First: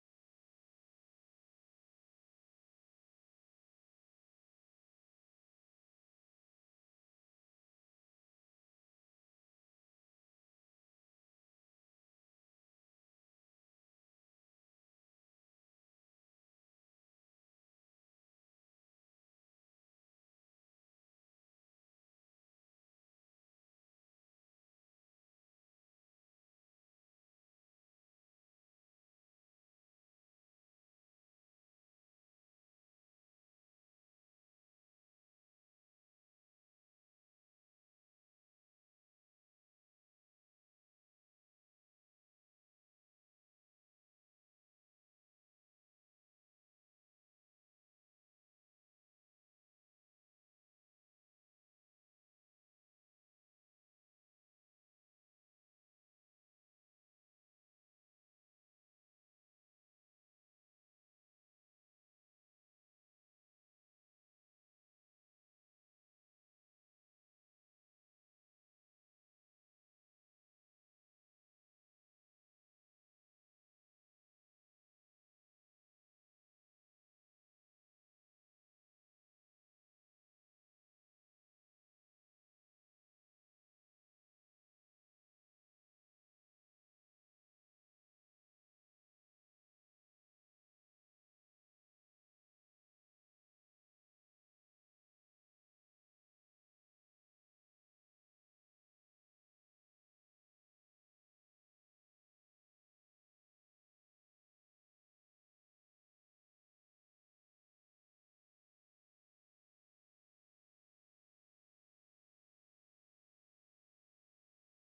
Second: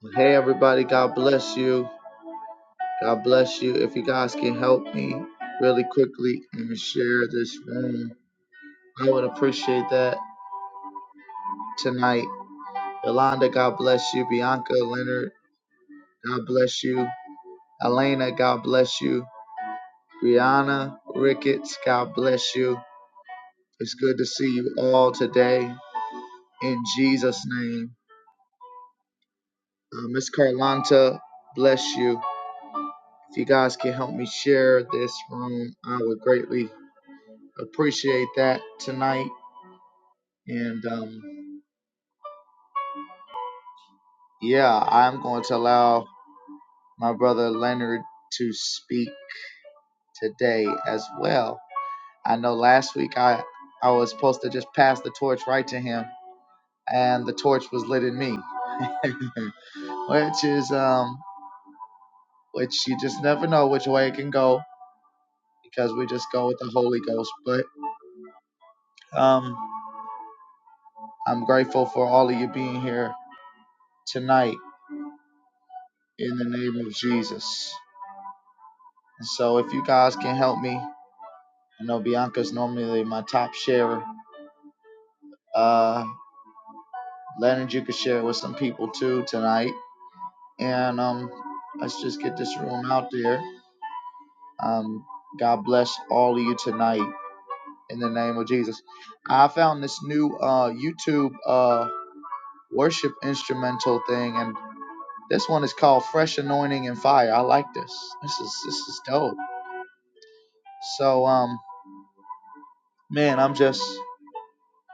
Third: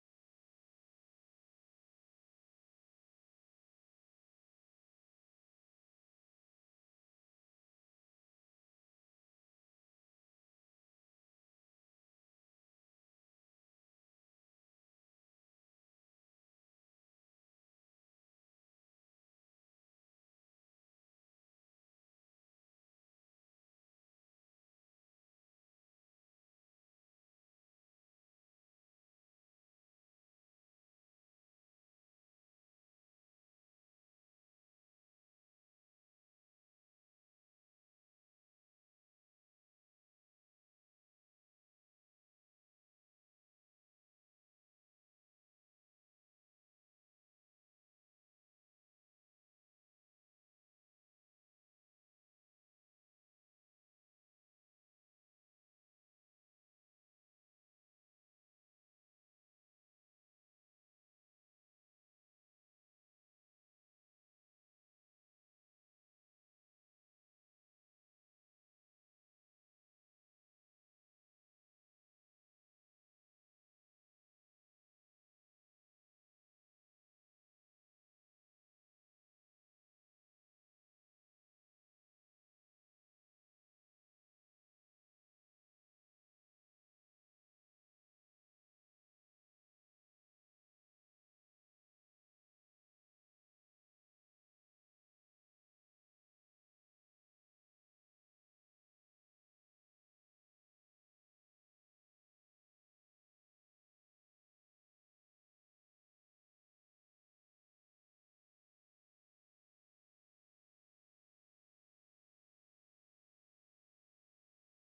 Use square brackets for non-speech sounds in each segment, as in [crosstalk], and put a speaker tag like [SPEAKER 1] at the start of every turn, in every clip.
[SPEAKER 1] Well, Hey everybody, God bless you. God bless you. If you guys can help me really quickly and share this room, I would appreciate that tonight. Yolanda, God bless you. Bianca, Leonard, God bless you. Elena, God bless you. Brianna, Ricketts, God bless you. It's good to see you all today in Jesus' name. Uh, Miss Carlanta, bless you. If you guys can help me share this room, I would greatly Appreciate that tonight. And um, yeah, I'm going to allow my brother Leonard to speak today as well. I know last week I, I was supposed to just pass the torch right to him, and the torch was lit in me. [laughs] which is um which you just never know which way it can go because we just go with the Holy Ghost. But um I'm grateful for all of you being here tonight in the name of Jesus. And so if you guys can help me, I know Bianca's normally my top sharer. Uh, Leonard, you could share it with some people too tonight. And um, let's just get this room out there. Um, God bless all of you tonight in the name of Jesus. I found this new uh, YouTube uh, worship instrumental thing, and this one is called Fresh Anointing and Fire. I like this. This is this is dope. So um, man, I'm just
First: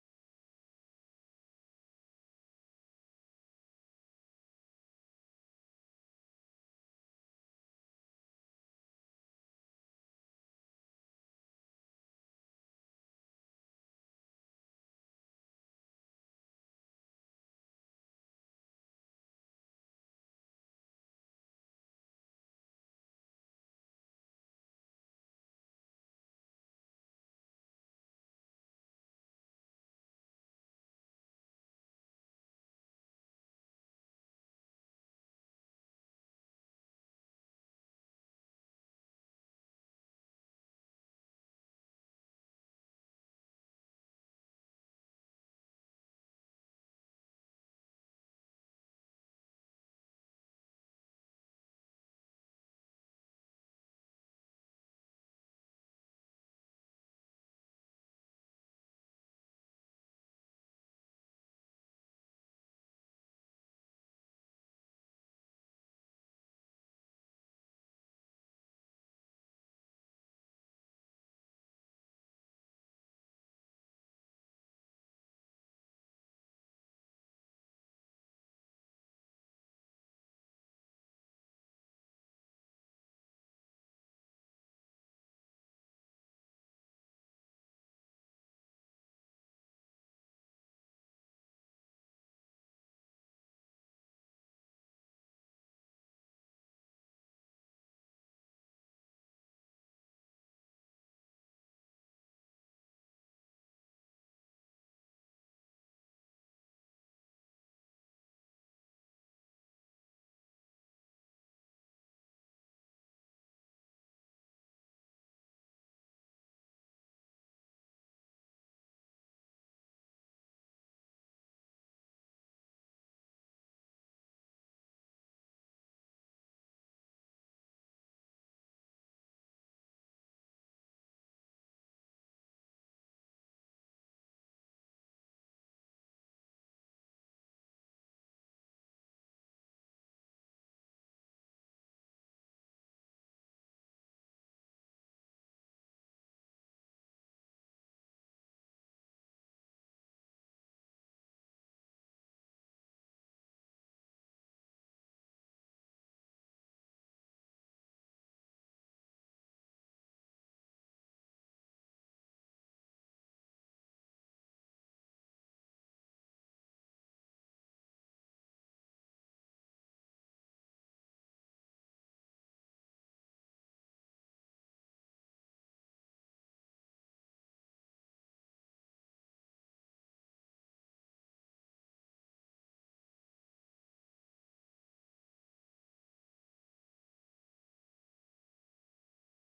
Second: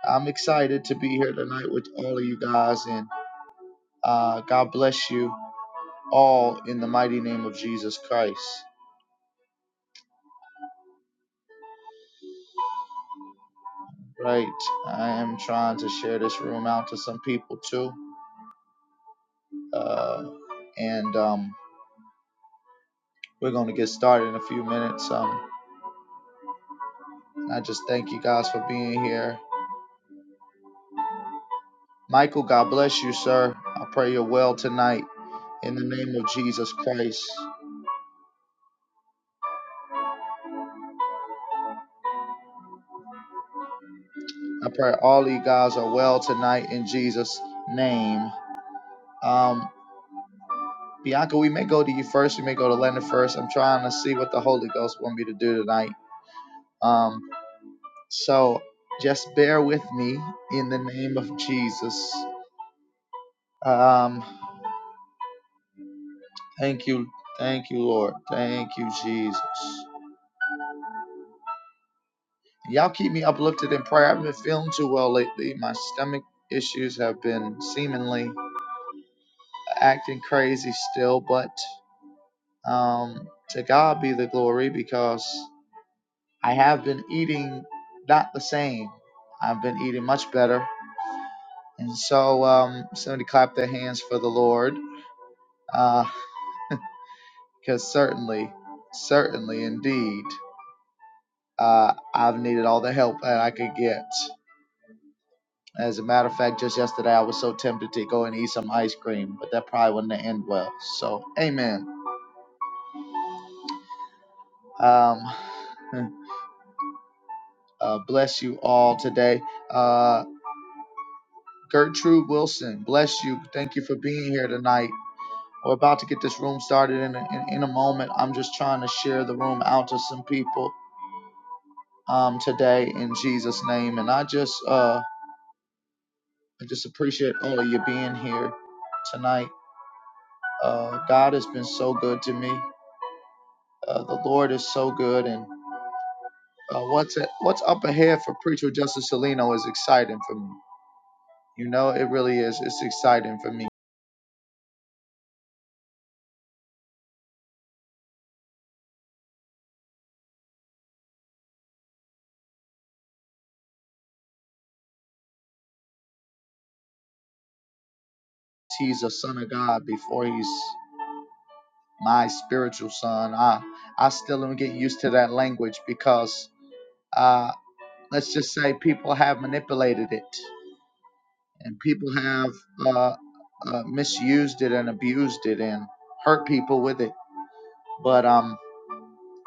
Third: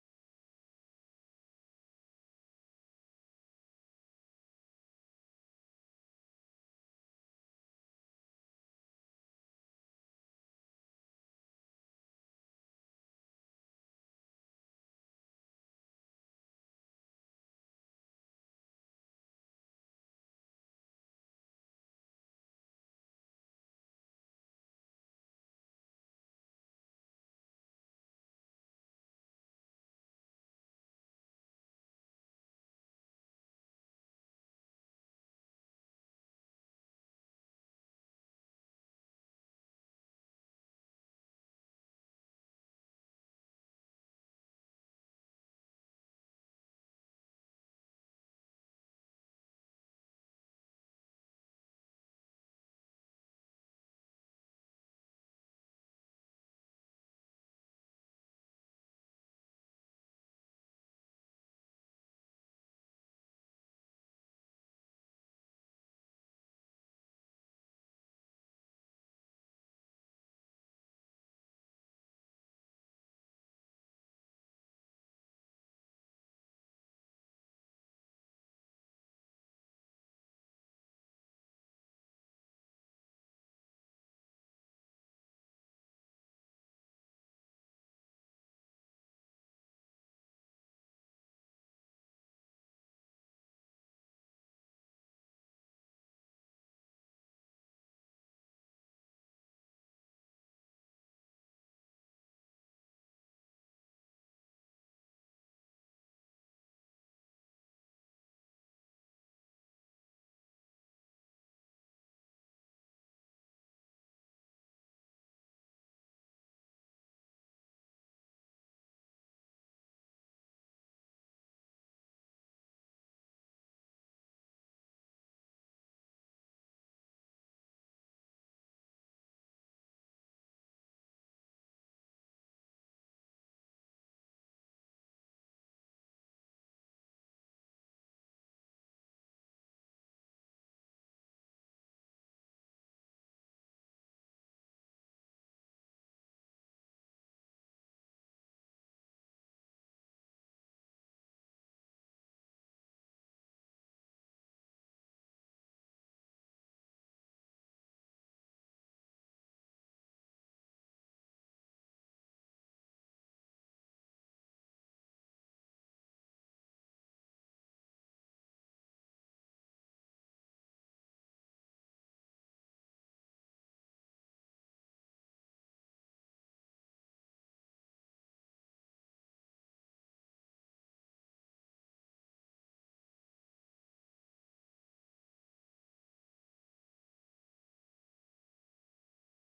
[SPEAKER 1] I'm excited to be here tonight with all of you guys, and uh, God bless you all in the mighty name of Jesus Christ. Right, I am trying to share this room out to some people too, uh, and um, we're going to get started in a few minutes. Um, I just thank you guys for being here. Michael, God bless you, sir. I pray you're well tonight in the name of Jesus Christ. I pray all of you guys are well tonight in Jesus' name. Um, Bianca, we may go to you first. We may go to Leonard first. I'm trying to see what the Holy Ghost want me to do tonight. Um, so just bear with me in the name of Jesus. Um, thank you, thank you, Lord, thank you, Jesus. Y'all keep me uplifted in prayer. I haven't been feeling too well lately. My stomach issues have been seemingly acting crazy still, but um, to God be the glory because I have been eating not the same. I've been eating much better. And so um, somebody clap their hands for the Lord, because uh, certainly, certainly indeed, uh, I've needed all the help that I could get. As a matter of fact, just yesterday I was so tempted to go and eat some ice cream, but that probably wouldn't end well. So, amen. Um, [laughs] uh, bless you all today. Uh, Gertrude Wilson, bless you. Thank you for being here tonight. We're about to get this room started in a, in, in a moment. I'm just trying to share the room out to some people um, today in Jesus' name. And I just uh, I just appreciate all of you being here tonight. Uh, God has been so good to me. Uh, the Lord is so good, and uh, what's a, what's up ahead for Preacher Justice Salino is exciting for me. You know, it really is. It's exciting for me. He's a son of God before he's my spiritual son. I I still am getting used to that language because Uh, let's just say people have manipulated it, and people have uh, uh, misused it and abused it and hurt people with it. But um,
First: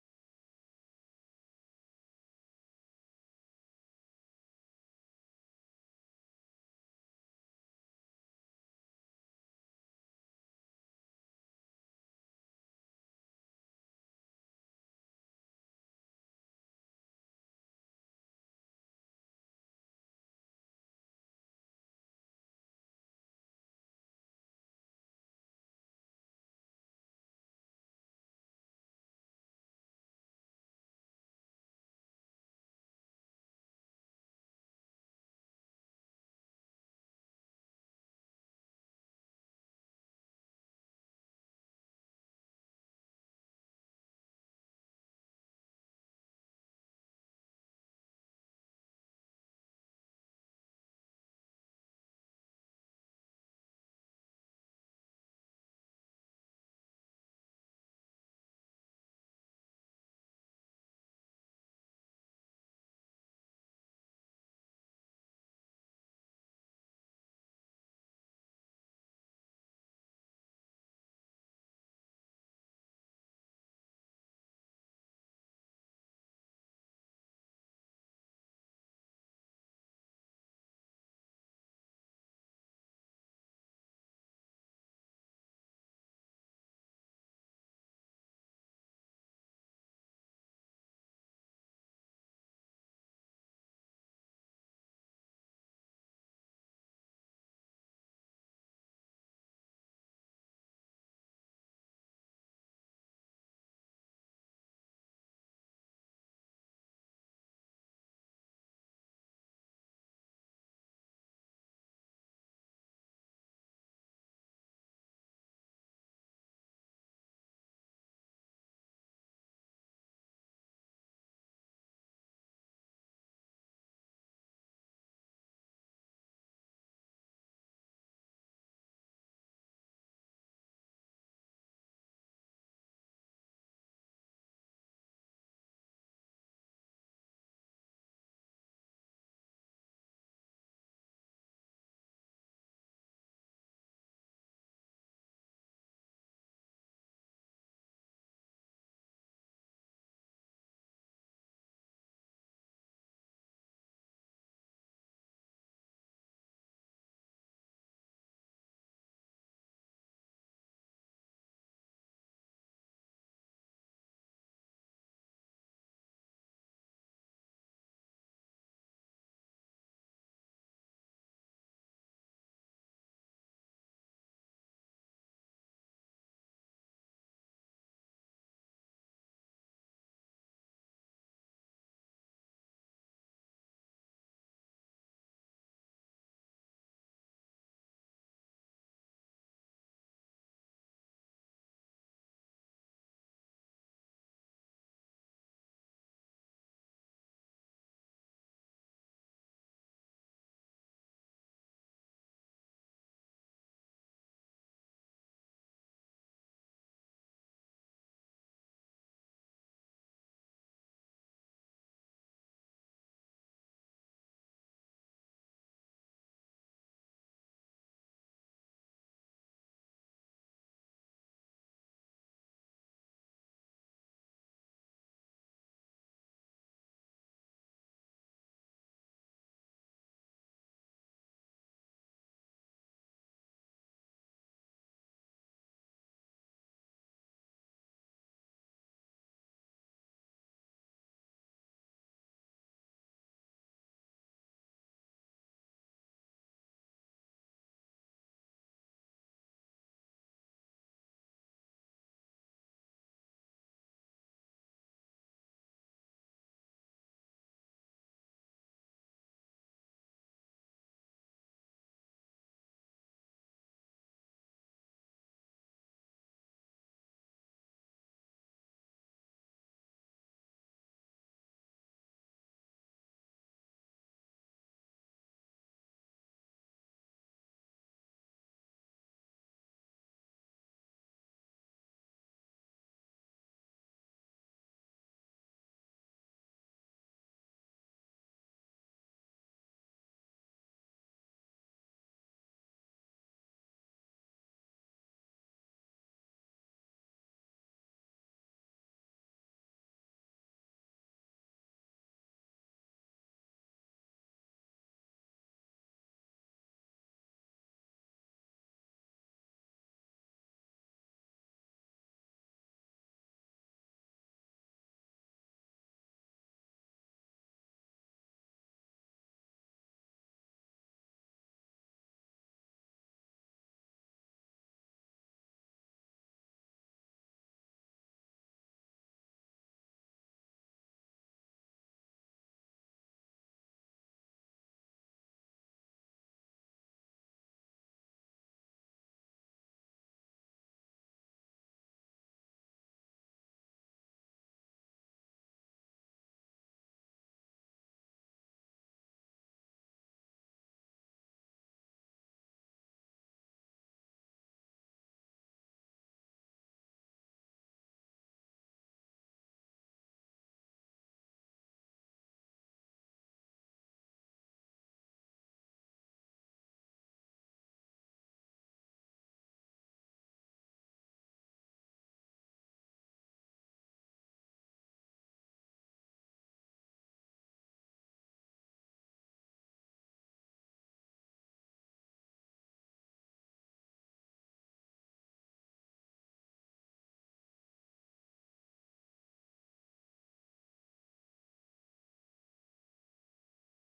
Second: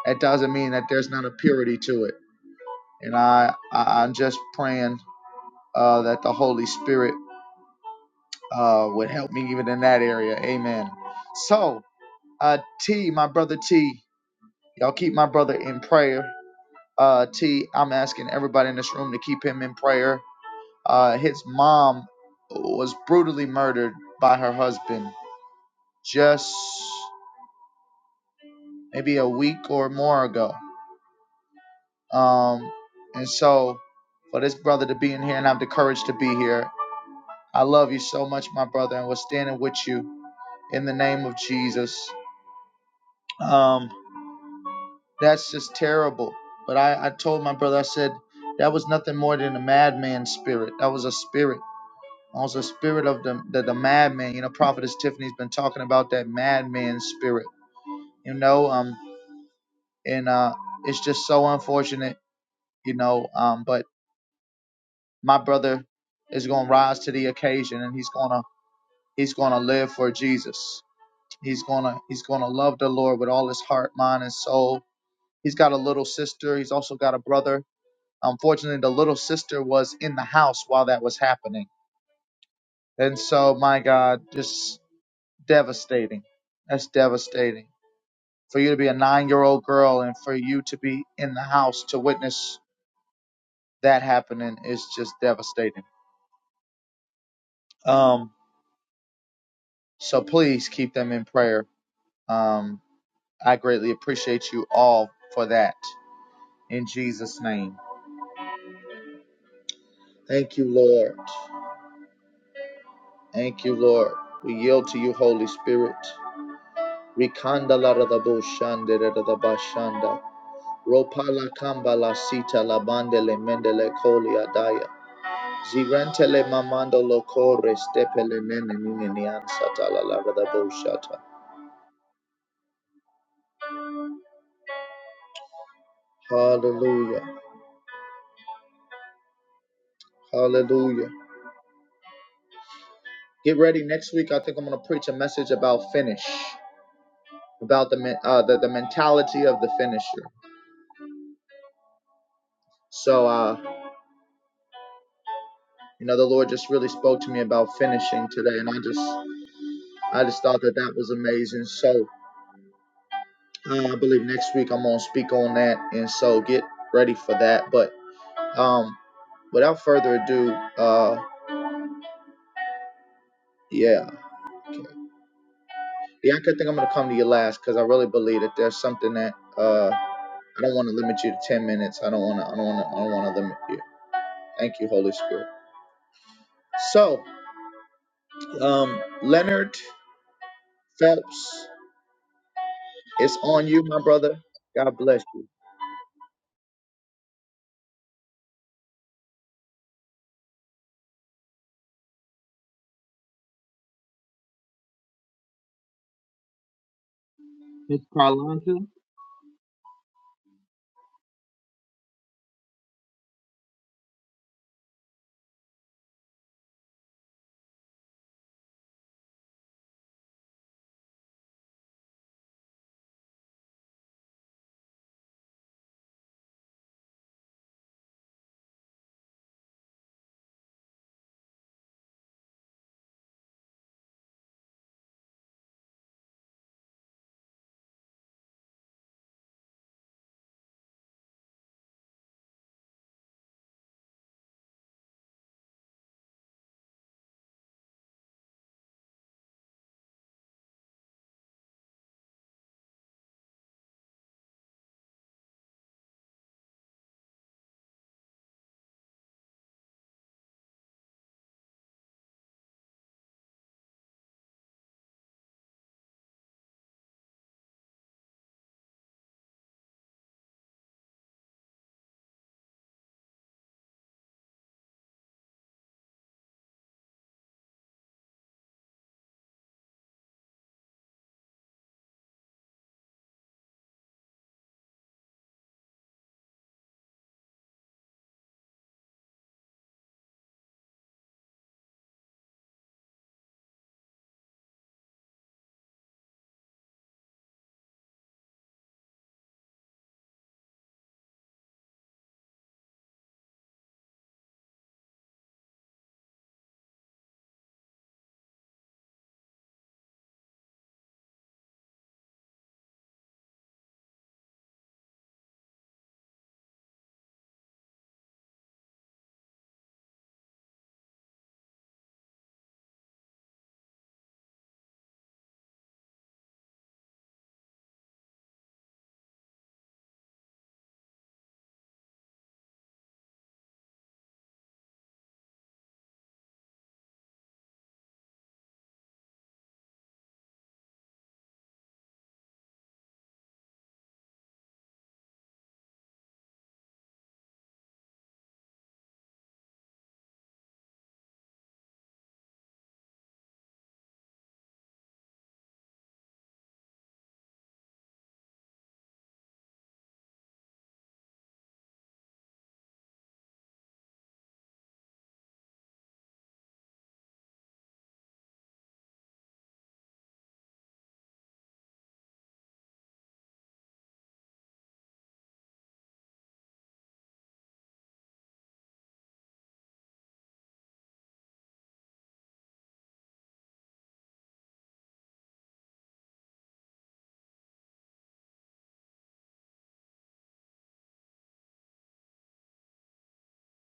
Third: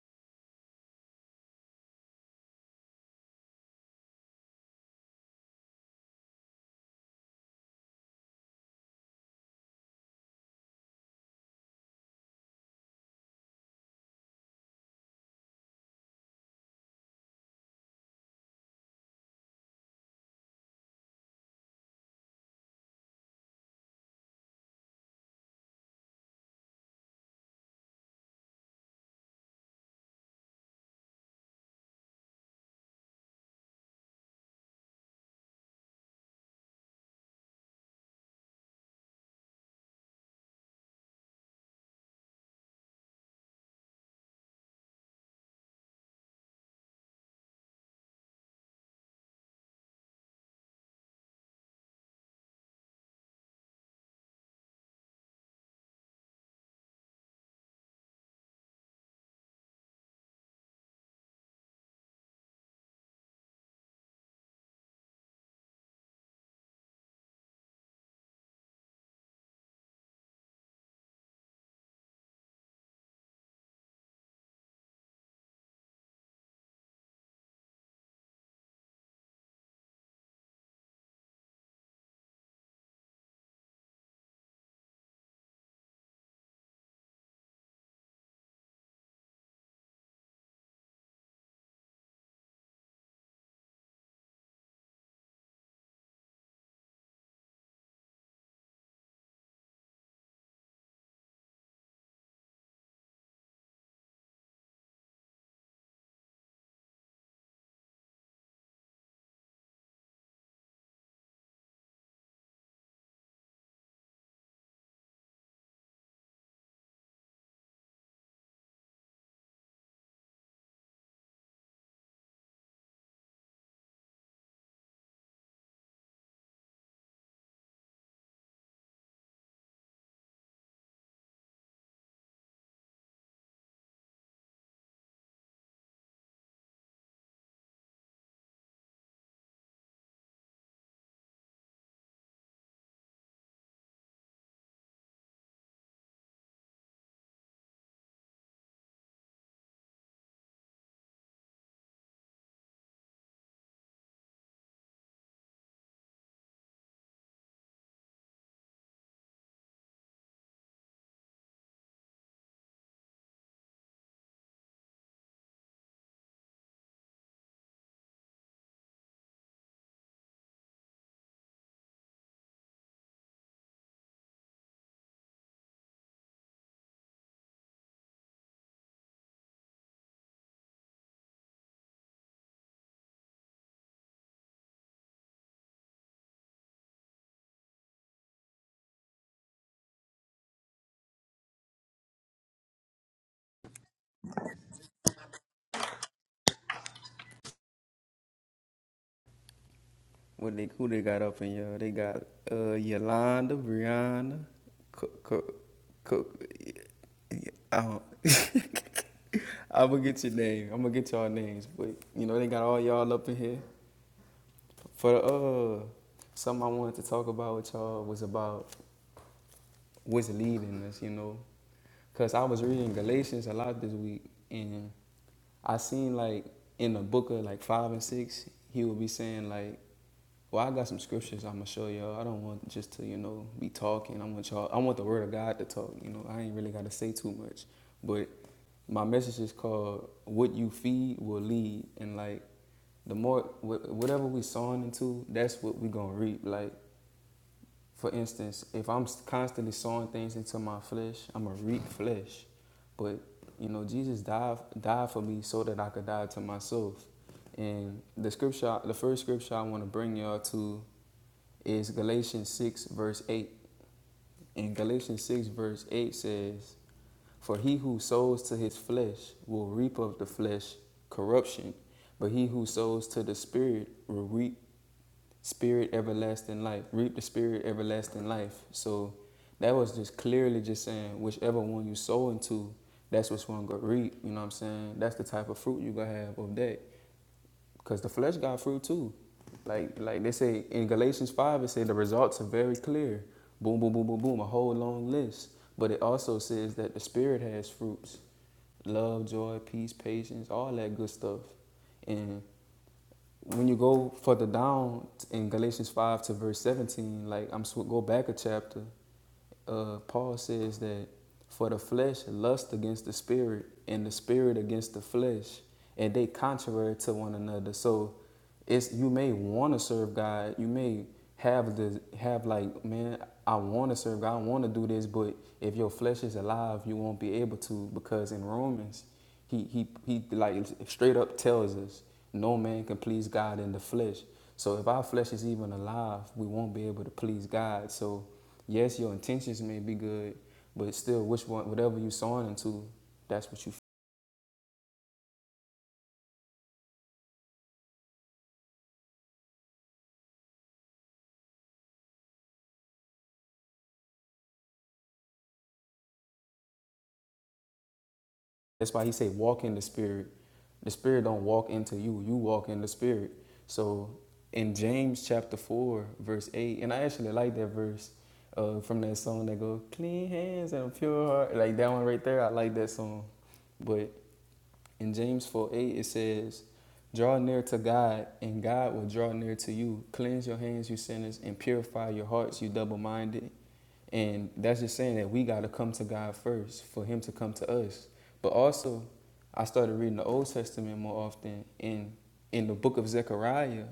[SPEAKER 1] that doesn't mean that there's not a purity to it. And I, I I'm just praying uh, that the Holy Spirit uh, would help me even in that area. Amen. So uh, T, my brother T, y'all keep my brother in prayer. Uh, T, I'm asking everybody in this room to keep him in prayer. Uh, his mom was brutally murdered by her husband just maybe a week or more ago. Um, and so for this brother to be in here and have the courage to be here, I love you so much, my brother, and we're standing with you in the name of Jesus. Um, that's just terrible. But I, I told my brother, I said, that was nothing more than a madman's spirit. That was a spirit. Also, spirit of the the, the madman. You know, Prophetess Tiffany's been talking about that madman spirit. You know, um, and uh, it's just so unfortunate. You know, um, but my brother is going to rise to the occasion, and he's gonna he's gonna live for Jesus. He's gonna he's gonna love the Lord with all his heart, mind, and soul. He's got a little sister. He's also got a brother. Unfortunately, the little sister was in the house while that was happening, and so my God, just devastating. That's devastating for you to be a nine year old girl and for you to be in the house to witness that happening is just devastating. Um, so please keep them in prayer. Um, I greatly appreciate you all for that. In Jesus' name. Thank you, Lord. Thank you, Lord. We yield to you, Holy Spirit. Rikanda la ra shande ra da kamba la sita la bande le mende le Zirantele mamando lokore stepele nene nene nian satala la la la Hallelujah. Hallelujah. Get ready. Next week, I think I'm going to preach a message about finish, about the, uh, the, the mentality of the finisher. So, uh, you know, the Lord just really spoke to me about finishing today, and I just, I just thought that that was amazing. So, uh, I believe next week I'm gonna speak on that, and so get ready for that. But, um, without further ado, uh, yeah. Yeah, I could think I'm gonna come to you last because I really believe that there's something that uh I don't want to limit you to ten minutes. I don't want to. I don't want to. I don't want to limit you. Thank you, Holy Spirit. So, um, Leonard Phelps, it's on you, my brother. God bless you.
[SPEAKER 2] What they who they got up in y'all? They got uh Yolanda, Brianna, Cook, Cook, Cook. I
[SPEAKER 1] Miss
[SPEAKER 2] don't. [laughs]
[SPEAKER 1] Carlanta?
[SPEAKER 2] I'm gonna get your name. I'm gonna get y'all names, but you know they got all y'all up in here. For the, uh, something I wanted to talk about with y'all was about what's leading us, you know. Cause I was reading Galatians a lot this week, and I seen like in the book of like five and six, he would be saying like, "Well, I got some scriptures I'm gonna show y'all. I don't want just to you know be talking. I want y'all. I want the word of God to talk. You know, I ain't really gotta say too much. But my message is called "What You Feed Will Lead," and like the more wh- whatever we sowing into, that's what we gonna reap. Like for instance, if I'm constantly sowing things into my flesh, I'm gonna reap flesh. But you know, Jesus died died for me so that I could die to myself. And the scripture, the first scripture I want to bring y'all to is Galatians six verse eight. And Galatians six verse eight says, "For he who sows to his flesh will reap of the flesh corruption, but he who sows to the spirit will reap spirit everlasting life reap the spirit everlasting life so that was just clearly just saying whichever one you sow into that's what's going to reap you know what i'm saying that's the type of fruit you gonna have of that because the flesh got fruit too like like they say in galatians 5 it said the results are very clear boom boom boom boom boom a whole long list but it also says that the spirit has fruits love joy peace patience all that good stuff And when you go further down in Galatians 5 to verse 17, like I'm sw- go back a chapter, uh, Paul says that for the flesh lust against the spirit and the spirit against the flesh, and they contrary to one another. So it's you may want to serve God, you may have the have like man, I want to serve God, I want to do this, but if your flesh is alive, you won't be able to because in Romans he he he like straight up tells us, no man can please God in the flesh. So if our flesh is even alive, we won't be able to please God. So yes, your intentions may be good, but still, which one, whatever you are sowing into, that's what you That's why he said, walk in the spirit. The spirit don't walk into you. You walk in the spirit. So in James chapter four, verse eight, and I actually like that verse uh, from that song that go, clean hands and a pure heart. Like that one right there, I like that song. But in James 4 8, it says, Draw near to God, and God will draw near to you. Cleanse your hands, you sinners, and purify your hearts, you double minded. And that's just saying that we got to come to God first for Him to come to us. But also, I started reading the Old Testament more often. In in the book of Zechariah,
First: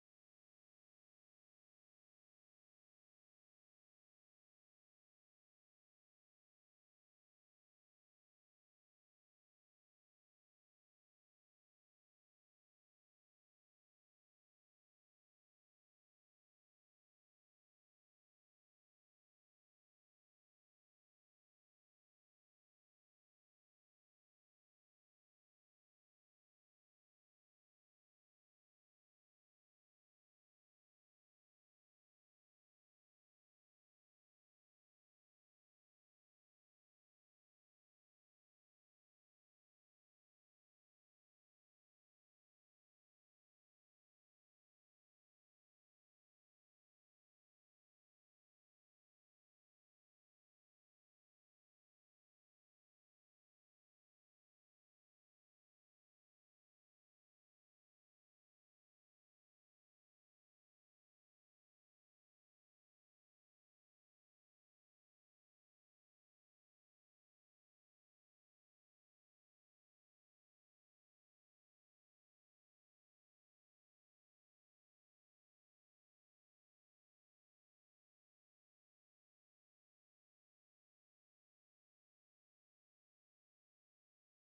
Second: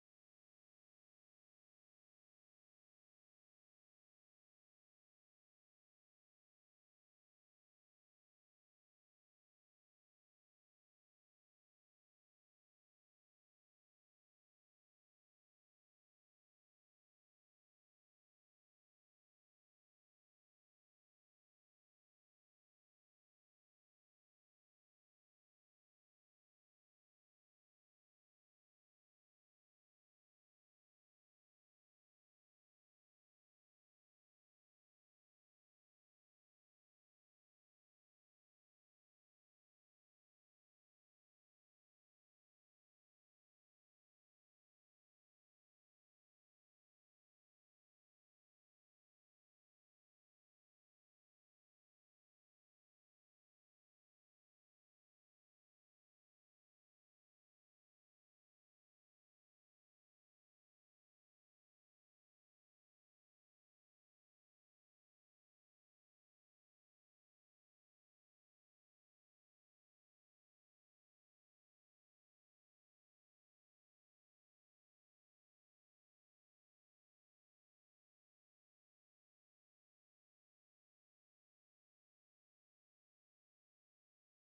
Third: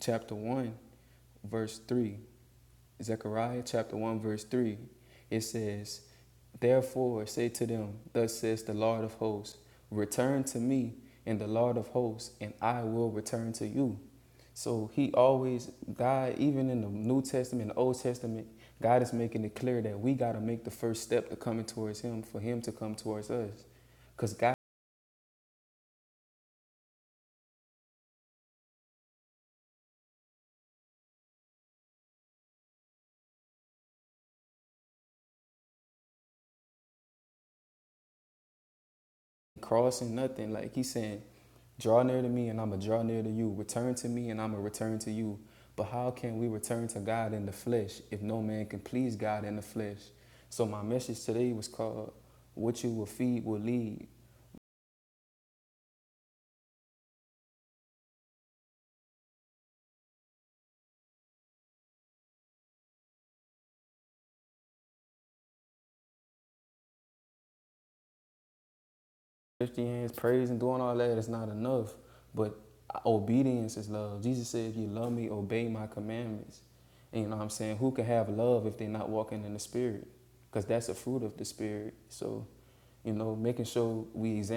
[SPEAKER 2] chapter one, verse three, Zechariah chapter 1, verse 3, it says, Therefore say to them, Thus says the Lord of hosts, Return to me, and the Lord of hosts, and I will return to you. So he always, God, even in the New Testament, the Old Testament, God is making it clear that we got to make the first step to coming towards him for him to come towards us. Because God crossing nothing. Like he's saying, draw near to me and I'ma draw near to you. Return to me and I'ma return to you. But how can we return to God in the flesh if no man can please God in the flesh? So my message today was called What You Will Feed Will Lead. Lifting hands, praise and doing all that is not enough. But obedience is love. Jesus said, If you love me, obey my commandments. And you know what I'm saying? Who can have love if they're not walking in the spirit? Because that's a fruit of the spirit. So, you know, making sure we examine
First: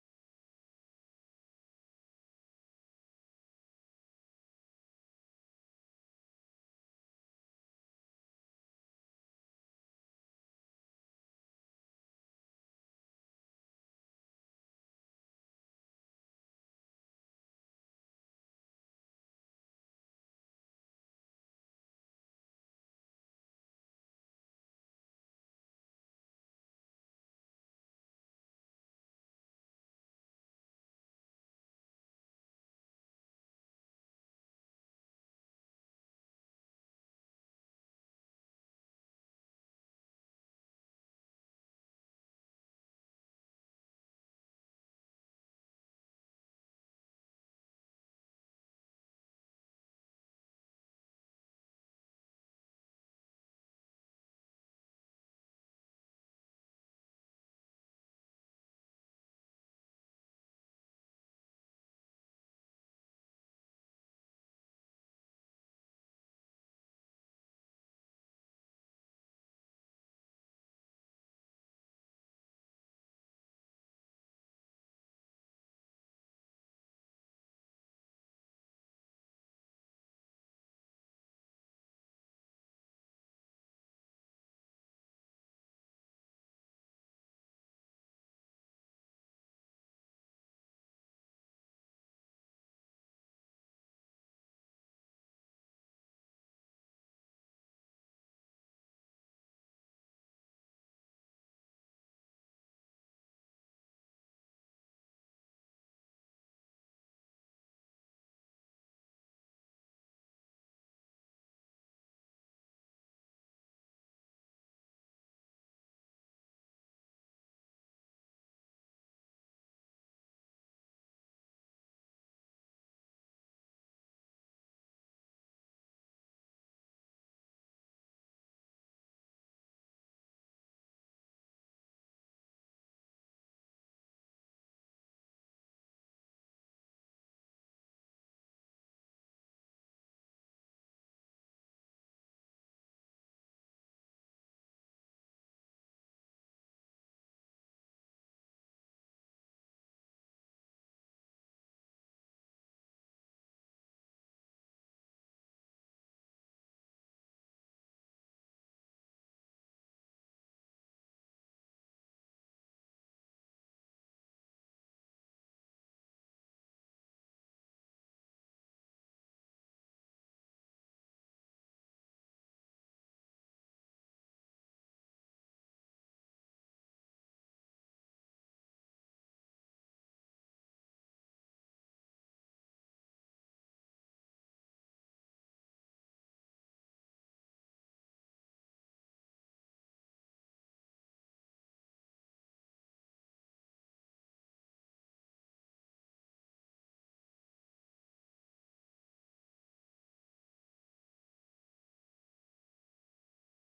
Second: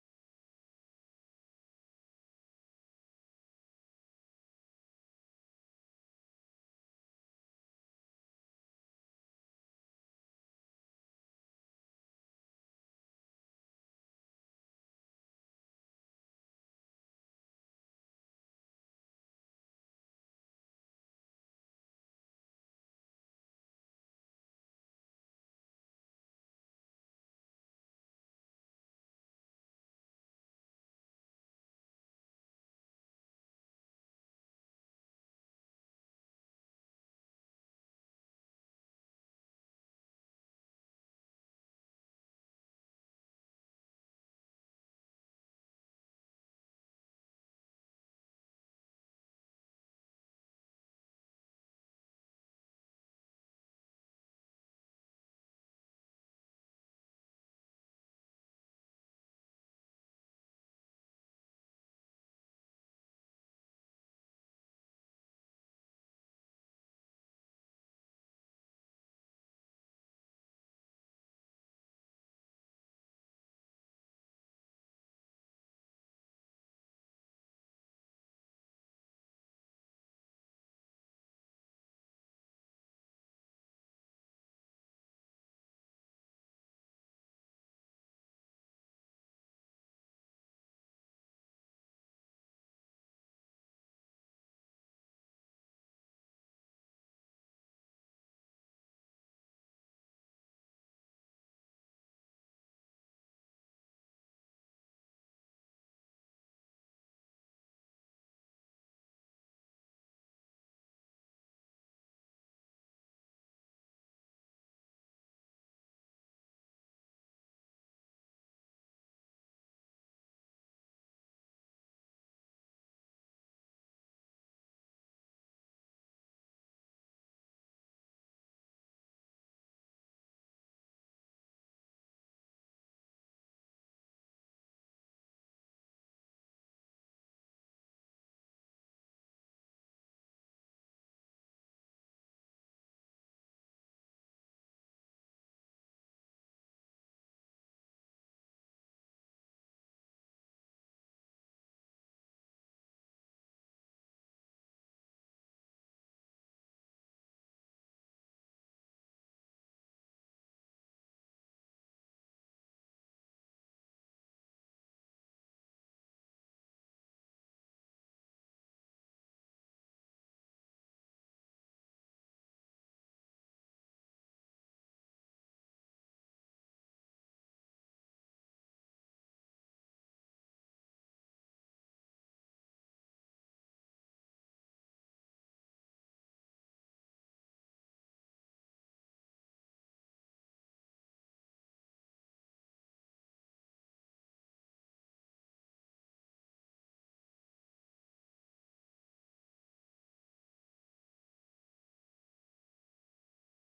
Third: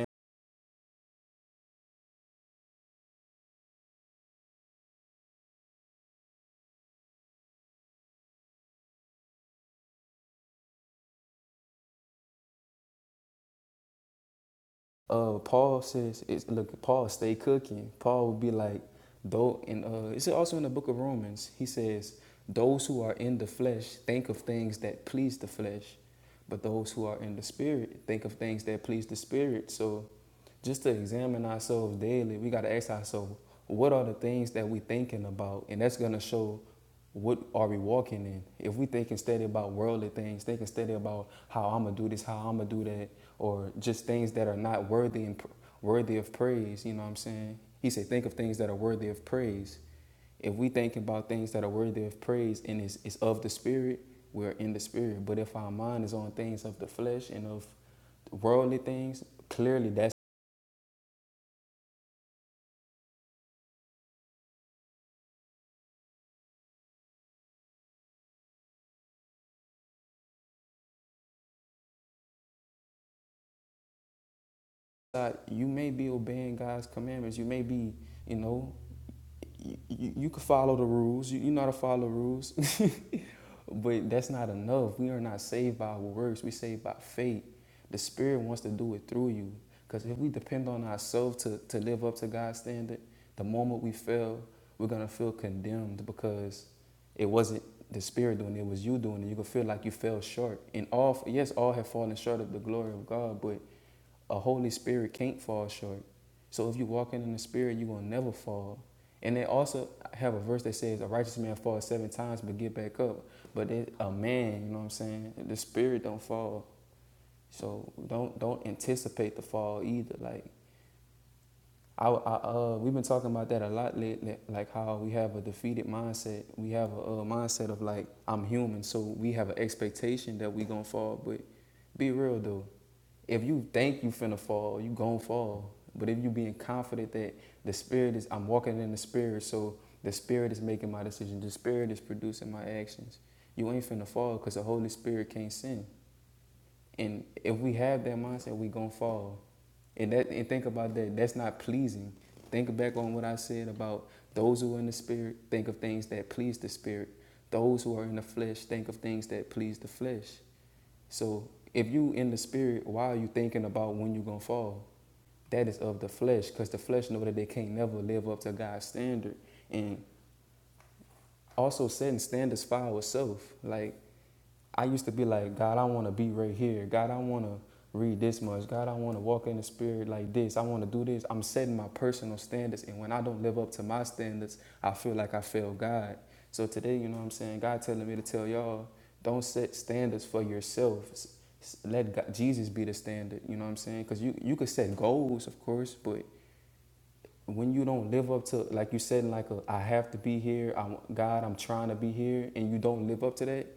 [SPEAKER 2] uh Paul says it's look Paul stay cooking. Paul would be like though and uh it's also in the book of Romans. He says those who are in the flesh think of things that please the flesh, but those who are in the spirit think of things that please the spirit. So just to examine ourselves daily, we got to ask ourselves what are the things that we thinking about and that's going to show what are we walking in? If we thinking steady about worldly things, thinking steady about how I'm gonna do this, how I'm gonna do that, or just things that are not worthy and worthy of praise, you know what I'm saying? He said, think of things that are worthy of praise. If we think about things that are worthy of praise and it's, it's of the spirit, we're in the spirit. But if our mind is on things of the flesh and of worldly things, clearly that's not, you may be obeying God's commandments. You may be, you know, you, you could follow the rules. You, you know how to follow the rules. [laughs] but that's not enough. We are not saved by our works. We saved by faith. The Spirit wants to do it through you. Because if we depend on ourselves to, to live up to God's standard, the moment we fail, we're going to feel condemned because it wasn't the Spirit doing it, it was you doing it. You could feel like you fell short. And all, yes, all have fallen short of the glory of God, but a Holy Spirit can't fall short. So if you're walking in the Spirit, you're gonna never fall. And they also have a verse that says, "A righteous man falls seven times but get back up." But it, a man, you know what I'm saying? The Spirit don't fall. So don't don't anticipate the fall either. Like I, I uh, we've been talking about that a lot lately. Like how we have a defeated mindset. We have a, uh mindset of like I'm human, so we have an expectation that we gonna fall. But be real though, if you think you finna fall, you gon' fall. But if you being confident that the spirit is, I'm walking in the spirit, so the spirit is making my decision. The spirit is producing my actions. You ain't finna fall because the Holy Spirit can't sin. And if we have that mindset, we gonna fall. And that and think about that. That's not pleasing. Think back on what I said about those who are in the spirit think of things that please the spirit. Those who are in the flesh think of things that please the flesh. So if you in the spirit, why are you thinking about when you're gonna fall? That is of the flesh, because the flesh know that they can't never live up to God's standard. And also setting standards for ourselves. Like I used to be like, God, I want to be right here. God, I want to read this much. God, I want to walk in the spirit like this. I want to do this. I'm setting my personal standards. And when I don't live up to my standards, I feel like I failed God. So today, you know what I'm saying? God telling me to tell y'all, don't set standards for yourself. Let God, Jesus be the standard. You know what I'm saying? Because you, you could set goals, of course, but when you don't live up to, like you said, like a, I have to be here, I, God, I'm trying to be here, and you don't live up to that,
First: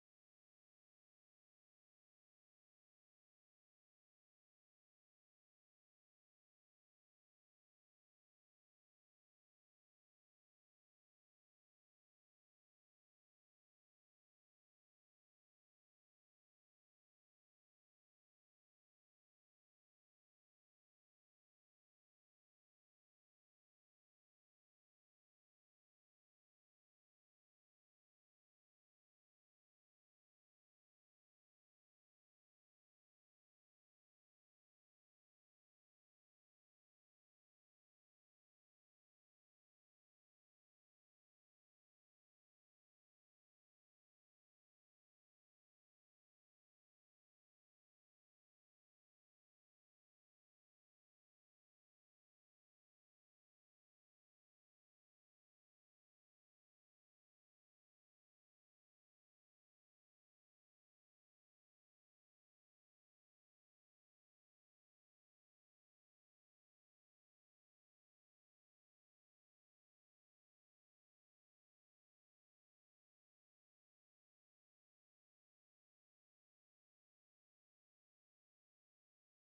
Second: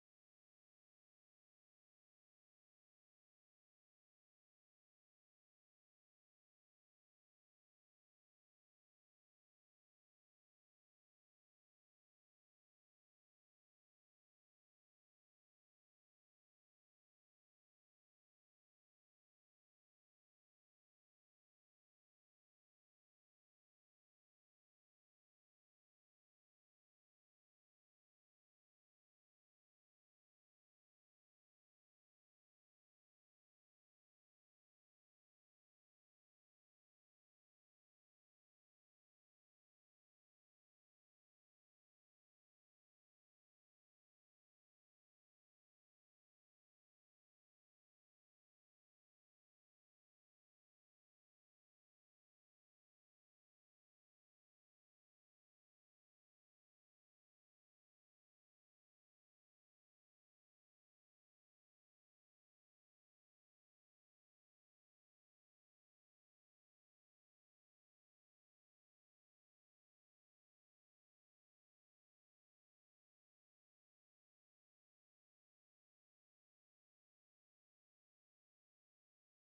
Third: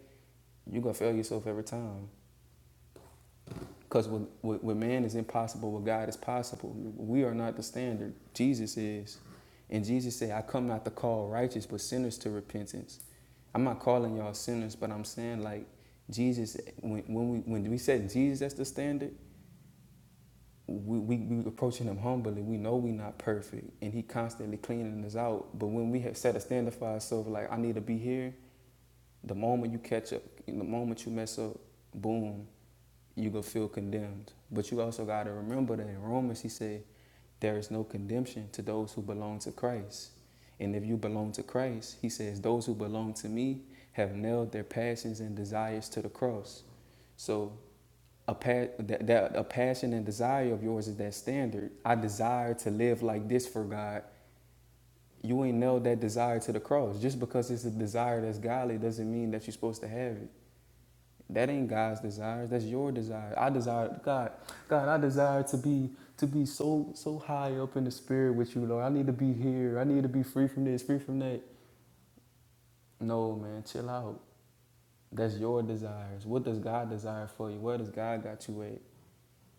[SPEAKER 2] you're going to fail yourself every time. Because with, with, with man is impossible, with God is possible. We are not the standard. Jesus is. And Jesus said, I come not to call righteous, but sinners to repentance. I'm not calling y'all sinners, but I'm saying like Jesus, when, when, we, when we set Jesus as the standard, we, we, we approaching him humbly. We know we not perfect and he constantly cleaning us out. But when we have set a standard for ourselves, like I need to be here, the moment you catch up, the moment you mess up, boom, you gonna feel condemned. But you also gotta remember that in Romans he said, there is no condemnation to those who belong to Christ. And if you belong to Christ, he says, those who belong to me have nailed their passions and desires to the cross. So a, pa- that, that, a passion and desire of yours is that standard. I desire to live like this for God. You ain't nailed that desire to the cross. Just because it's a desire that's godly doesn't mean that you're supposed to have it. That ain't God's desires. That's your desire. I desire God. God, I desire to be to be so so high up in the spirit with you, Lord. I need to be here. I need to be free from this, free from that. No, man, chill out. That's your desires. What does God desire for you? Where does God got you at?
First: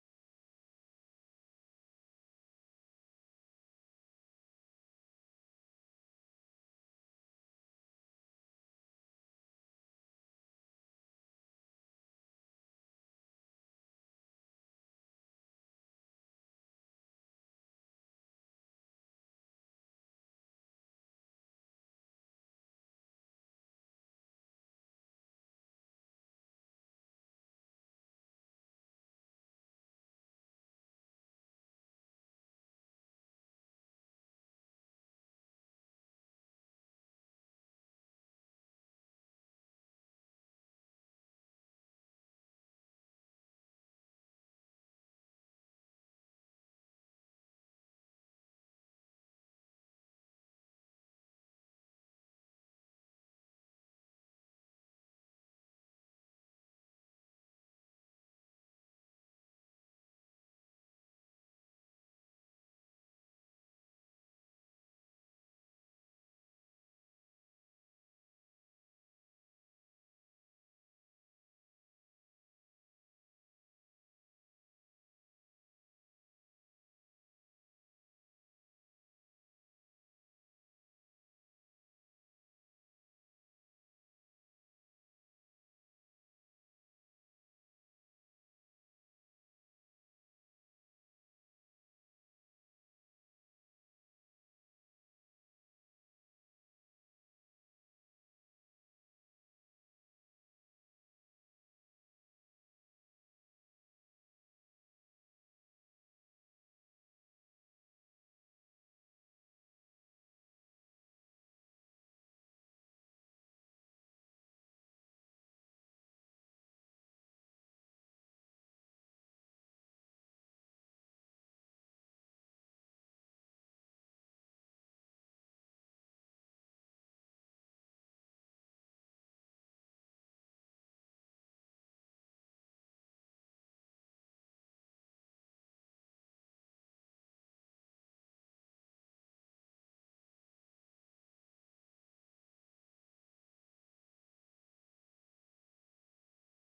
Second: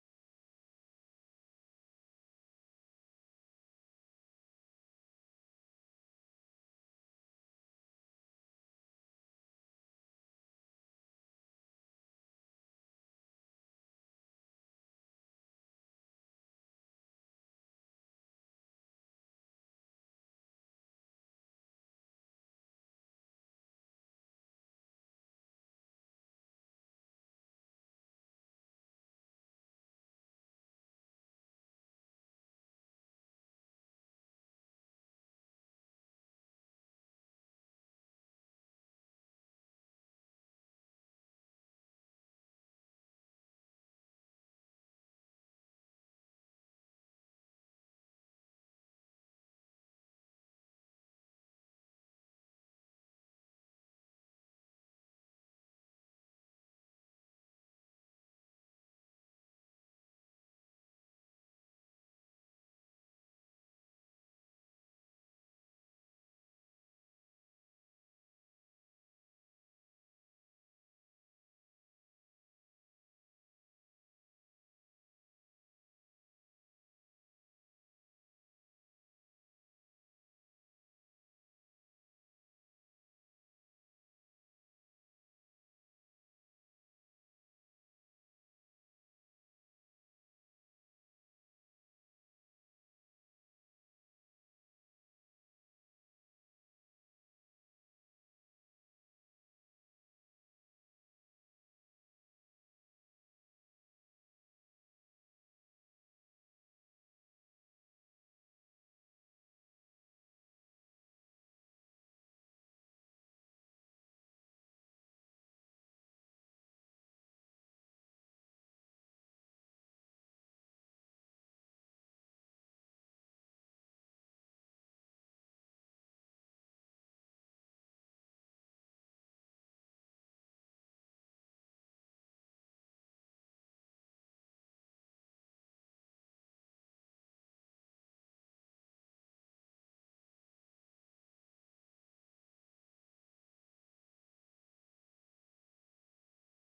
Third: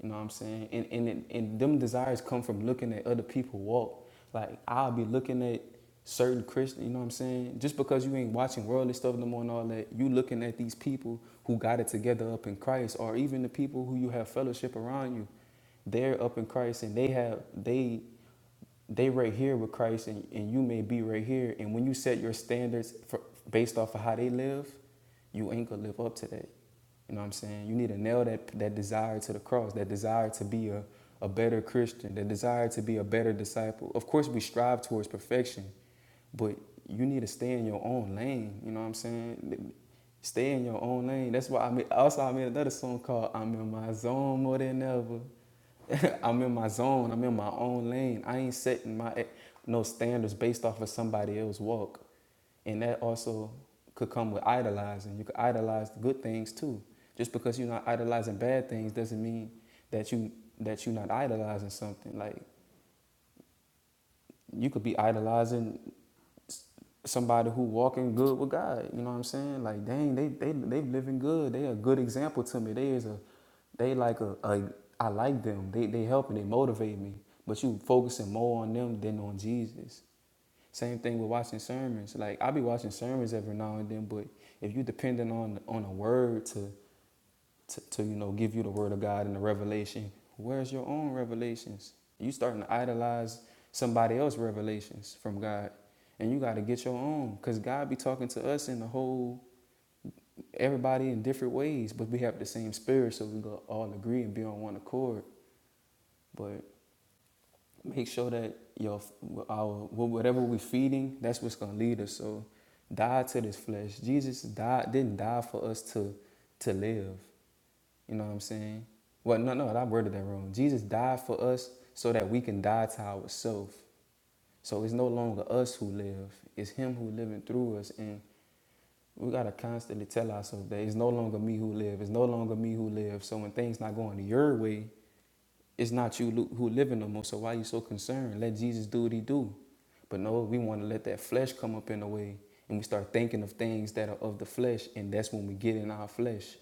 [SPEAKER 2] You know what I'm saying? And and and them desires come from looking at other people walk. Like I'll be looking at certain Christian, you know what I'm saying? Just because you ain't watching worldly stuff no more and all that, you looking at these people who got it together up in Christ, or even the people who you have fellowship around you, they're up in Christ and they have they they right here with Christ and, and you may be right here. And when you set your standards for, based off of how they live, you ain't gonna live up to that. You know what I'm saying? You need to nail that that desire to the cross, that desire to be a, a better Christian, that desire to be a better disciple. Of course we strive towards perfection, but you need to stay in your own lane. You know what I'm saying? Stay in your own lane. That's why I made also I made another song called I'm in my zone more than ever. [laughs] I'm in my zone. I'm in my own lane. I ain't setting my e, no standards based off of somebody else's walk, and that also could come with idolizing. You could idolize the good things too. Just because you're not idolizing bad things doesn't mean that you that you're not idolizing something. Like you could be idolizing somebody who walking good with God. You know what I'm saying? Like, dang, they they they living good. They a good example to me. They is a they like a, a I like them. They they helping. They motivate me. But you focusing more on them than on Jesus. Same thing with watching sermons. Like I be watching sermons every now and then, but if you depending on on a word to to, to you know give you the word of God and the revelation. Where's your own revelations? You starting to idolize somebody else's revelations from God, and you got to get your own because God be talking to us in the whole everybody in different ways, but we have the same spirit, so we gonna all agree and be on one accord. But make sure that your our whatever we're feeding, that's what's gonna lead us. So die to this flesh. Jesus died didn't die for us to to live. You know what I'm saying? Well, no, no, I worded that wrong. Jesus died for us so that we can die to ourselves. So it's no longer us who live; it's Him who living through us, and we gotta constantly tell ourselves that it's no longer me who live. It's no longer me who live. So when things not going your way, it's not you who living no more. So why you so concerned? Let Jesus do what he do. But no, we want to let that flesh come up in the way, and we start thinking of things that are of the flesh, and that's when we get in our flesh.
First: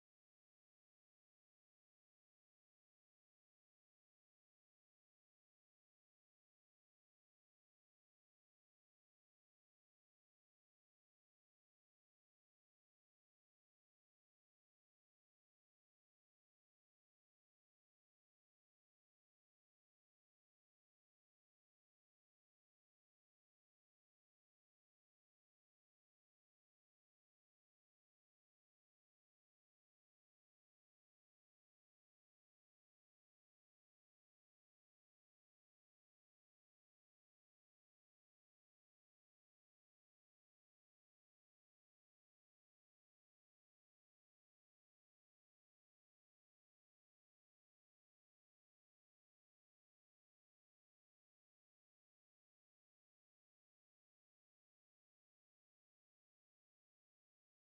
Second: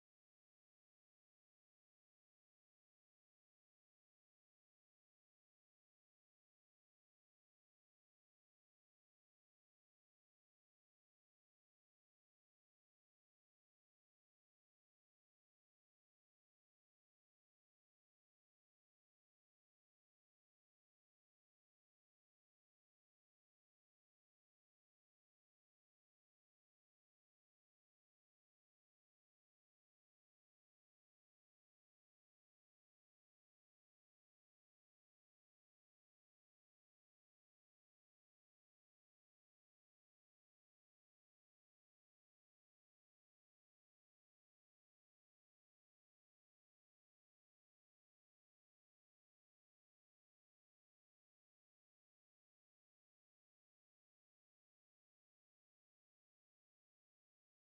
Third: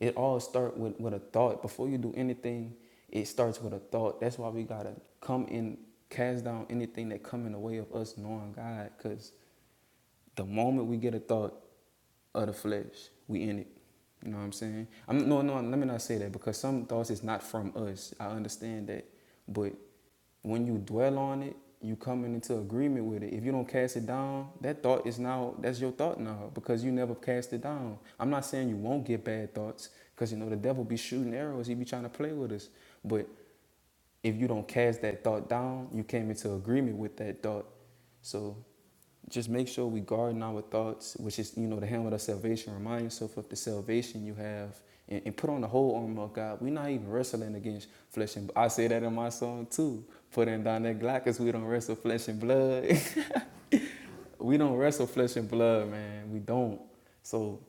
[SPEAKER 2] It all start with, with a thought. Before you do anything, it starts with a thought. That's why we gotta come in, cast down anything that come in the way of us knowing God, because the moment we get a thought of the flesh, we in it. You know what I'm saying? I'm no, no. Let me not say that because some thoughts is not from us. I understand that, but when you dwell on it, you coming into agreement with it. If you don't cast it down, that thought is now that's your thought now because you never cast it down. I'm not saying you won't get bad thoughts because you know the devil be shooting arrows. He be trying to play with us, but if you don't cast that thought down, you came into agreement with that thought. So just make sure we garden our thoughts, which is, you know, the helmet of salvation. Remind yourself of the salvation you have and, and put on the whole armor of God. We're not even wrestling against flesh and blood. I say that in my song too. Putting down that Glock because we don't wrestle flesh and blood. [laughs] we don't wrestle flesh and blood, man. We don't. So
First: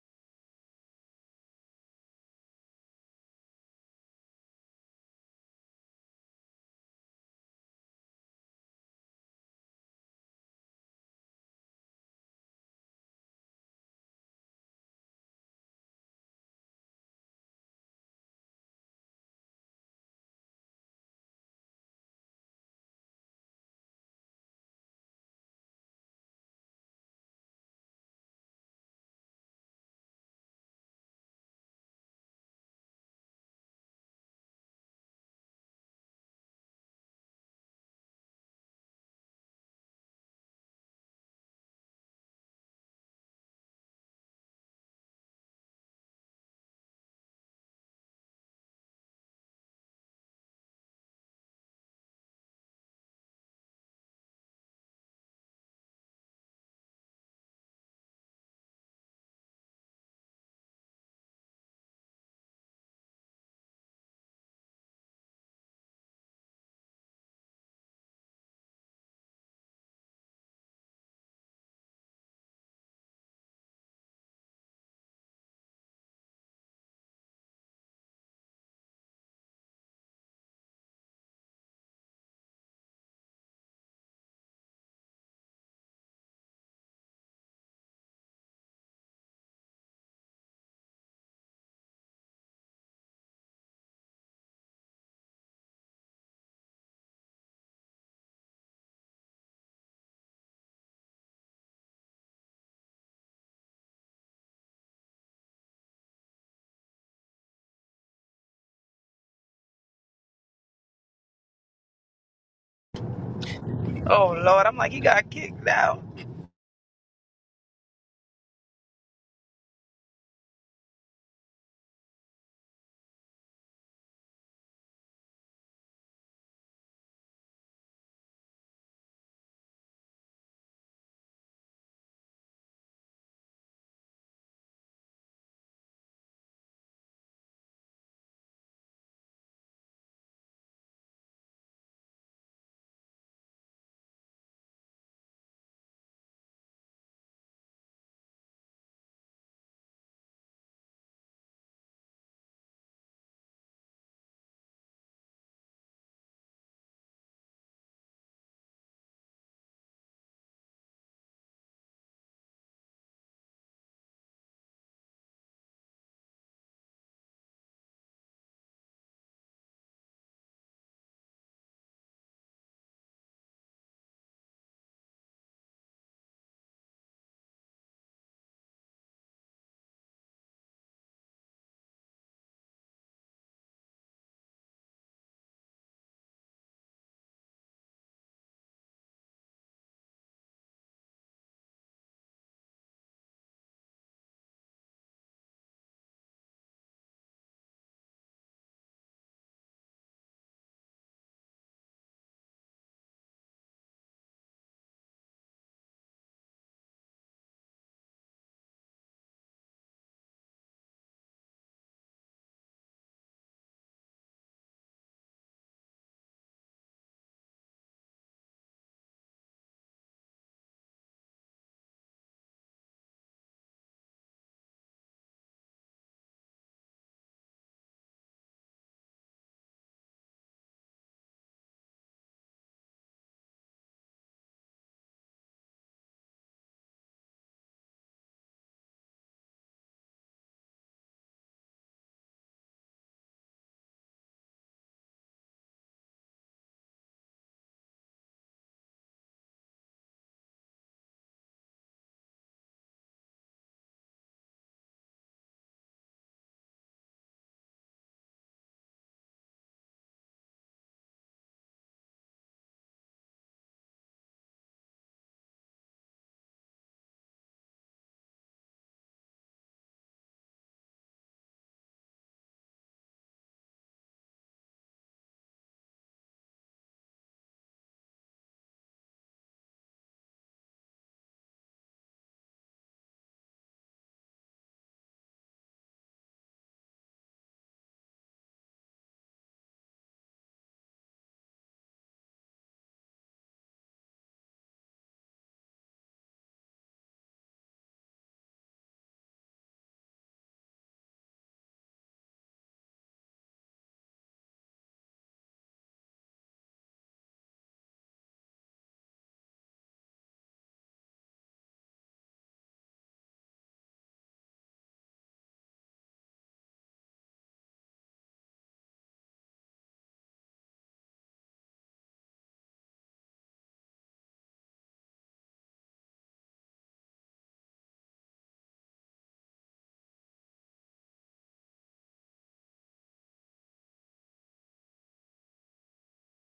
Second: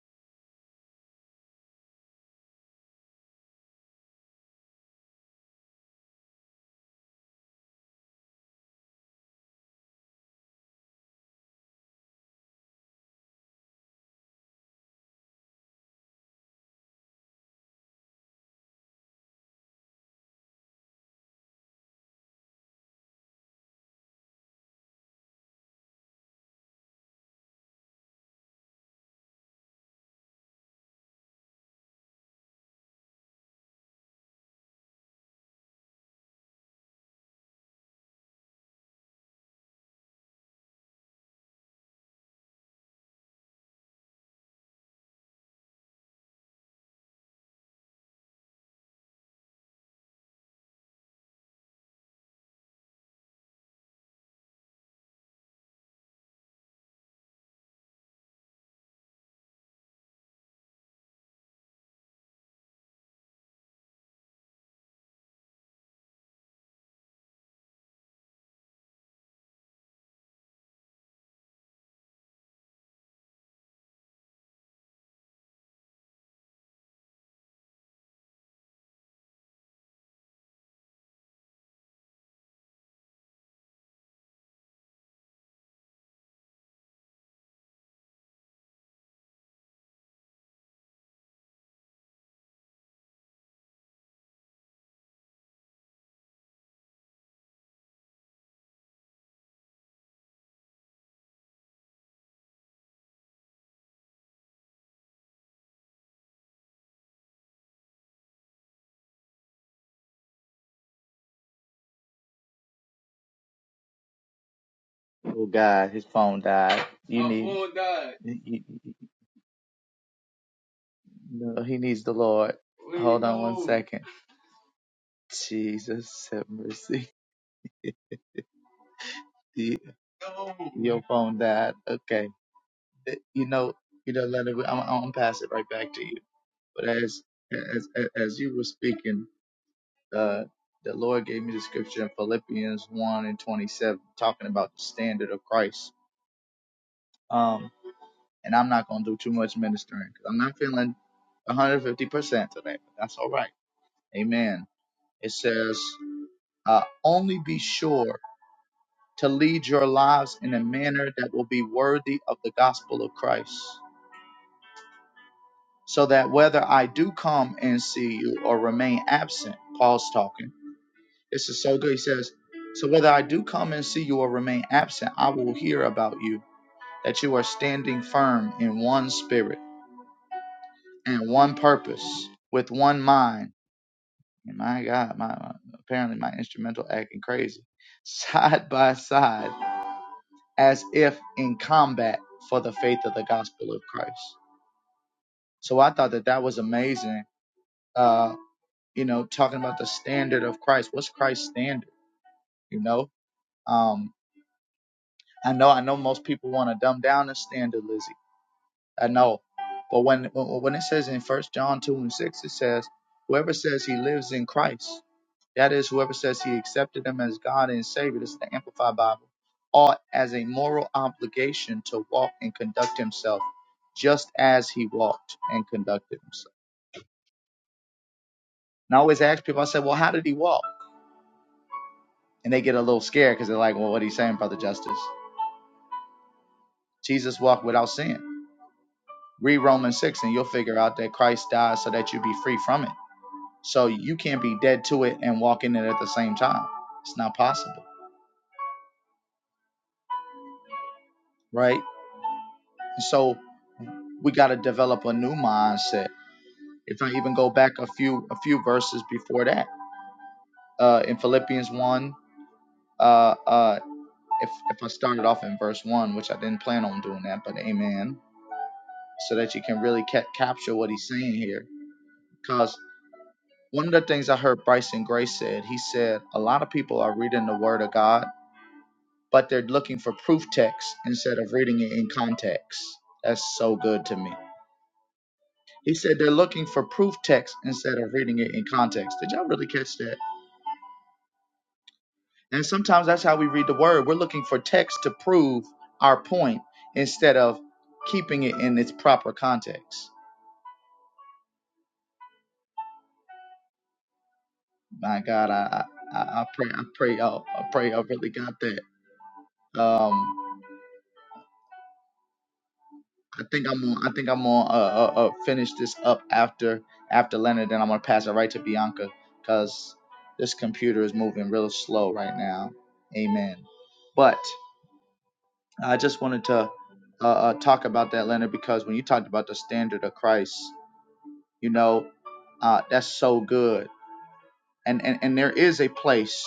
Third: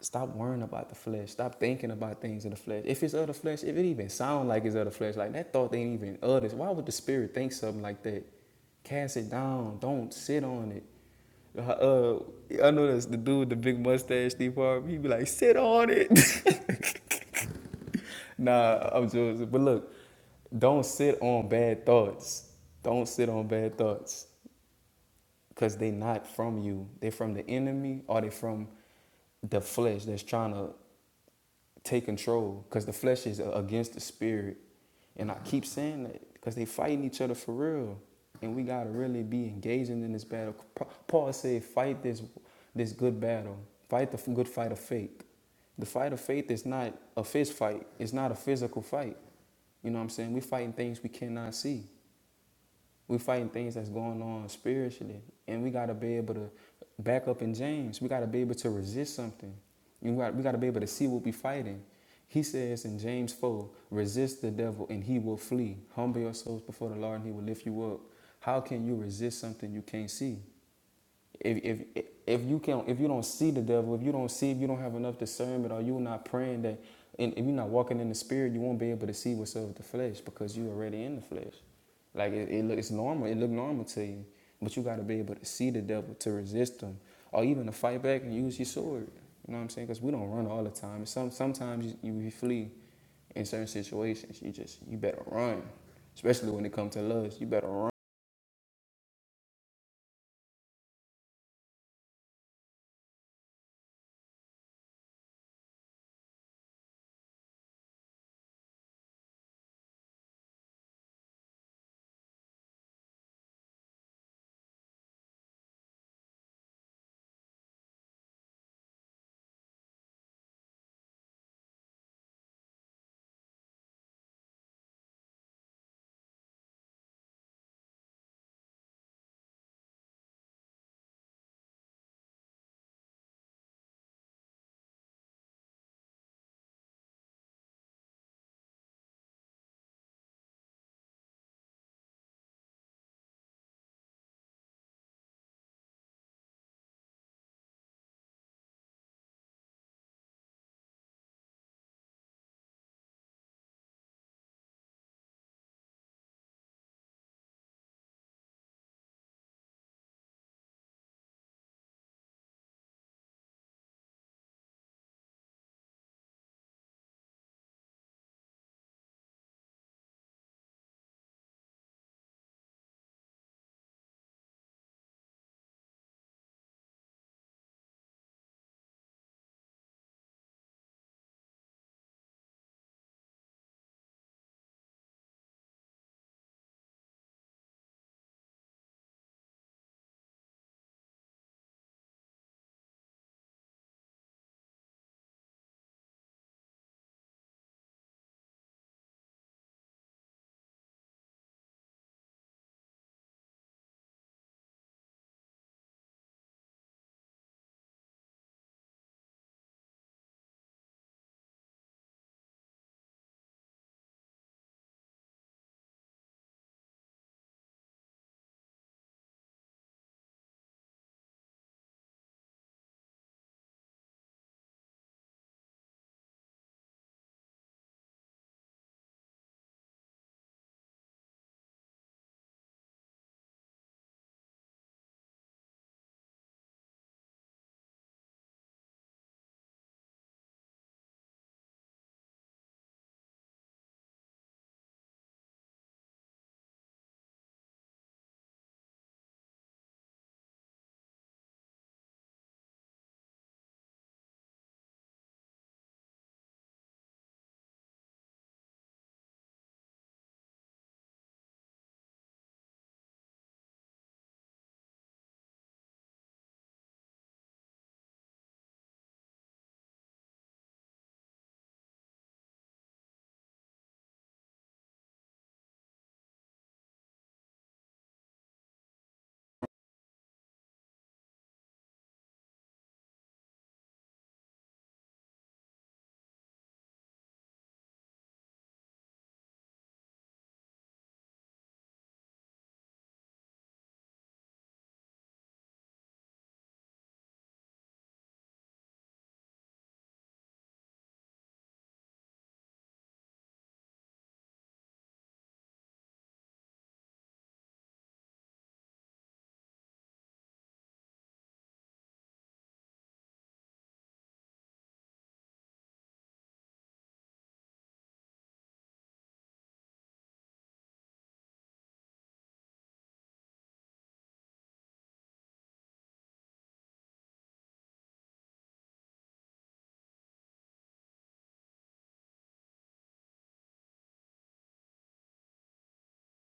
[SPEAKER 2] Stop worrying about the flesh. Stop thinking about things in the flesh. If it's of the flesh, if it even sound like it's of the flesh, like that thought ain't even of this. Why would the spirit think something like that? Cast it down. Don't sit on it. Uh, uh, I know that's the dude with the big mustache, Steve Harvey. He be like, sit on it. [laughs] nah, I'm joking. But look, don't sit on bad thoughts. Don't sit on bad thoughts because they not from you. They're from the enemy or they from the flesh that's trying to take control because the flesh is uh, against the spirit. And I keep saying that because they fighting each other for real. And we got to really be engaging in this battle. Paul said, fight this, this good battle. Fight the good fight of faith. The fight of faith is not a fist fight. It's not a physical fight. You know what I'm saying? We're fighting things we cannot see. We fighting things that's going on spiritually, and we gotta be able to back up in James. We gotta be able to resist something. You got, we gotta be able to see what we are fighting. He says in James 4, resist the devil and he will flee. Humble yourselves before the Lord and he will lift you up. How can you resist something you can't see? if if if you can if you don't see the devil, if you don't see, if you don't have enough discernment, or you're not praying that, and if you're not walking in the spirit, you won't be able to see what's of the flesh because you're already in the flesh. Like it, it it's normal, it look normal to you, but you got to be able to see the devil to resist him, or even to fight back and use your sword. You know what I'm saying? Because we don't run all the time. Some sometimes you, you flee in certain situations. You just you better run, especially when it comes to lust. You better run.
[SPEAKER 3] Oh Lord, I'm like, he got
[SPEAKER 1] Oh
[SPEAKER 3] kicked
[SPEAKER 1] God,
[SPEAKER 3] out.
[SPEAKER 1] his phone died. You My need. phone died. you- you- No, he needs the Lord. Where Hold on one second. Jesus have mercy. [laughs] Your No. Your phone died. Okay. you know, you know, Leonard, I'm, I'm gonna pass it right back to you. But as as as you were speaking, uh, the Lord gave me the scripture in Philippians one and twenty seven, talking about the standard of Christ. Um, and I'm not gonna do too much ministering because 'cause I'm not feeling 150 percent today. But that's all right. Amen. It says, uh, only be sure to lead your lives in a manner that will be worthy of the gospel of Christ so that whether I do come and see you or remain absent, Paul's talking. This is so good. He says, So whether I do come and see you or remain absent, I will hear about you, that you are standing firm in one spirit and one purpose with one mind. And my God, my my- apparently my instrumental acting crazy. [laughs] Side by side, as if in combat for the faith of the gospel of Christ. So I thought that that was amazing Uh, you know, talking about the standard of Christ. What's Christ's standard? You know, um, I know, I know, most people want to dumb down the standard, Lizzie. I know, but when when it says in First John two and six, it says, "Whoever says he lives in Christ, that is, whoever says he accepted him as God and Savior." This is the Amplified Bible. Ought as a moral obligation to walk and conduct himself just as he walked and conducted himself. And I always ask people, I say, well, how did he walk? And they get a little scared because they're like, well, what are you saying, Brother Justice? Jesus walked without sin. Read Romans 6 and you'll figure out that Christ died so that you be free from it. So you can't be dead to it and walk in it at the same time. It's not possible, right? And so we got to develop a new mindset. If I even go back a few a few verses before that, uh, in Philippians 1, uh, uh, if, if I started off in verse 1, which I didn't plan on doing that, but amen, so that you can really ca- capture what he's saying here. because One of the things I heard Bryson Gray said, he said, a lot of people are reading the Word of God, but they're looking for proof text instead of reading it in context. That's so good to me. He said they're looking for proof text instead of reading it in context. Did y'all really catch that? And sometimes that's how we read the Word. We're looking for text to prove our point instead of keeping it in its proper context. My God, I I, I I pray I pray y'all I pray y'all really got that. Um, I think I'm gonna I think I'm gonna uh, uh, uh, finish this up after after Leonard, then I'm gonna pass it right to Bianca because this computer is moving real slow right now. Amen. But I just wanted to uh, uh, talk about that, Leonard, because when you talked about the standard of Christ, you know, uh, that's so good and, and and there is a place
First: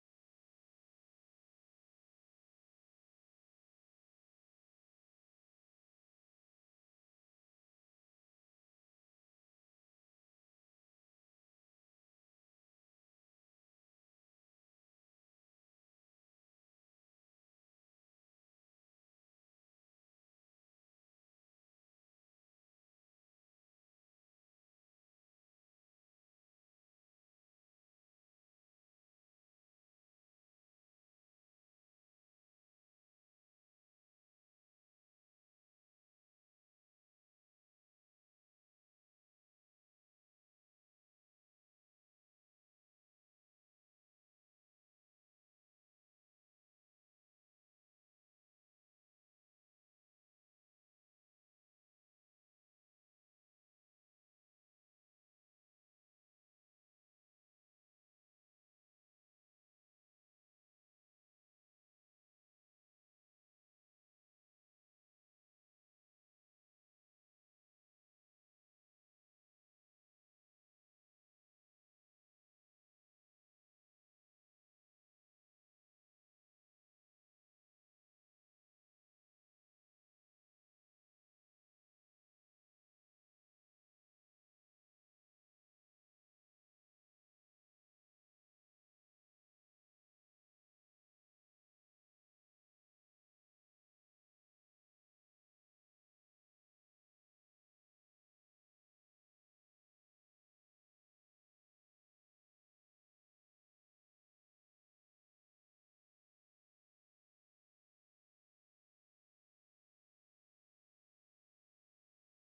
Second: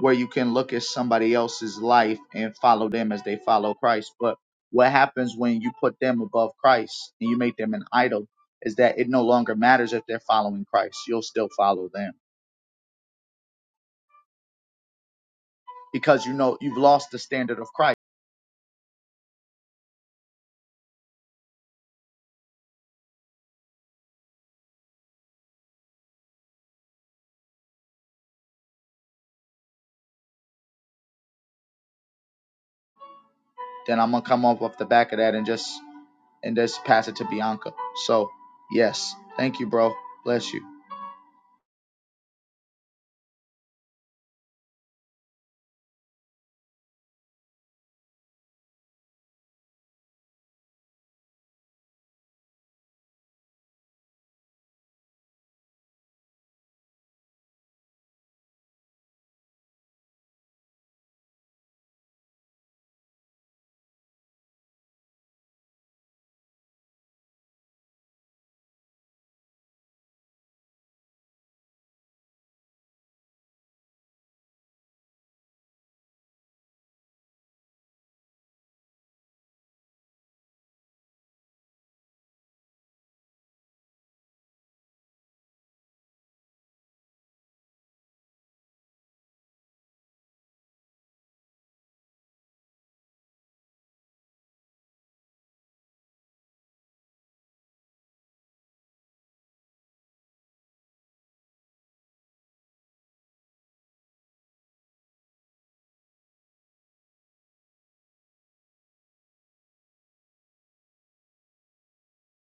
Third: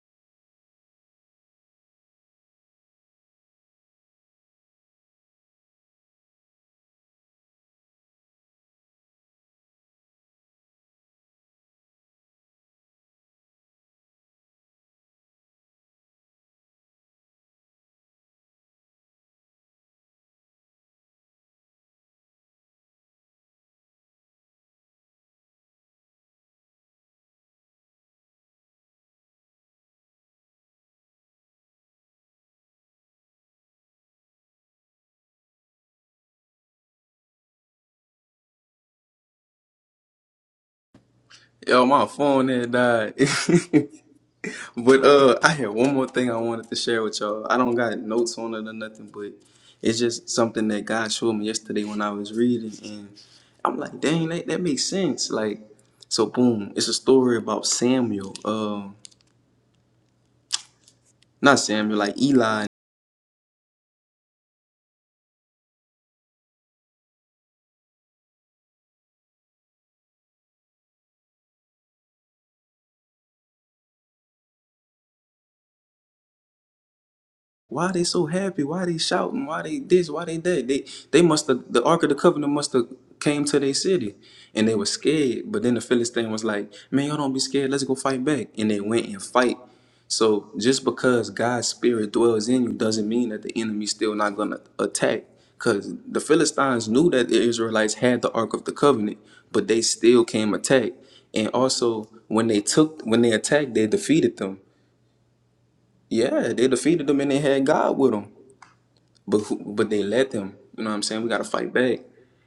[SPEAKER 1] where you can look at somebody else's life and follow them as they follow Christ. But what happens when you put them above Christ and you make them an idol is that it no longer matters if they're following Christ. You'll still follow them because you know you've lost the standard of Christ. Then I'm gonna come off off the back of that and just and just pass it to Bianca. So yes, thank you, bro. Bless you.
[SPEAKER 2] Yo, my phone then died. [laughs] But uh, I had one more thing I wanted to share with y'all. I don't got notes on it or nothing, but it's just something that God showed me yesterday when I was reading, and I'm like, dang, that, that makes sense. Like, so boom, it's a story about Samuel. Um, not Samuel, like Eli Why are they so happy? Why they shouting? Why they this? Why they that? They they must have the Ark of the Covenant must have came to their city and they were scared. But then the Philistine was like, Man, y'all don't be scared, let's go fight back. And they went and fight. So just because God's spirit dwells in you doesn't mean that the enemy's still not gonna attack. Cause the Philistines knew that the Israelites had the Ark of the Covenant, but they still came attack. And also when they took when they attacked, they defeated them. Yeah, they defeated them and they had God with them but who, but they let them. You know what I'm saying? We got to fight back.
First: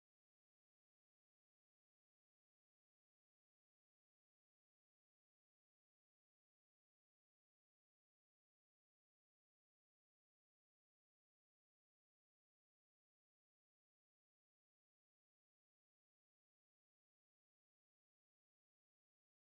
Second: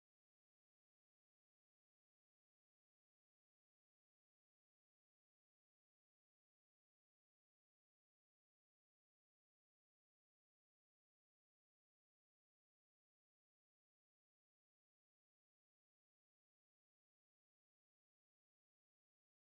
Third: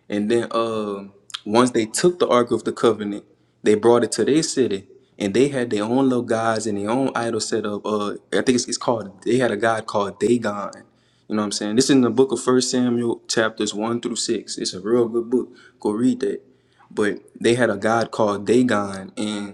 [SPEAKER 2] And then uh, once they took the Ark of the Covenant, they brought it to their city, and they had their own little guys and their own idol set up. Uh, I think it's, it's called. They had a god called Dagon. You know what I'm saying? This is in the book of First Samuel, chapters one through six. It's a real good book. Go read that. But they had a god called Dagon, and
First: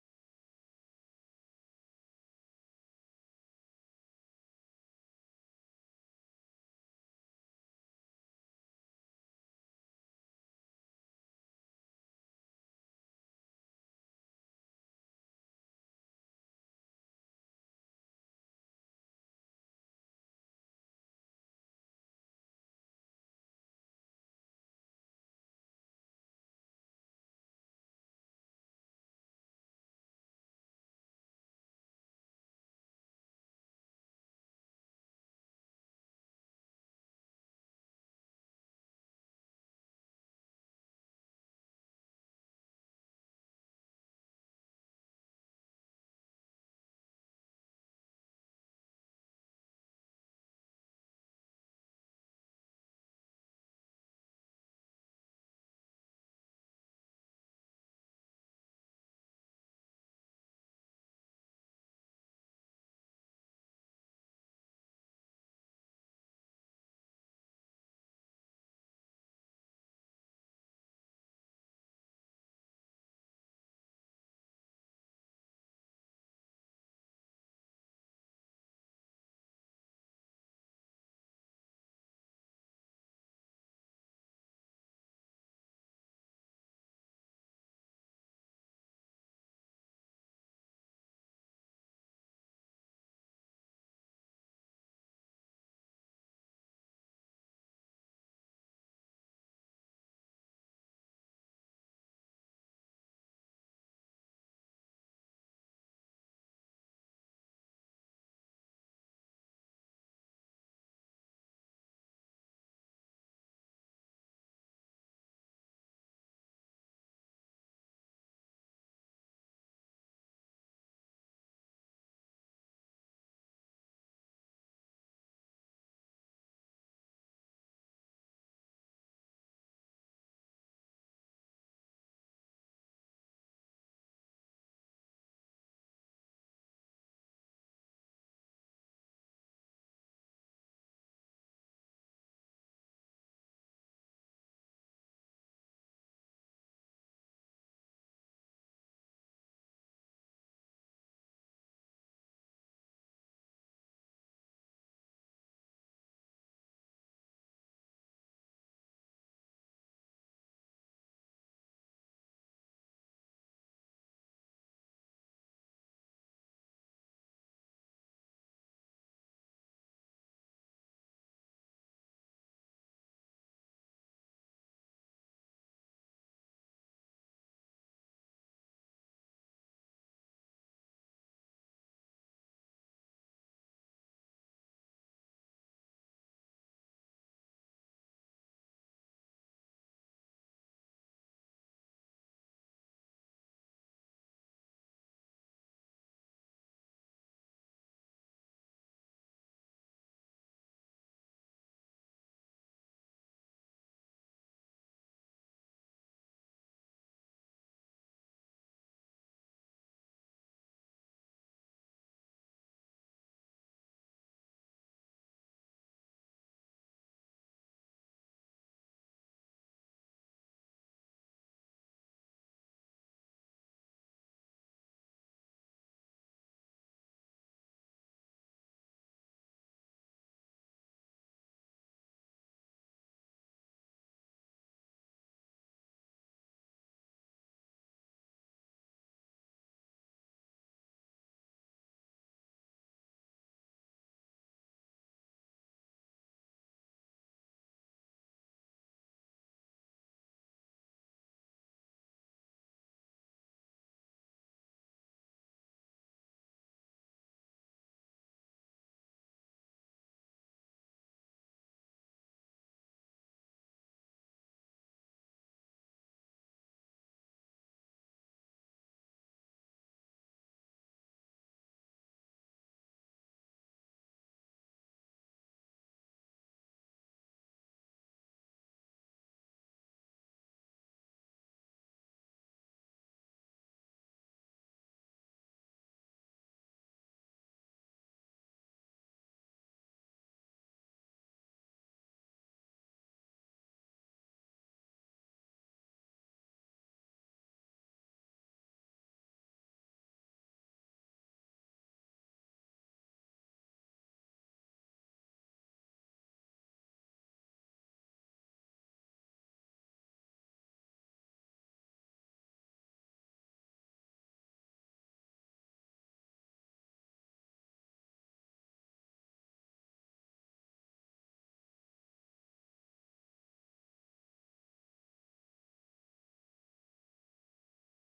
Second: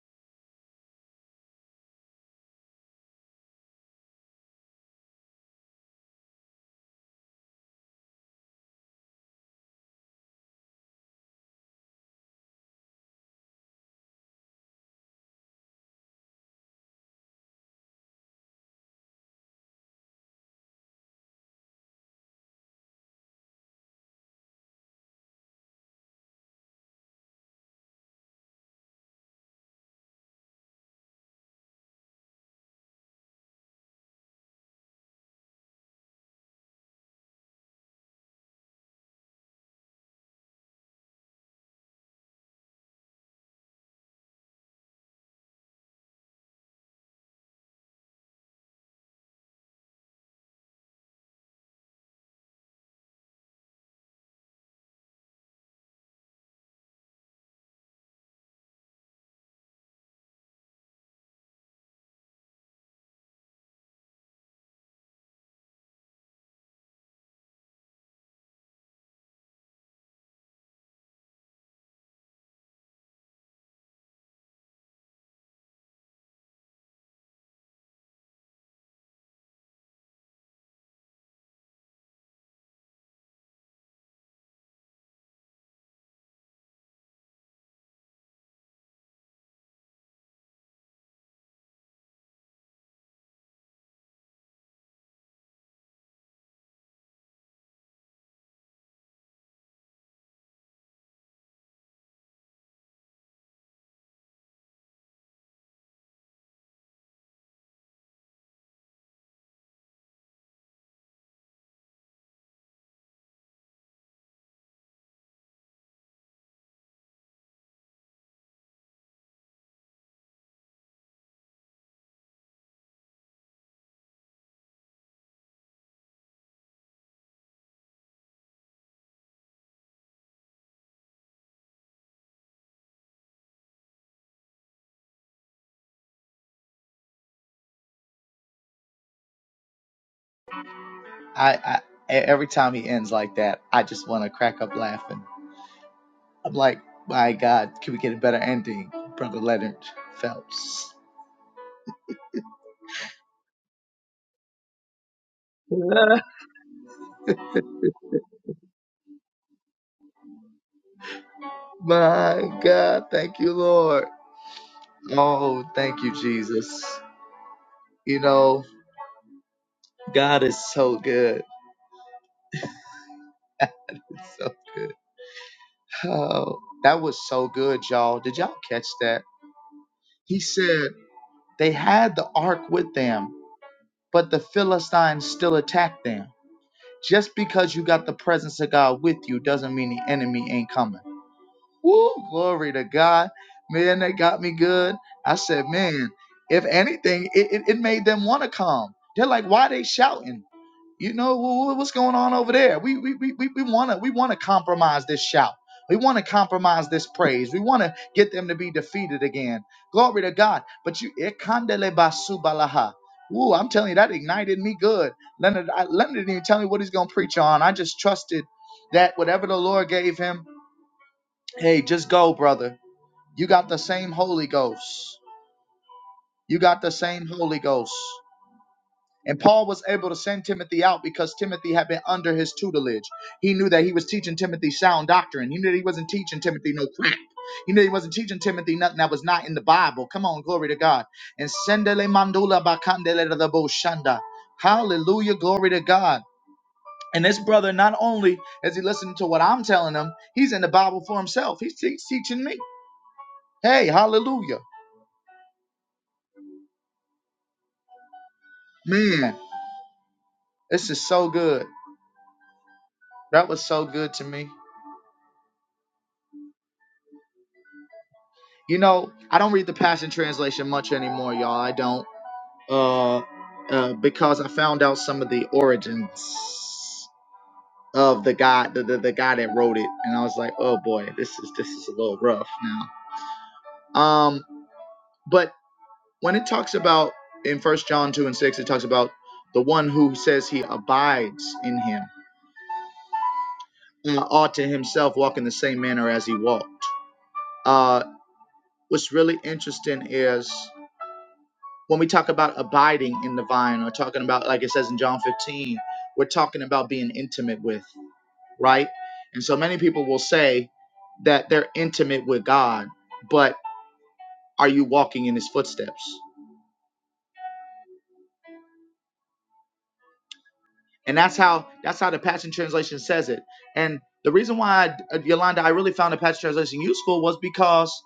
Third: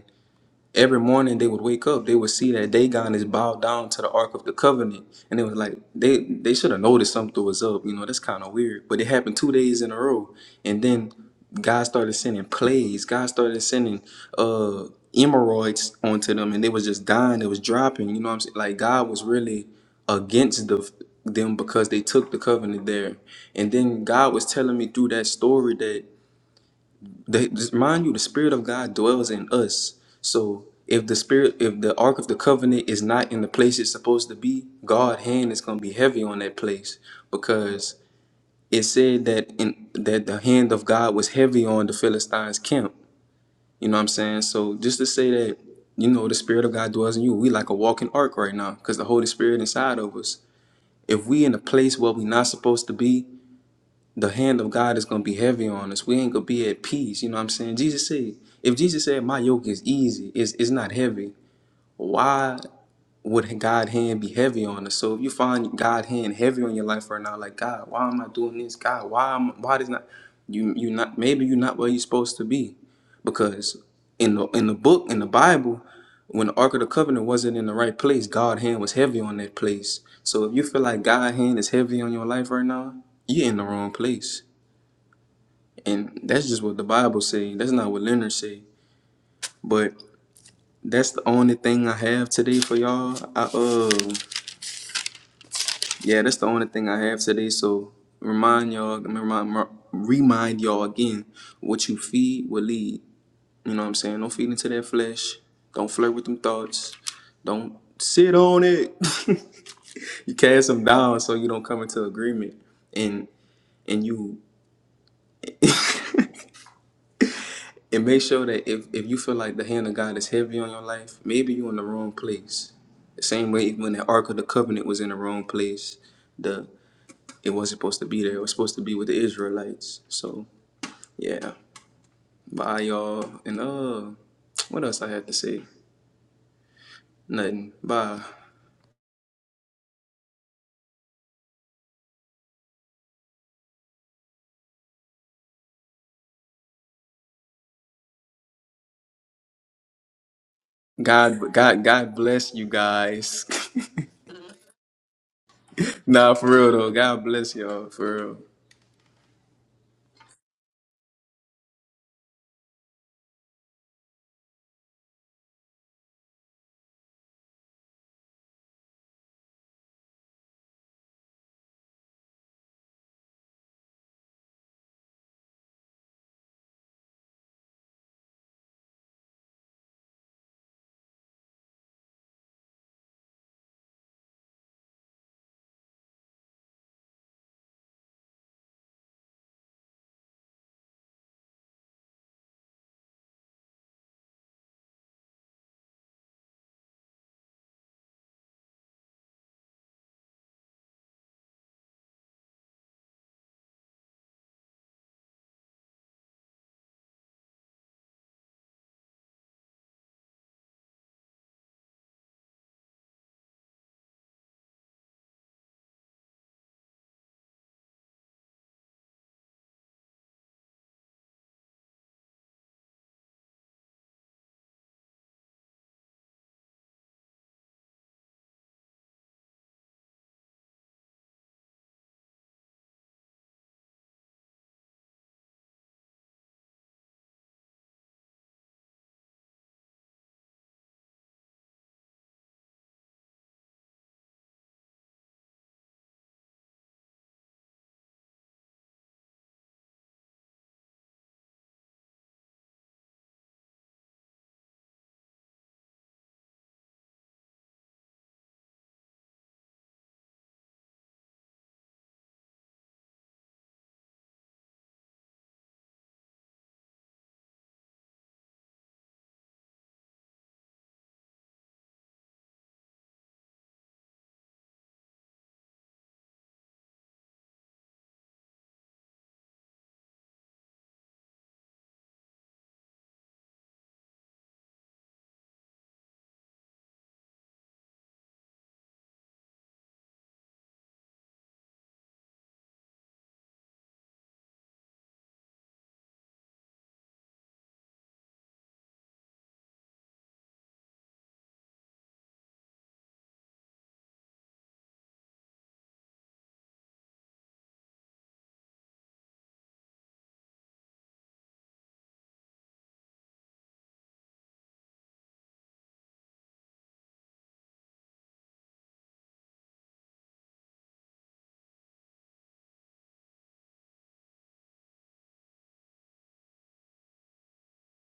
[SPEAKER 2] Every morning they would wake up, they would see that Dagon is bowed down to the Ark of the Covenant, and it was like they they should have noticed something was up. You know, that's kind of weird. But it happened two days in a row, and then God started sending plagues. God started sending uh emeroids onto them, and they was just dying. It was dropping. You know what I'm saying? Like God was really against the them because they took the covenant there. And then God was telling me through that story that. The, just mind you, the Spirit of God dwells in us. So if the Spirit, if the Ark of the Covenant is not in the place it's supposed to be, God's hand is going to be heavy on that place because it said that in that the hand of God was heavy on the Philistines' camp. You know what I'm saying? So just to say that, you know, the Spirit of God dwells in you, we like a walking ark right now because the Holy Spirit inside of us. If we in a place where we not supposed to be, the hand of God is gonna be heavy on us. We ain't gonna be at peace. You know what I'm saying? Jesus said, if Jesus said my yoke is easy, it's, it's not heavy why would God hand be heavy on us? So if you find God hand heavy on your life right now, like God, why am I doing this? God, why am why does not you you not maybe you're not where you're supposed to be, because in the in the book in the Bible, when the Ark of the Covenant wasn't in the right place, God hand was heavy on that place. So if you feel like God hand is heavy on your life right now, you're in the wrong place, and that's just what the Bible say. That's not what Leonard say, but. That's the only thing I have today for y'all. I uh Yeah, that's the only thing I have today. So remind y'all, I mean, remind, remind y'all again, what you feed will lead. You know what I'm saying? Don't feed into that flesh. Don't flirt with them thoughts. Don't sit on it. [laughs] you cast them down so you don't come into agreement. And and you and make sure that if, if you feel like the hand of God is heavy on your life, maybe you're in the wrong place. The same way when the Ark of the Covenant was in the wrong place. it wasn't supposed to be there. It was supposed to be with the Israelites. So yeah, bye y'all. And uh, what else I had to say? Nothing. Bye.
[SPEAKER 1] I I e- every time he ends like that, I just want to crack up laughing. I'm like, my God, can we get a better ending? Brother Leonard Phelps.
[SPEAKER 2] God, God, God bless you guys.
[SPEAKER 1] [laughs]
[SPEAKER 2] [laughs]
[SPEAKER 1] my
[SPEAKER 2] nah, for real though. God bless y'all. For real.
[SPEAKER 1] God, thank you, Lord. Oh, thank you, Jesus. You know, God is so good. [laughs] It's so good. Oh, that was so good, y'all. Did y'all catch that? He said they had the ark with them, but the Philistines still attacked them. Just because you got the presence of God with you doesn't mean the enemy ain't coming. Woo, glory to God. Man, that got me good. I said, man, if anything, it, it, it made them want to come. They're like, why they shouting? You know, wh- wh- what's going on over there? We we we we want to we want to compromise this shout. We want to compromise this praise. We want to get them to be defeated again. Glory to God. But you, ikandele basubalaha. Woo, I'm telling you, that ignited me good. Leonard, I, Leonard didn't even tell me what he's going to preach on. I just trusted that whatever the Lord gave him, hey, just go, brother you got the same Holy Ghost. You got the same Holy Ghost. And Paul was able to send Timothy out because Timothy had been under his tutelage. He knew that he was teaching Timothy sound doctrine. He knew that he wasn't teaching Timothy no crap. He knew he wasn't teaching Timothy nothing that was not in the Bible. Come on, glory to God. And sendele mandula bakandele de bo Hallelujah, glory to God. And this brother, not only is he listening to what I'm telling him, he's in the Bible for himself. He's, he's teaching me. Hey, hallelujah. Man. This is so good. That was so good to me. You know, I don't read the Passion Translation much anymore, y'all. I don't. Uh, uh, because I found out some of the origins of the guy, the, the, the guy that wrote it, and I was like, oh boy, this is this is a little rough now. Um, but when it talks about in First John two and six, it talks about the one who says he abides in Him uh, ought to himself walk in the same manner as he walked. Uh, what's really interesting is when we talk about abiding in the vine or talking about like it says in john 15 we're talking about being intimate with right and so many people will say that they're intimate with god but are you walking in his footsteps and that's how that's how the passion translation says it and the reason why I, yolanda i really found the passion translation useful was because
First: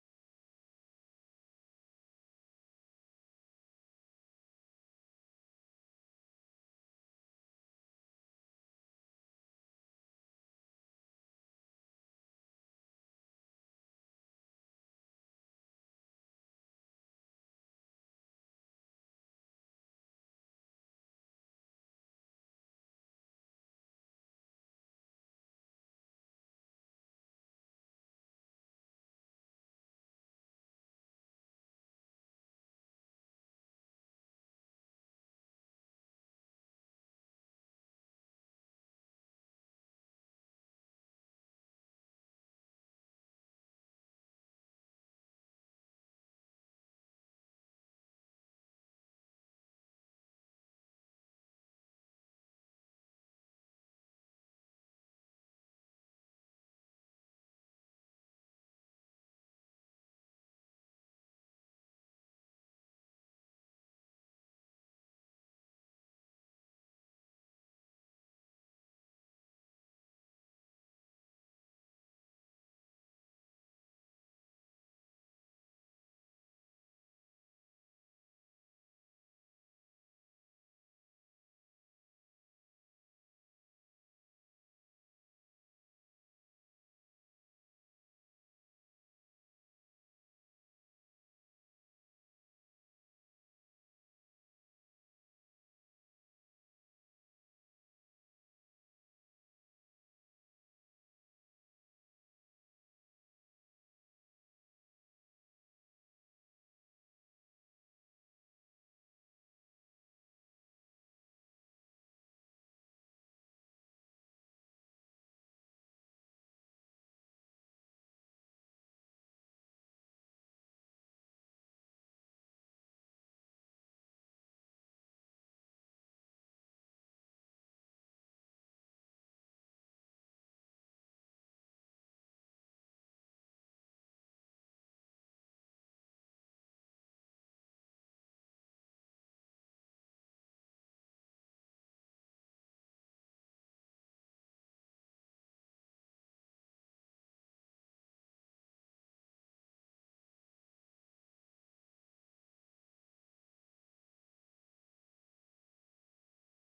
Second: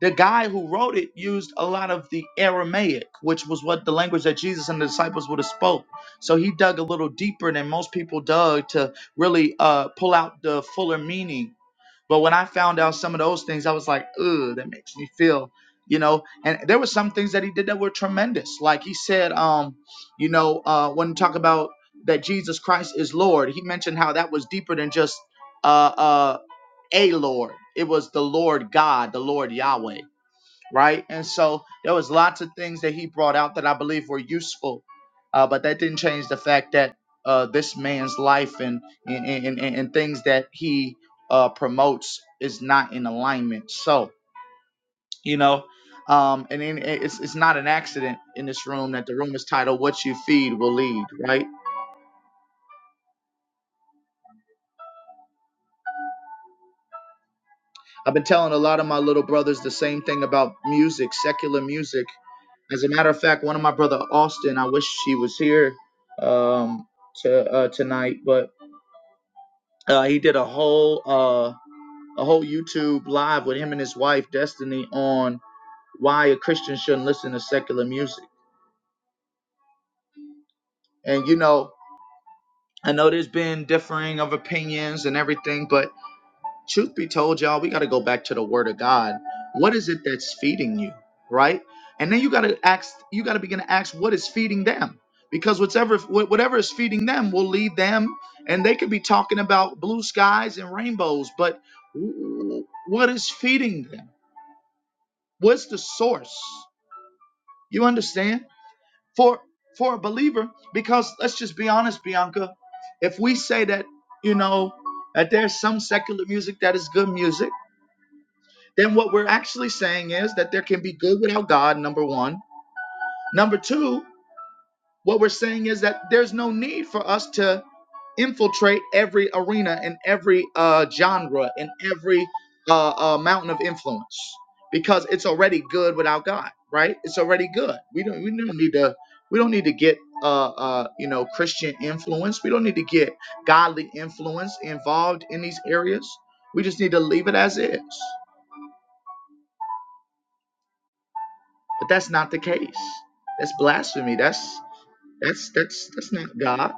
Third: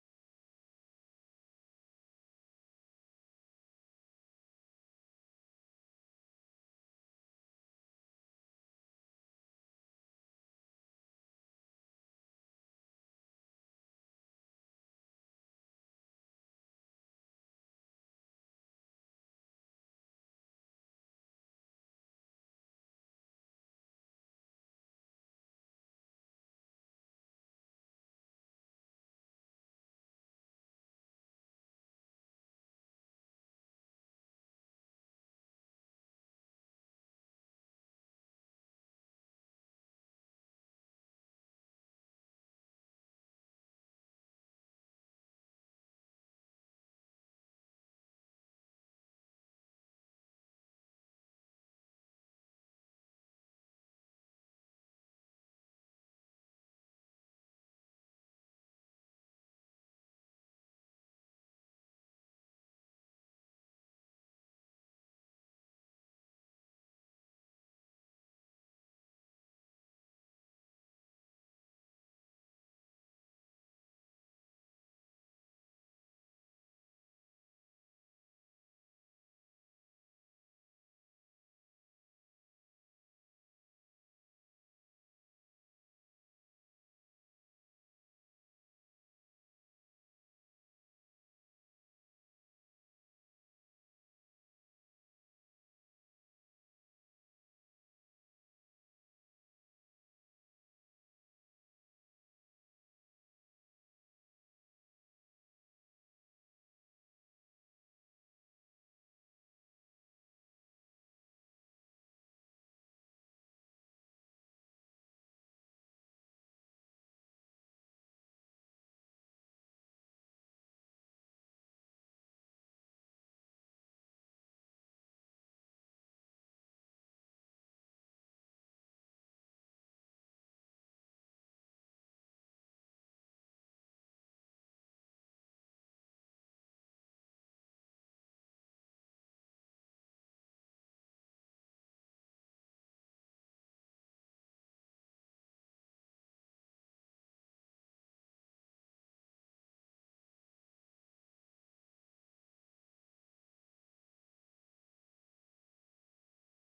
[SPEAKER 1] the guy who wrote it used a lot of the aramaic which was what the language that jesus and the disciples would have spoke so he dug a little deeper than most people dug to really uh, pull out the fuller meaning but when i found out some of those things i was like ugh that makes me feel you know and there were some things that he did that were tremendous like he said um you know uh when talk about that jesus christ is lord he mentioned how that was deeper than just uh uh a lord it was the lord god the lord yahweh right? And so there was lots of things that he brought out that I believe were useful, uh, but that didn't change the fact that uh, this man's life and and, and, and and things that he uh, promotes is not in alignment. So you know, um, and then it's it's not an accident in this room that the room is titled "What You Feed Will Lead," right? I've been telling a lot of my little brothers the same thing about music, secular music. As a matter of fact, one of my brother Austin, I wish he was here um, to uh, tonight, but uh, he did a whole uh, a whole YouTube live with him and his wife Destiny on why a Christian shouldn't listen to secular music. And you know, I know there's been differing of opinions and everything, but truth be told, y'all, we got to go back to the word of God. What is it that's feeding you, right? And then you got to ask, you got to begin to ask, what is feeding them? Because whatever, whatever is feeding them will lead them, and they could be talking about blue skies and rainbows, but what is feeding them? What's the source? You understand? For for a believer, because let's just be honest, Bianca, if we say that you know that there's some secular music that is good music then what we're actually saying is that there can be good without God, number one. Number two, what we're saying is that there's no need for us to infiltrate every arena and every uh, genre and every uh, uh, mountain of influence because it's already good without God, right? It's already good. We don't we don't need to we don't need to get uh, uh, you know Christian influence. We don't need to get godly influence involved in these areas. We just need to leave it as is. But that's not the case. That's blasphemy. That's that's that's that's not God.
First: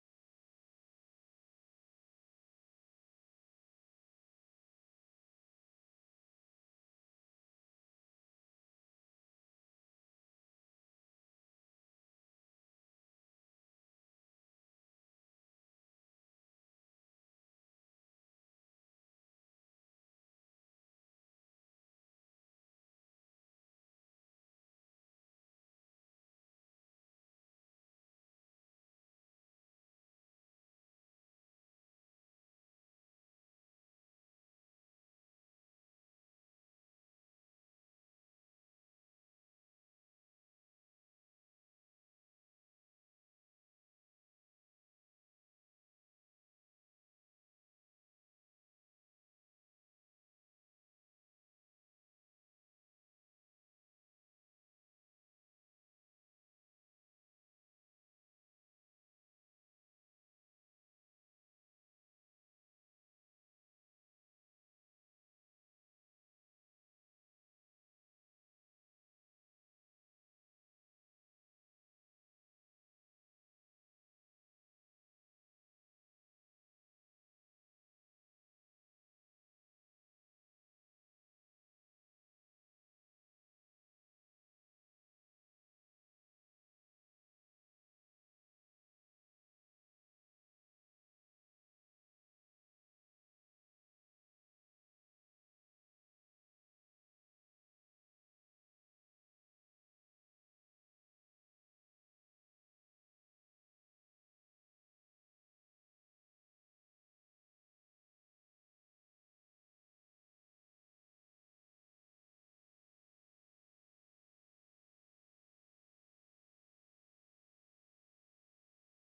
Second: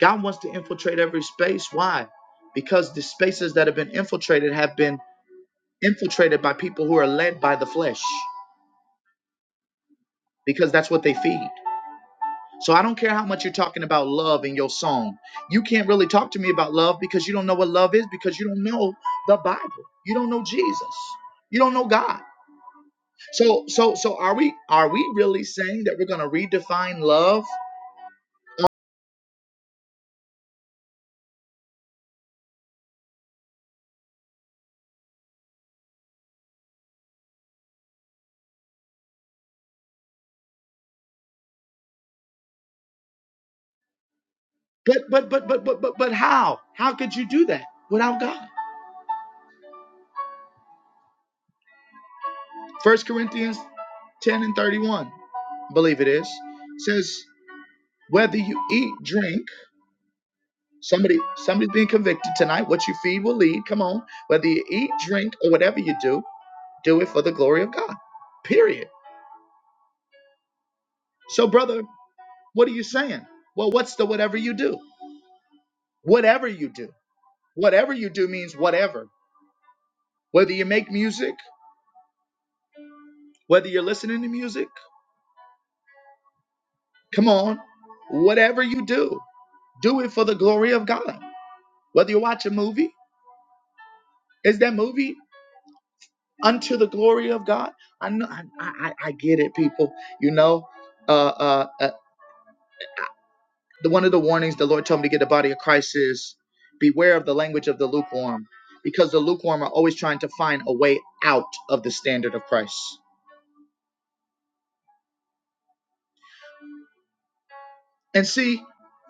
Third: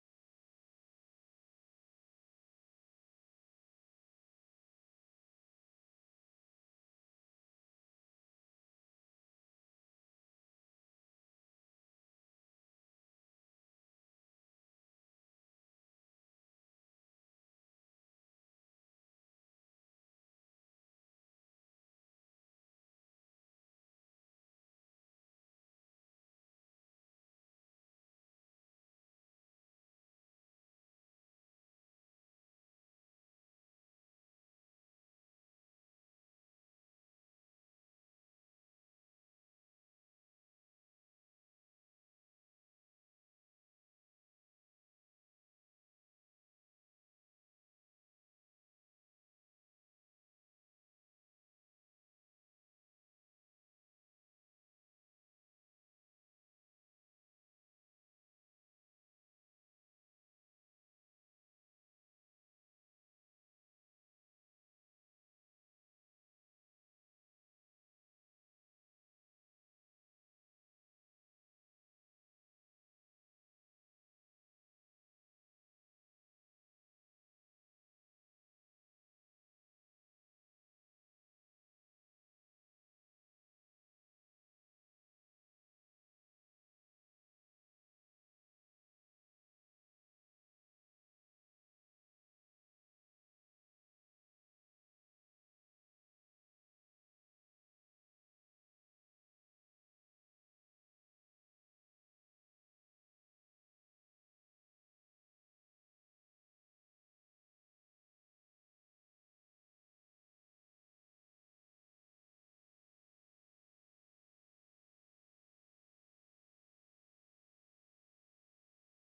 [SPEAKER 1] God wants to infiltrate every space. Why? Because the spaces that have been infiltrated have been infiltrated by people who are led by the flesh. Because that's what they feed. So I don't care how much you're talking about love in your song. You can't really talk to me about love because you don't know what love is because you don't know the Bible. You don't know Jesus. You don't know God. So so so are we are we really saying that we're going to redefine love But but but but but but but how? How could you do that without God? First Corinthians 10 and 31, I believe it is, says whether you eat, drink, somebody somebody's being convicted tonight, what you feed will lead. Come on. Whether you eat, drink, or whatever you do, do it for the glory of God. Period. So, brother, what are you saying? Well, what's the whatever you do? Whatever you do. Whatever you do means whatever. Whether you make music, whether you're listening to music. Come on. Whatever you do, do it for the glory of God. Whether you watch a movie, is that movie unto the glory of God? I know I, I, I get it, people. You know, uh, uh, uh, the one of the warnings the Lord told me to get the body of Christ is beware of the language of the lukewarm, because the lukewarm are always trying to find a way out of the standard of Christ. And see,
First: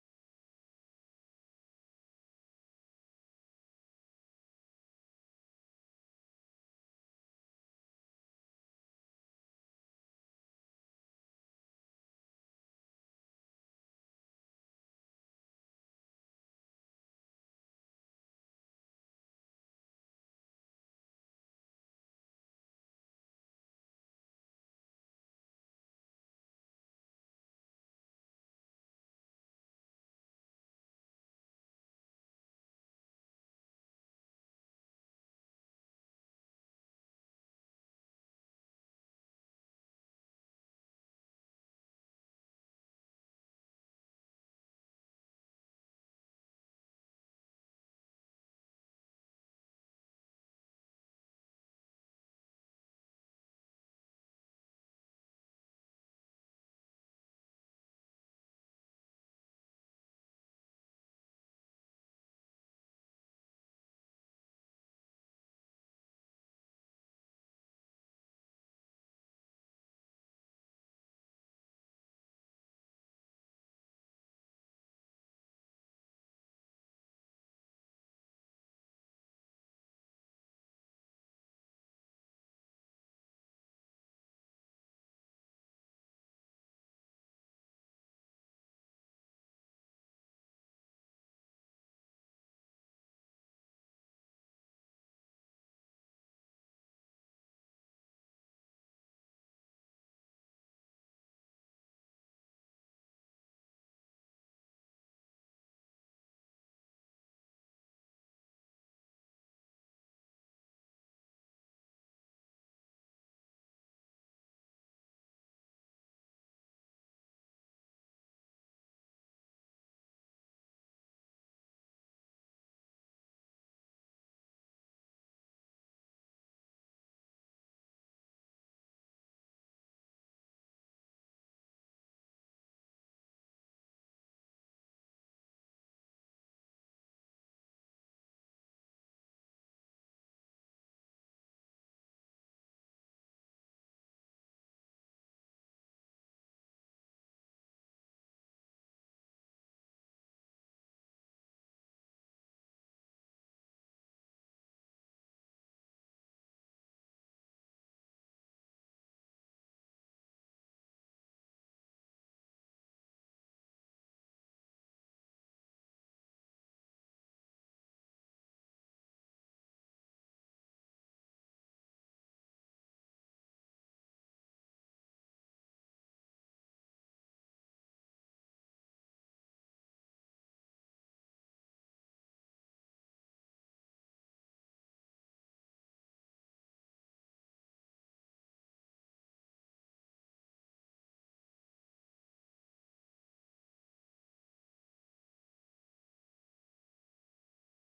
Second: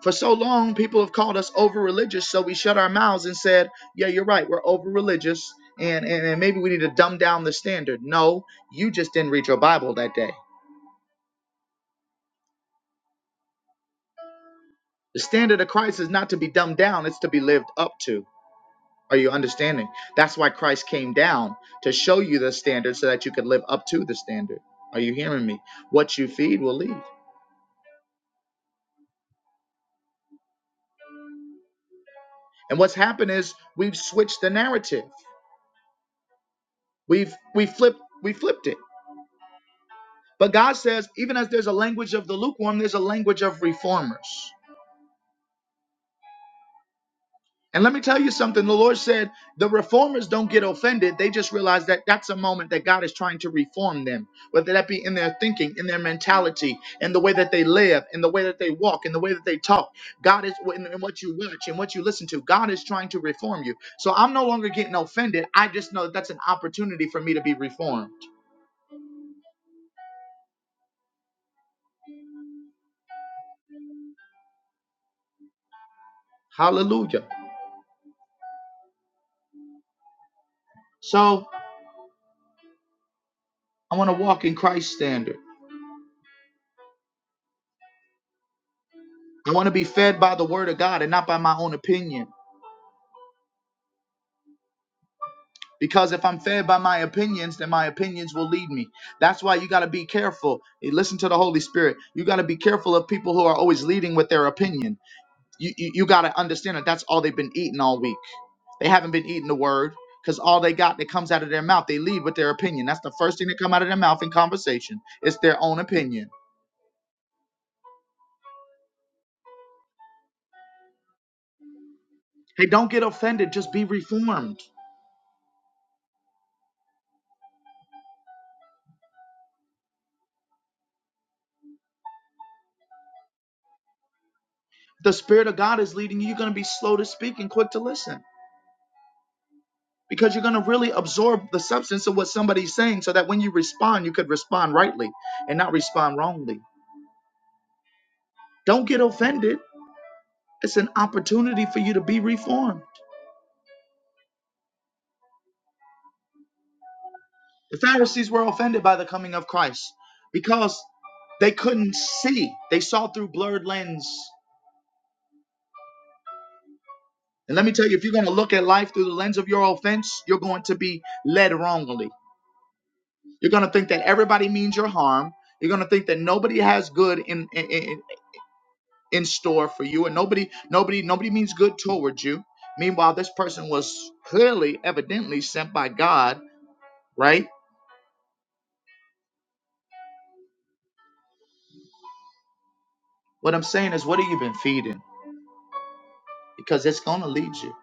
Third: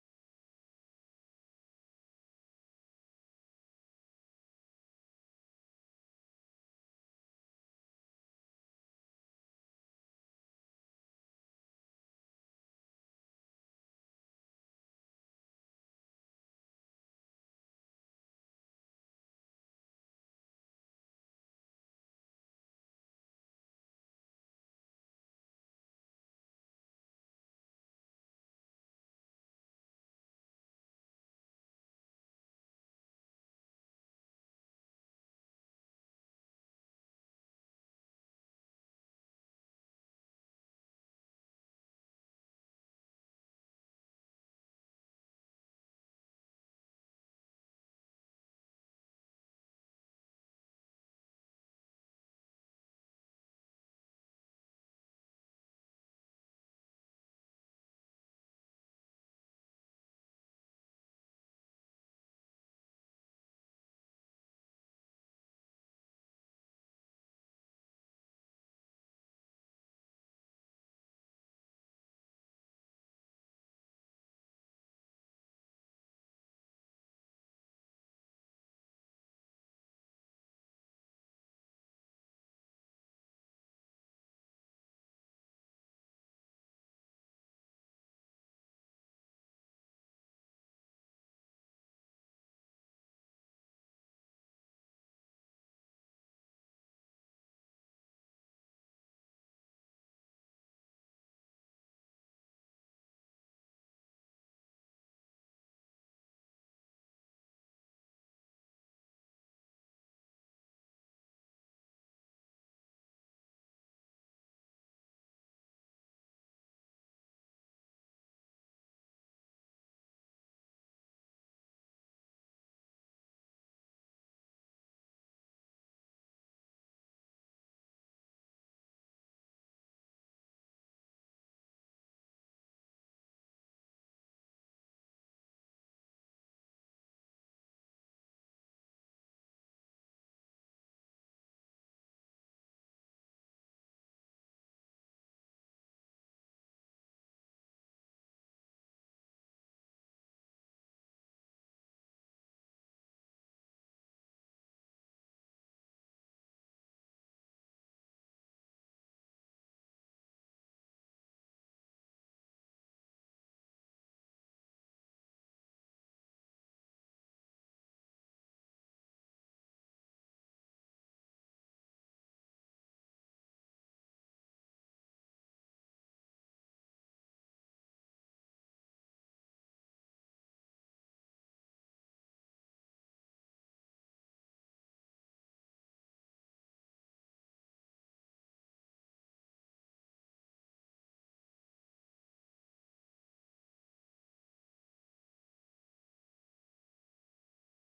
[SPEAKER 1] for so long, people have called us over religious, so we shut our mouths and said, Yeah, you're right, we're over religious, and, and, and maybe we need to dumb down the standard. No, you just didn't read your Bible that day. The standard of Christ is not to be dumbed down, it's to be lived up to. Are you understanding? That's why Christ came down to show you the standard so that you could live up to the standard. Are you hearing me? What you feed will lead. And what's happened is we've switched the narrative. We've we flipped we flipped it But God says, even as there's a language of the lukewarm, there's a language of reformers. And let me tell you something the Lord said, the reformers don't get offended. They just realize that that's a moment that God is trying to reform them, whether that be in their thinking, in their mentality, in the way that they live, in the way that they walk, in the way that they talk. God is, in, in what you watch and what you listen to, God is trying to reform you. So I'm no longer getting offended. I just know that that's an opportunity for me to be reformed. Hallelujah. So I want to walk in Christ's standard. I want to be fed by the word of God and not by my own opinion. Because if I'm fed by my opinions, then my opinions will lead me. That's why you got to be careful. You listen to the Holy Spirit. You got to be careful of people who are always leading with their opinion. You, you, you got to understand that that's all they've been eating all week. They haven't been eating the word because all they got that comes out of their mouth, they lead with their opinion. That's the first thing that come out of their mouth in conversation. It's their own opinion. Hey, don't get offended. Just be reformed. The Spirit of God is leading you. You're going to be slow to speak and quick to listen. because you're going to really absorb the substance of what somebody's saying so that when you respond, you could respond rightly and not respond wrongly. Don't get offended. It's an opportunity for you to be reformed. The Pharisees were offended by the coming of Christ because they couldn't see. They saw through blurred lens. And let me tell you, if you're going to look at life through the lens of your offense, you're going to be led wrongly. You're going to think that everybody means your harm. You're going to think that nobody has good in. in, in, in store for you and nobody nobody nobody means good towards you meanwhile this person was clearly evidently sent by god right what i'm saying is what have you been feeding because it's going to lead you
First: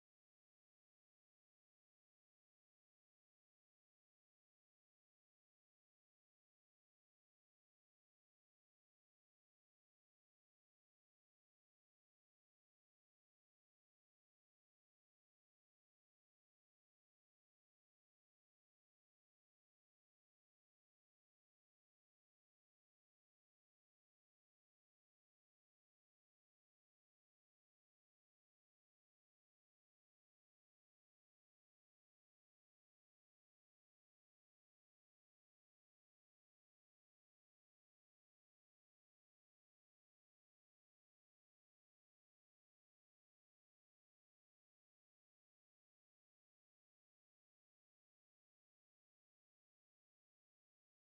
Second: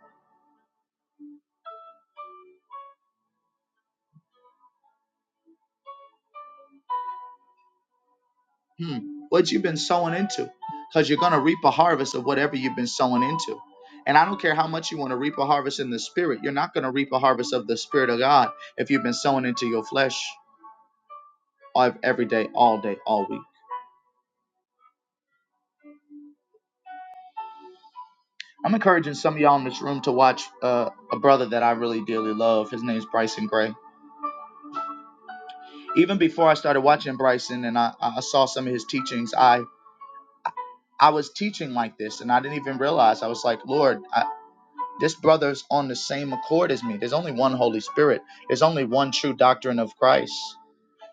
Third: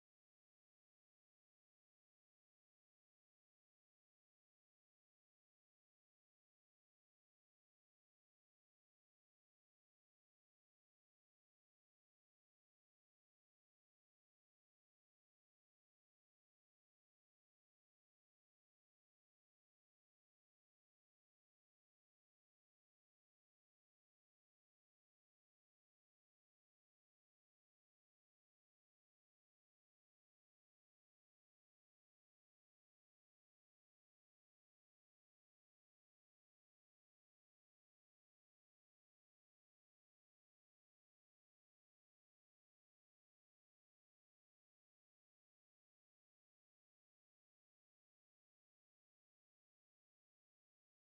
[SPEAKER 1] hmm what you've been sowing into because you're going to reap a harvest of whatever you've been sowing into and i don't care how much you want to reap a harvest in the spirit you're not going to reap a harvest of the spirit of god if you've been sowing into your flesh every day all day all week I'm encouraging some of y'all in this room to watch uh, a brother that I really dearly love. His name is Bryson Gray. Even before I started watching Bryson and I, I saw some of his teachings, I I was teaching like this and I didn't even realize. I was like, Lord, I, this brother's on the same accord as me. There's only one Holy Spirit. There's only one true doctrine of Christ.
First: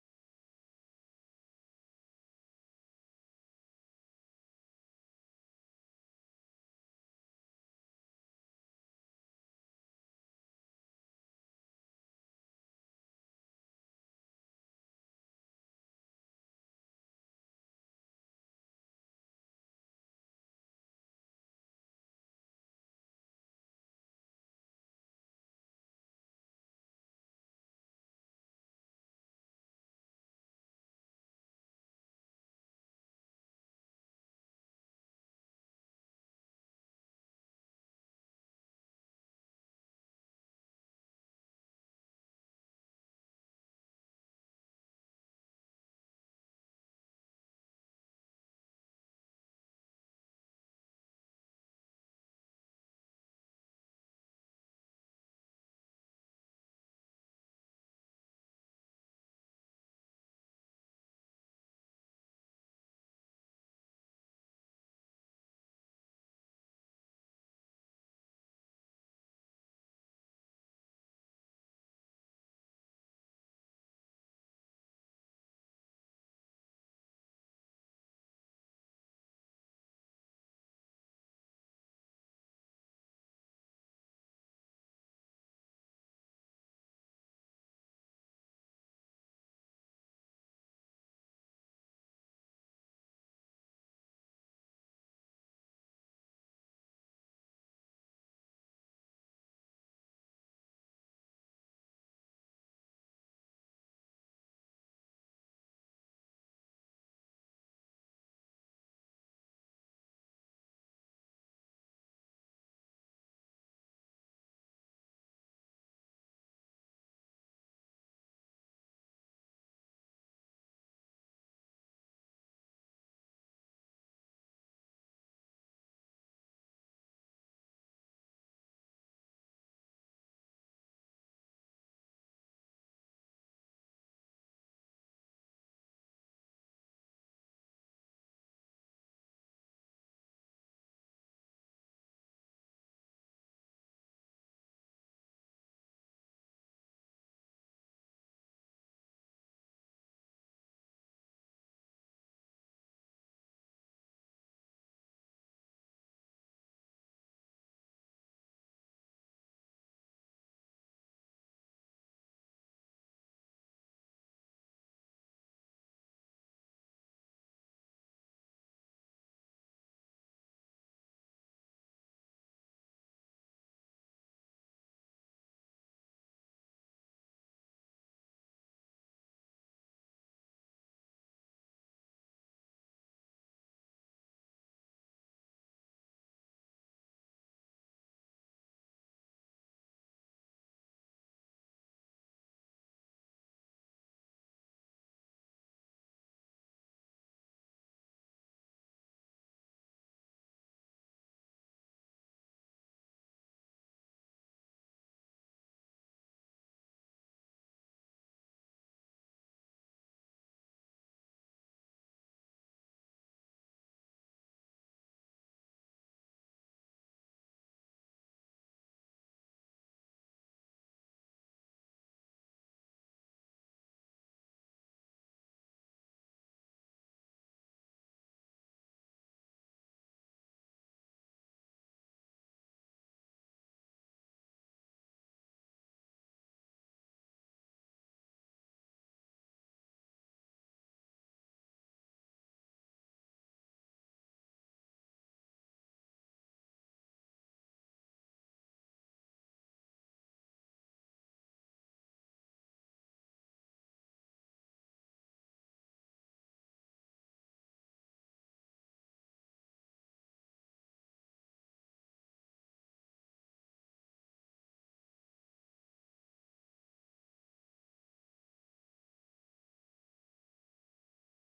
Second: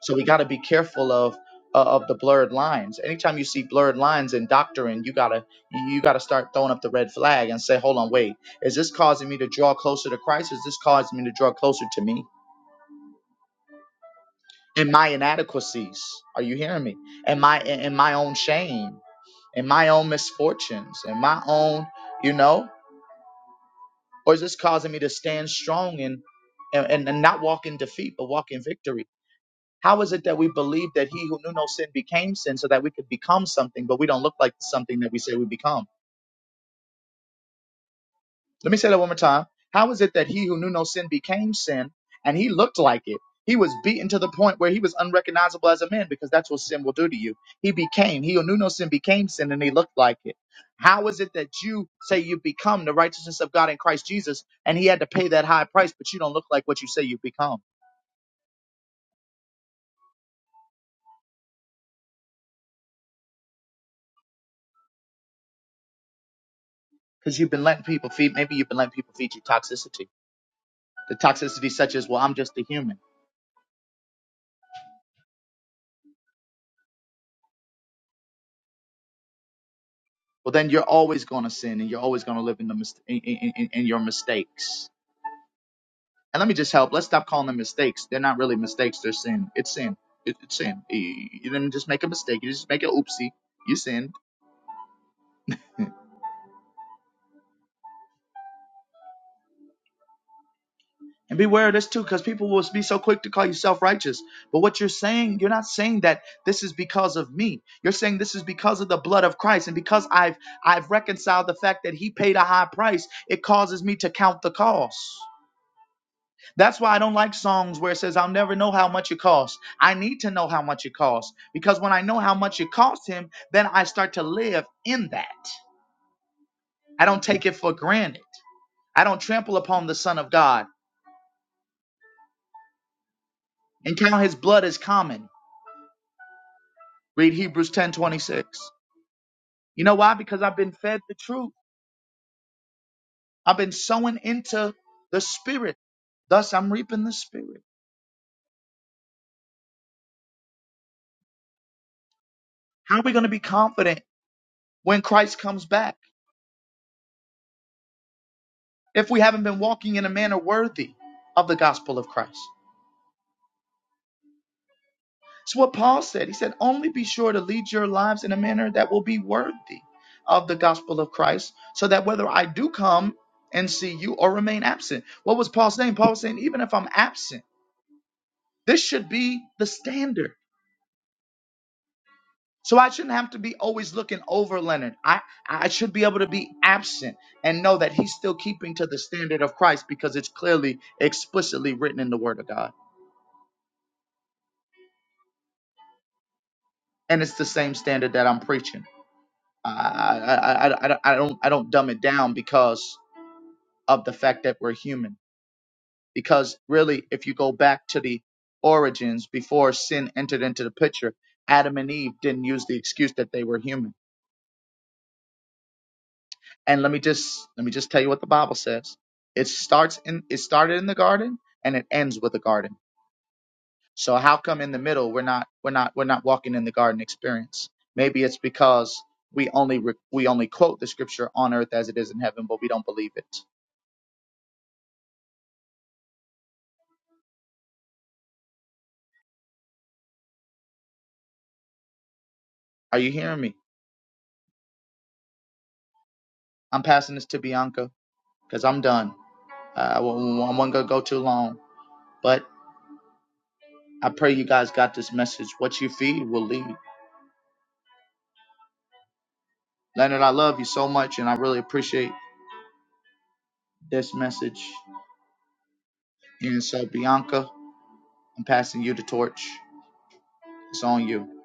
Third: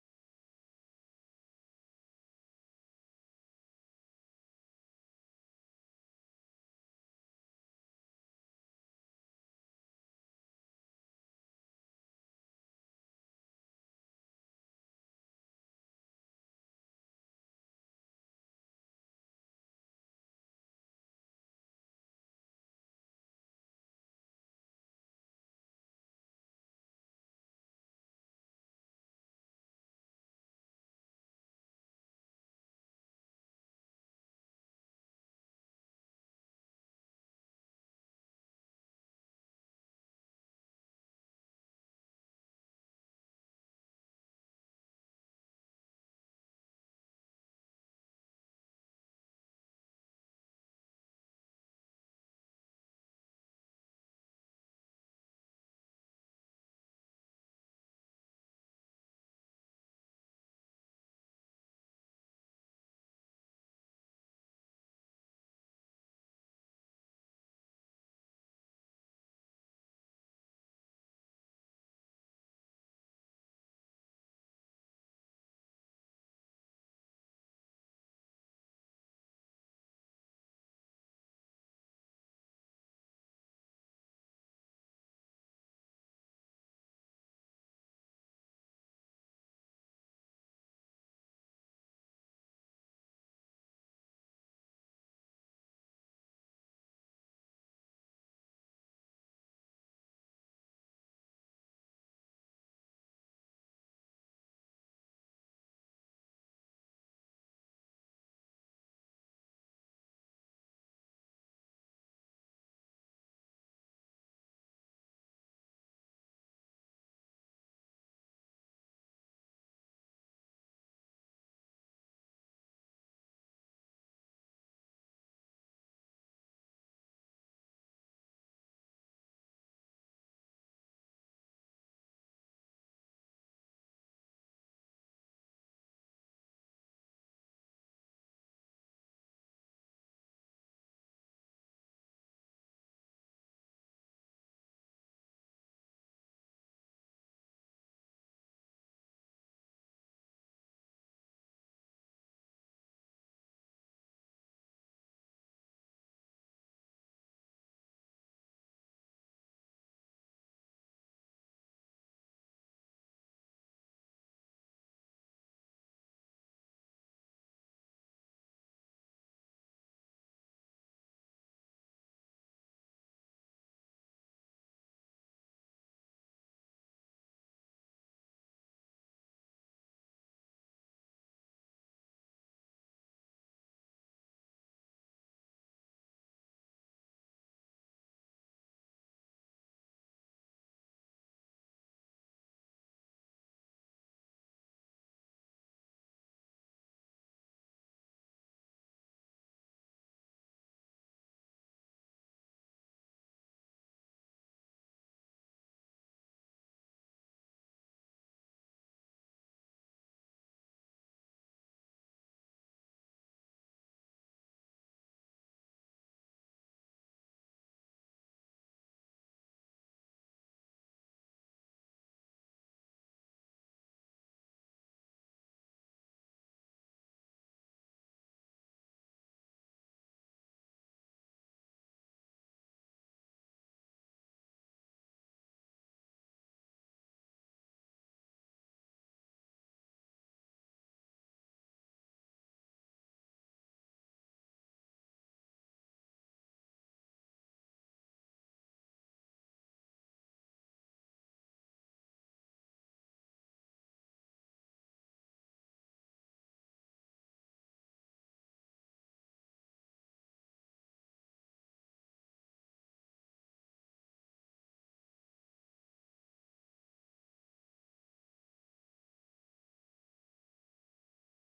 [SPEAKER 1] So we got to be careful of uh, of the blurred lines. Anytime you see blurred lines in doctrine, you gotta you gotta start throwing up the red flag and say, hold on, wait, is this causing me to draw closer to Christ? Is this causing me to draw closer to me? And my inadequacies, are you hearing me? And my and my own shame, and my own misfortunes, and my own, you know, or is this causing me to stand strong and and, and not walk in defeat, but walk in victory? How is it that we believe that he who knew no sin became sin so that we could become something, but we don't look like something that we say we become? Let me say that one more time. How is it that he who knew no sin became sin and he looked like it? He was beaten to the point where he was unrecognizable as a man because that's what sin will do to you. He became, he who knew no sin became sin and he looked like it. How is it that you say you become the righteousness of God in Christ Jesus and he had to pay that high price, but you don't look like what you say you become? Because you've been letting people feed, maybe you've been letting people feed you toxicity The toxicity such as, well, I'm just a human. Well, then you're always going to sin and you're always going to live in the mis- in, in, in in your mistakes. And let me just help. Let's stop calling them mistakes. They're not really mistakes. They're sin. It's sin. It, it's sin. You you didn't just make a mistake. You just make an oopsie. You sinned. And beware of this too, because people will be so quick to call you self-righteous. But what you're saying, you're not saying that this is because of me. You're saying this is because of the blood of Christ, and because I've I've reconciled the fact that He paid a high price. It causes me to count the cost. That's why I don't like songs where it says, I'll never know how much it costs. I need to know how much it costs because when I know how much it costs him, then I start to live in that. I don't take it for granted. I don't trample upon the Son of God and count his blood as common. Read Hebrews 10:26. You know why? Because I've been fed the truth. I've been sowing into the Spirit. Thus, I'm reaping the Spirit. How are we going to be confident when Christ comes back if we haven't been walking in a manner worthy of the gospel of Christ? It's what Paul said. He said, only be sure to lead your lives in a manner that will be worthy of the gospel of Christ, so that whether I do come and see you or remain absent. What was Paul saying? Paul was saying, even if I'm absent, this should be the standard. So I shouldn't have to be always looking over Leonard. I, I should be able to be absent and know that he's still keeping to the standard of Christ because it's clearly explicitly written in the word of God. And it's the same standard that I'm preaching. I, I, I, I, I don't I don't I don't dumb it down because of the fact that we're human. Because really, if you go back to the origins before sin entered into the picture, Adam and Eve didn't use the excuse that they were human. And let me just let me just tell you what the Bible says. It starts in it started in the garden and it ends with the garden. So how come in the middle we're not we're not we're not walking in the garden experience? Maybe it's because we only re- we only quote the scripture on earth as it is in heaven, but we don't believe it Are you hearing me? I'm passing this to Bianca because I'm done. Uh, I won't, I won't go go too long. But I pray you guys got this message. What you feed will lead. Leonard, I love you so much, and I really appreciate this message. And so, Bianca, I'm passing you the torch. It's on you.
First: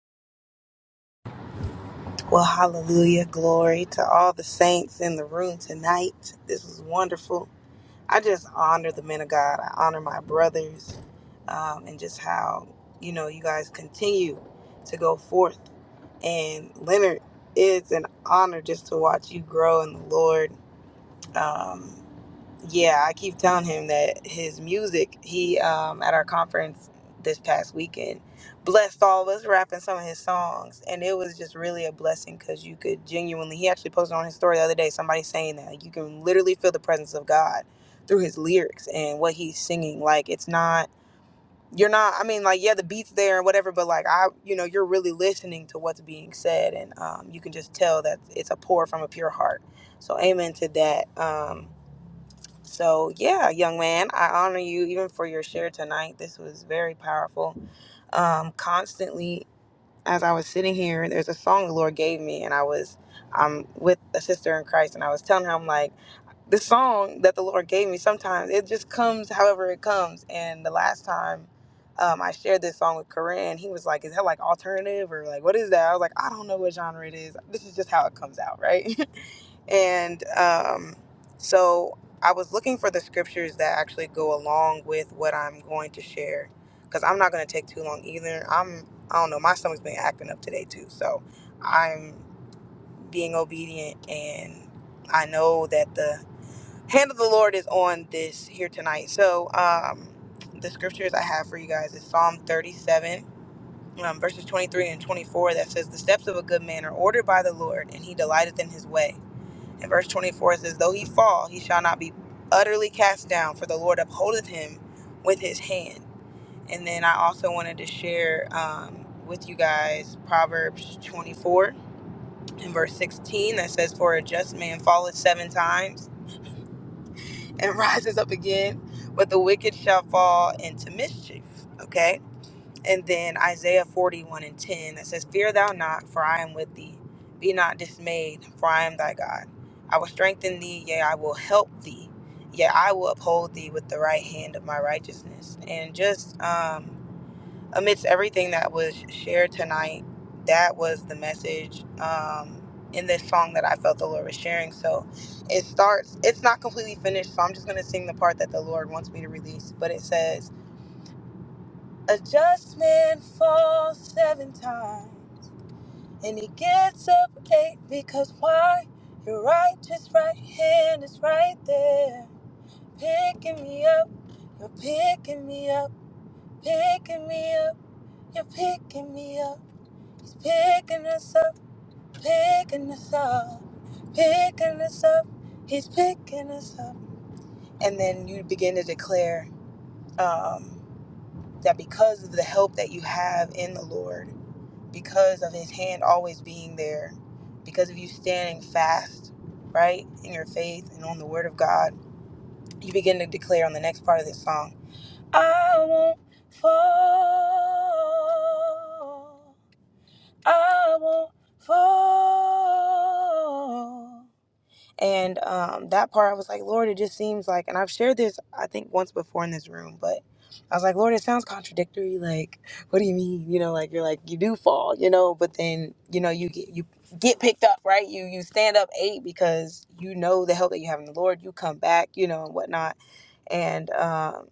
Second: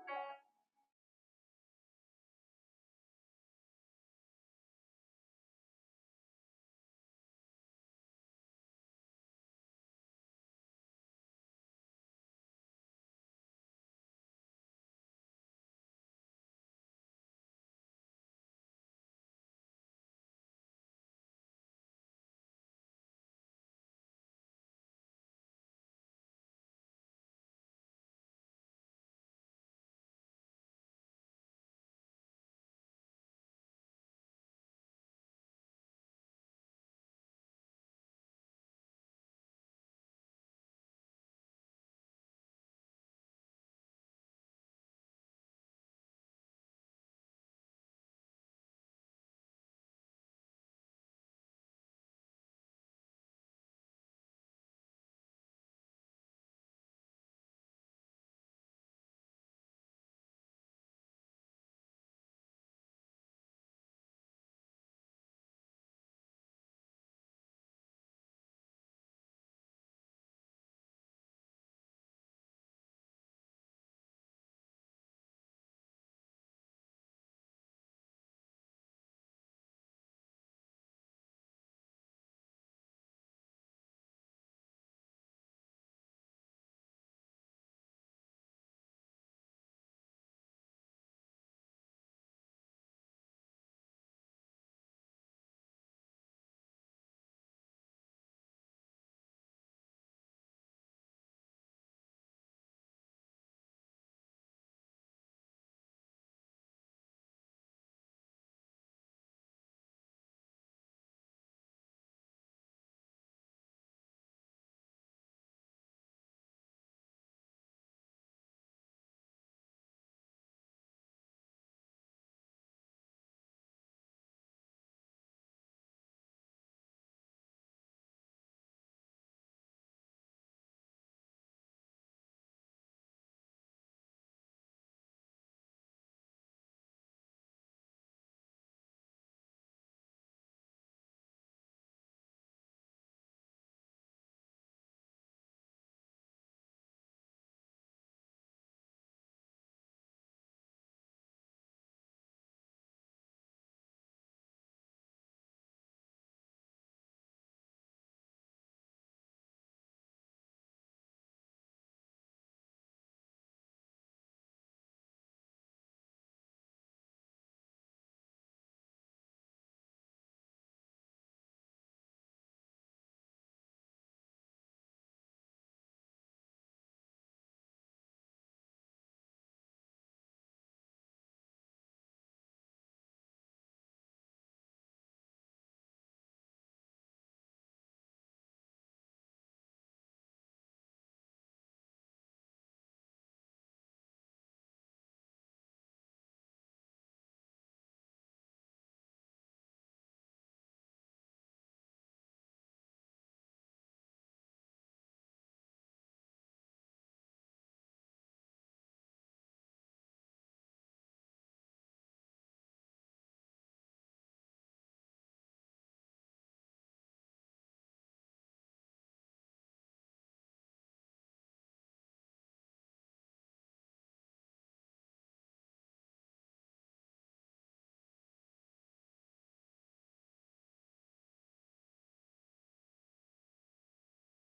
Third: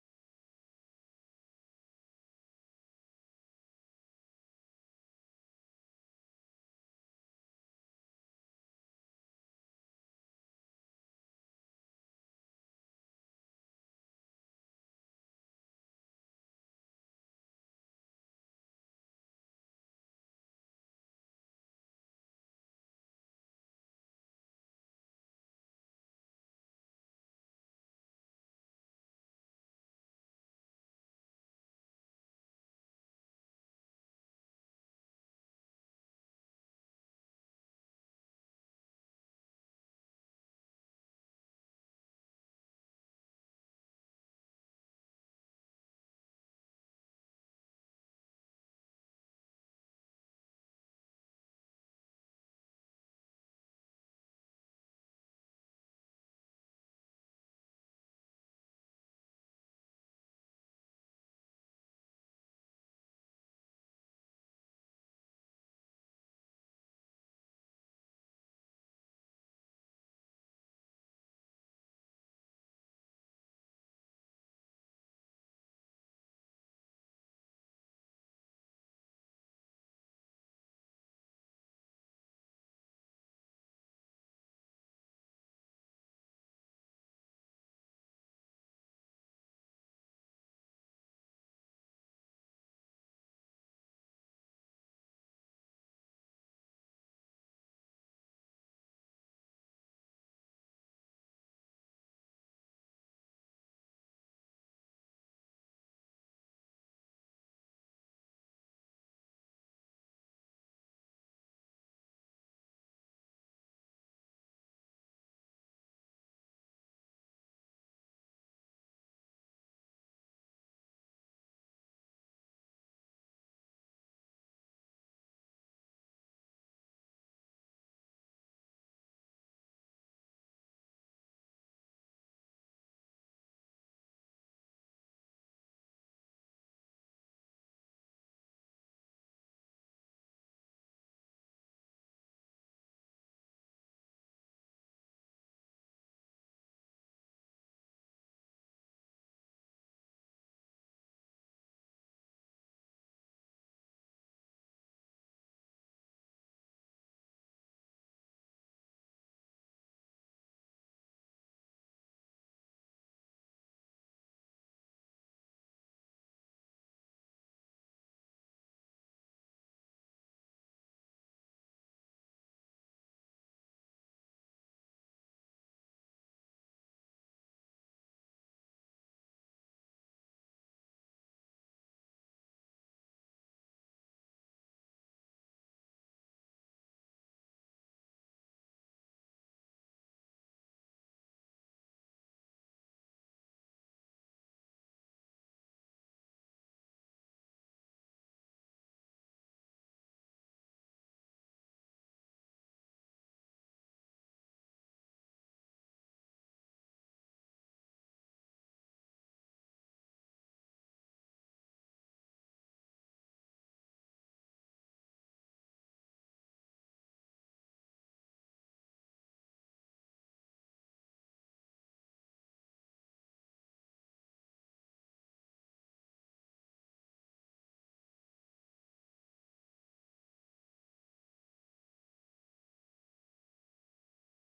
[SPEAKER 3] Well, hallelujah, glory to all the saints in the room tonight. This was wonderful. I just honor the men of God. I honor my brothers, um, and just how you know you guys continue to go forth. And Leonard, it's an honor just to watch you grow in the Lord Um, yeah, I keep telling him that his music, he um at our conference this past weekend, blessed all of us rapping some of his songs. And it was just really a blessing because you could genuinely he actually posted on his story the other day, somebody saying that. Like you can literally feel the presence of God through his lyrics and what he's singing. Like it's not you're not I mean like yeah the beats there and whatever but like I you know you're really listening to what's being said and um, you can just tell that it's a pour from a pure heart so amen to that um, so, yeah, young man, I honor you even for your share tonight. This was very powerful. Um, constantly, as I was sitting here, there's a song the Lord gave me, and I was, I'm with a sister in Christ, and I was telling her, I'm like, the song that the Lord gave me, sometimes it just comes however it comes. And the last time um, I shared this song with Corinne, he was like, Is that like alternative or like what is that? I was like, I don't know what genre it is. This is just how it comes out, right? [laughs] and um, so I was looking for the scriptures that actually go along with what I'm going to share because I'm not going to take too long either. I'm, I don't know, my stomach's been acting up today too. So I'm being obedient and I know that the hand of the Lord is on this here tonight. So, um, the scriptures I have for you guys is Psalm 37, um, verses 23 and 24 that says, The steps of a good man are ordered by the Lord, and he delighteth in his way. And verse 24 says, Though he fall, he shall not be utterly cast down, for the Lord upholdeth him with his hand. And then I also wanted to share um, with you guys Proverbs 24 and verse 16 that says, For a just man falleth seven times and [laughs] rises up again, but the wicked shall fall into mischief. Okay? And then Isaiah 41 and 10 that says, Fear thou not, for I am with thee. Be not dismayed, for I am thy God. I will strengthen thee, yea, I will help thee, yea, I will uphold thee with the right hand of my righteousness. And just um amidst everything that was shared tonight, that was the message um, in this song that I felt the Lord was sharing. So it starts, it's not completely finished, so I'm just going to sing the part that the Lord wants me to release. But it says, A just man falls seven times, and he gets up eight because why? Your righteous right hand is right there, picking me up. You're picking me up, picking me up, you're picking me up. He's picking us up, picking us up, picking us up. He's picking us up. And then you begin to declare um, that because of the help that you have in the Lord, because of his hand always being there, because of you standing fast, right, in your faith and on the word of God, you begin to declare on the next part of this song, I won't fall. I won't fall. And um, that part, I was like, Lord, it just seems like, and I've shared this, I think, once before in this room, but I was like, Lord, it sounds contradictory. Like, what do you mean? You know, like you're like you do fall, you know, but then you know you get you get picked up, right? You you stand up eight because you know the help that you have in the Lord. You come back, you know, and whatnot and um,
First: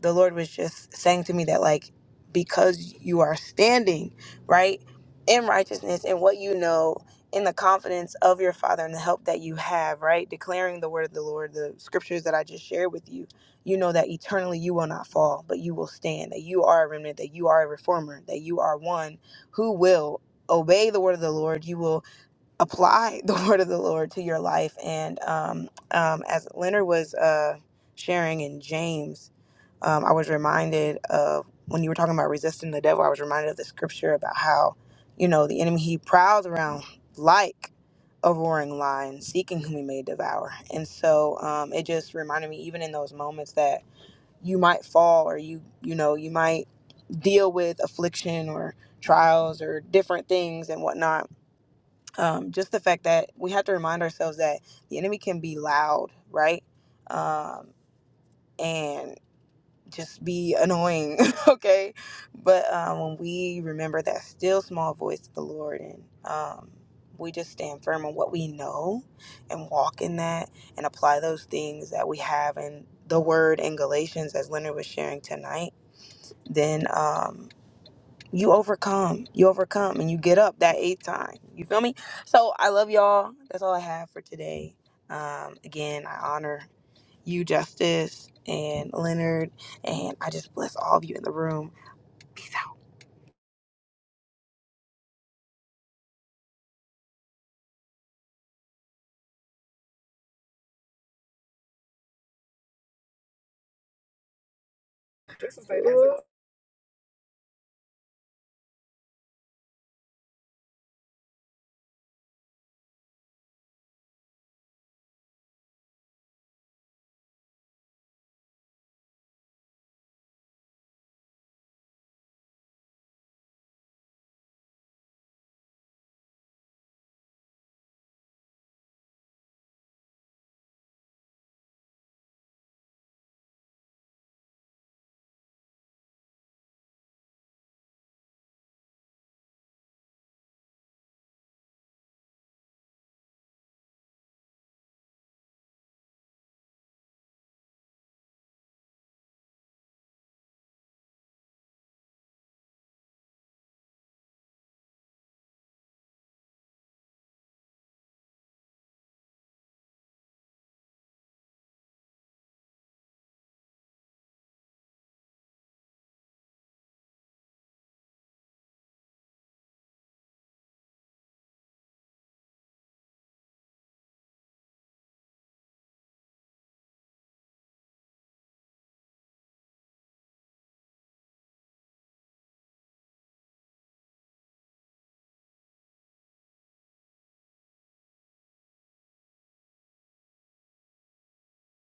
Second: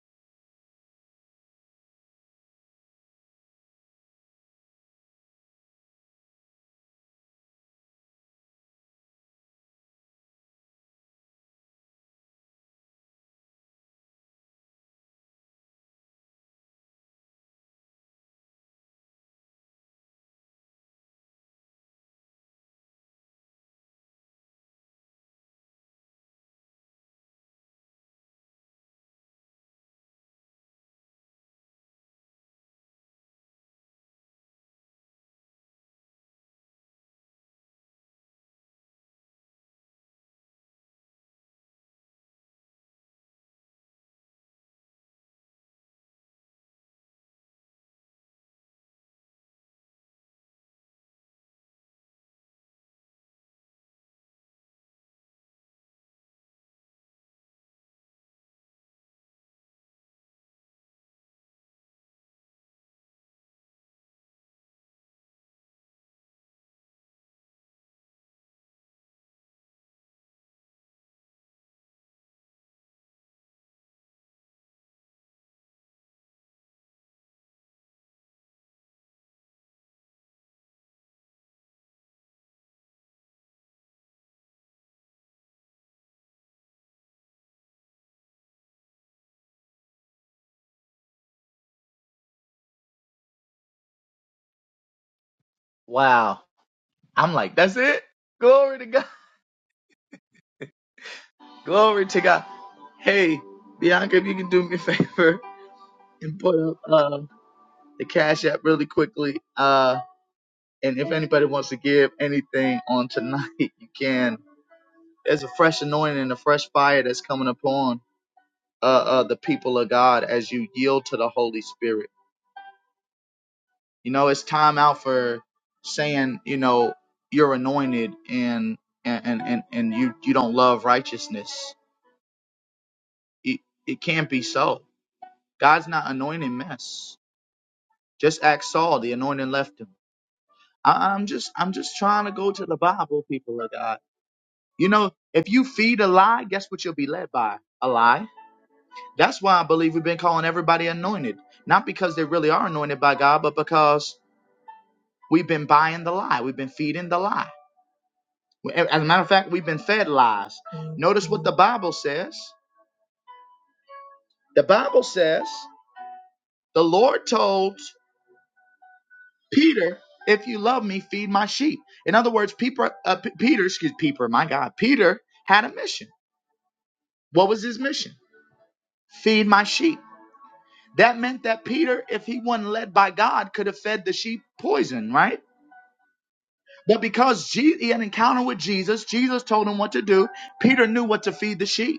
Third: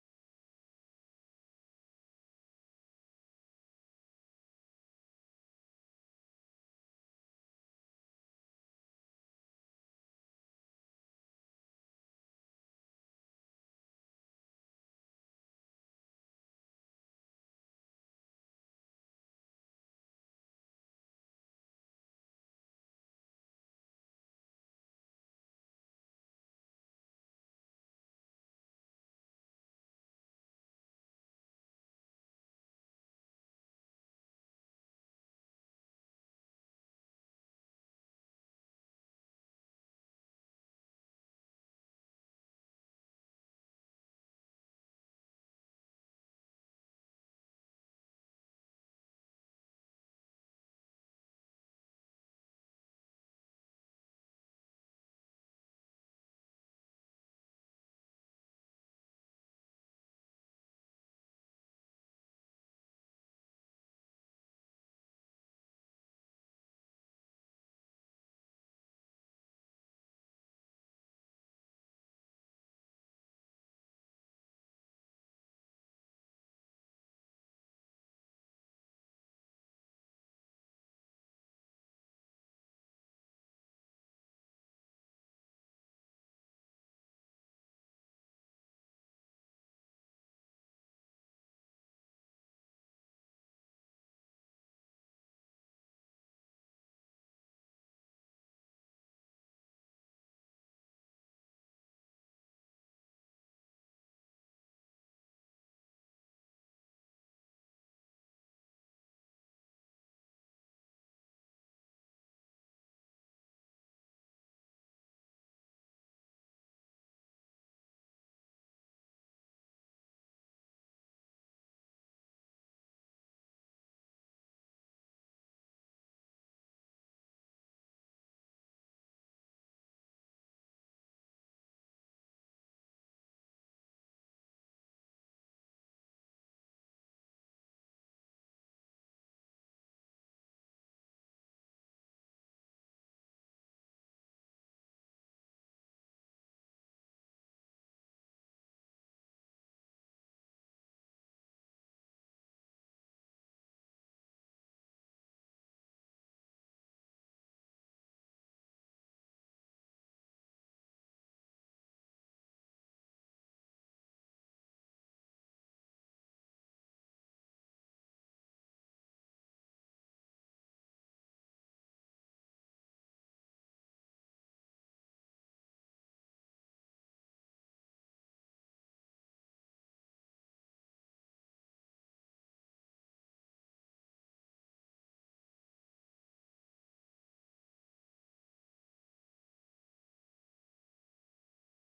[SPEAKER 3] the lord was just saying to me that like because you are standing right in righteousness and what you know in the confidence of your father and the help that you have right declaring the word of the lord the scriptures that i just shared with you you know that eternally you will not fall but you will stand that you are a remnant that you are a reformer that you are one who will obey the word of the lord you will apply [laughs] the word of the Lord to your life. And um, um, as Leonard was uh, sharing in James, um, I was reminded of when you were talking about resisting the devil, I was reminded of the scripture about how, you know, the enemy he prowls around like a roaring lion, seeking whom he may devour. And so um, it just reminded me, even in those moments, that you might fall or you, you know, you might deal with affliction or trials or different things and whatnot um, just the fact that we have to remind ourselves that the enemy can be loud, right? Um, and just be annoying, [laughs] okay? But um, when we remember that still small voice of the Lord and um, we just stand firm on what we know and walk in that and apply those things that we have in the word in Galatians, as Leonard was sharing tonight, then. Um, you overcome you overcome and you get up that eighth time you feel me so i love y'all that's all i have for today um again i honor you justice and leonard and i just bless all of you in the room
[SPEAKER 1] Wow. I'm like, that's it? Glory to God. [laughs] Glory to God. Hey, Bianca, if you can do me a [laughs] favor
[SPEAKER 3] This is it.
[SPEAKER 1] and put up uh, the Cash App really quickly. Uh, And if anybody wants to give anything on tonight, [laughs] you can. There's a fresh anointing and a fresh fire that's coming upon uh, uh, the people of God as you yield to the Holy Spirit. You know, it's time out for saying, you know, you're anointed and and and and, and you you don't love righteousness. It it can't be so. God's not anointing mess. Just ask Saul, the anointing left him. I, I'm just I'm just trying to go to the Bible, people of God. You know, if you feed a lie, guess what you'll be led by? A lie. That's why I believe we've been calling everybody anointed. Not because they really are anointed by God, but because we've been buying the lie. We've been feeding the lie. As a matter of fact, we've been fed lies. Notice what the Bible says. The Bible says, the Lord told Peter, if you love me, feed my sheep. In other words, Peter, uh, P- Peter, excuse Peter, my God, Peter had a mission. What was his mission? Feed my sheep. That meant that Peter, if he wasn't led by God, could have fed the sheep poison, right? But because he had an encounter with Jesus, Jesus told him what to do. Peter knew what to feed the sheep.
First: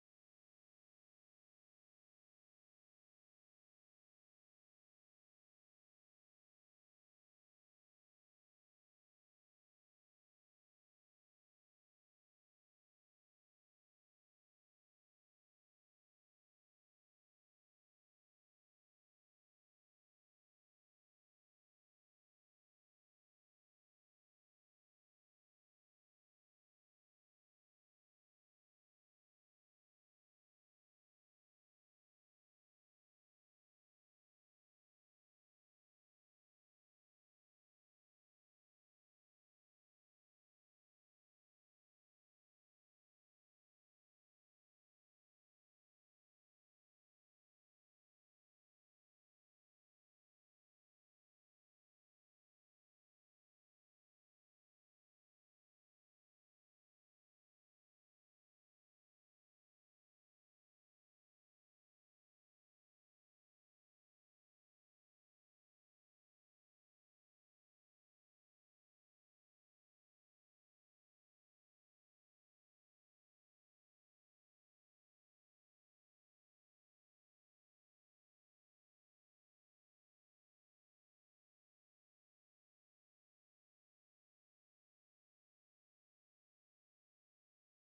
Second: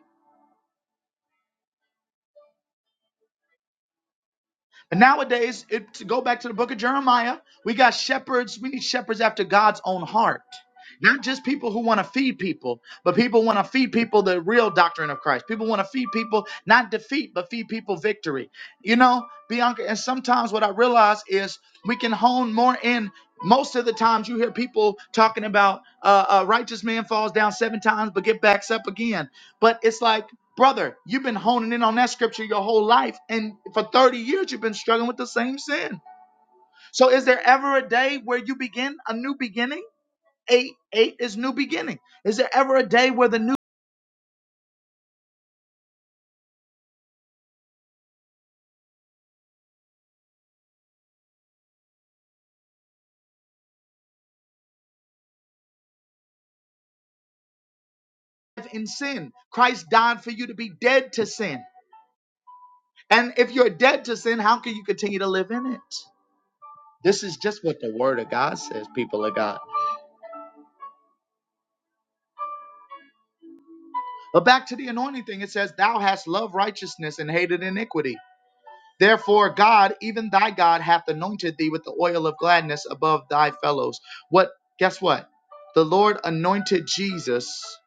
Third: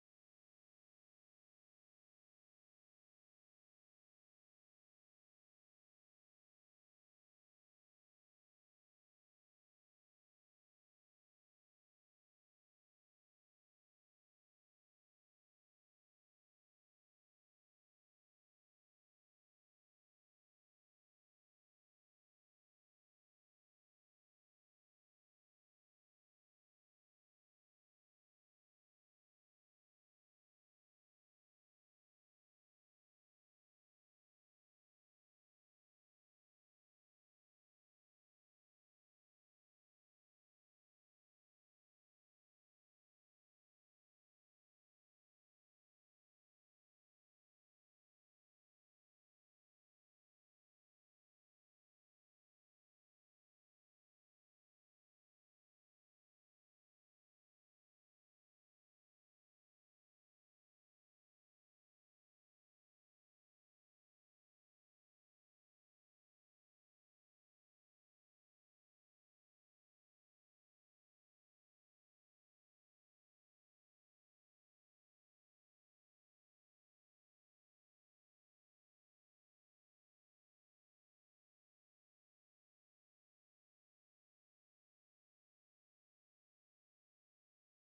[SPEAKER 1] But nowadays, it, to go back to the book of Jeremiah, we got shepherds. We need shepherds after God's own heart. Not just people who want to feed people, but people want to feed people the real doctrine of Christ. People want to feed people not defeat, but feed people victory. You know, Bianca, and sometimes what I realize is we can hone more in. Most of the times you hear people talking about uh, a righteous man falls down seven times but get backs up again. But it's like Brother, you've been honing in on that scripture your whole life, and for 30 years you've been struggling with the same sin. So, is there ever a day where you begin a new beginning? Eight, eight is new beginning. Is there ever a day where the new life in sin? Christ died for you to be dead to sin. And if you're dead to sin, how can you continue to live in it? This is just what the word of God says, people of God. But back to the anointing thing, it says, Thou hast loved righteousness and hated iniquity. Therefore, God, even thy God, hath anointed thee with the oil of gladness above thy fellows. What? Guess what? The Lord anointed Jesus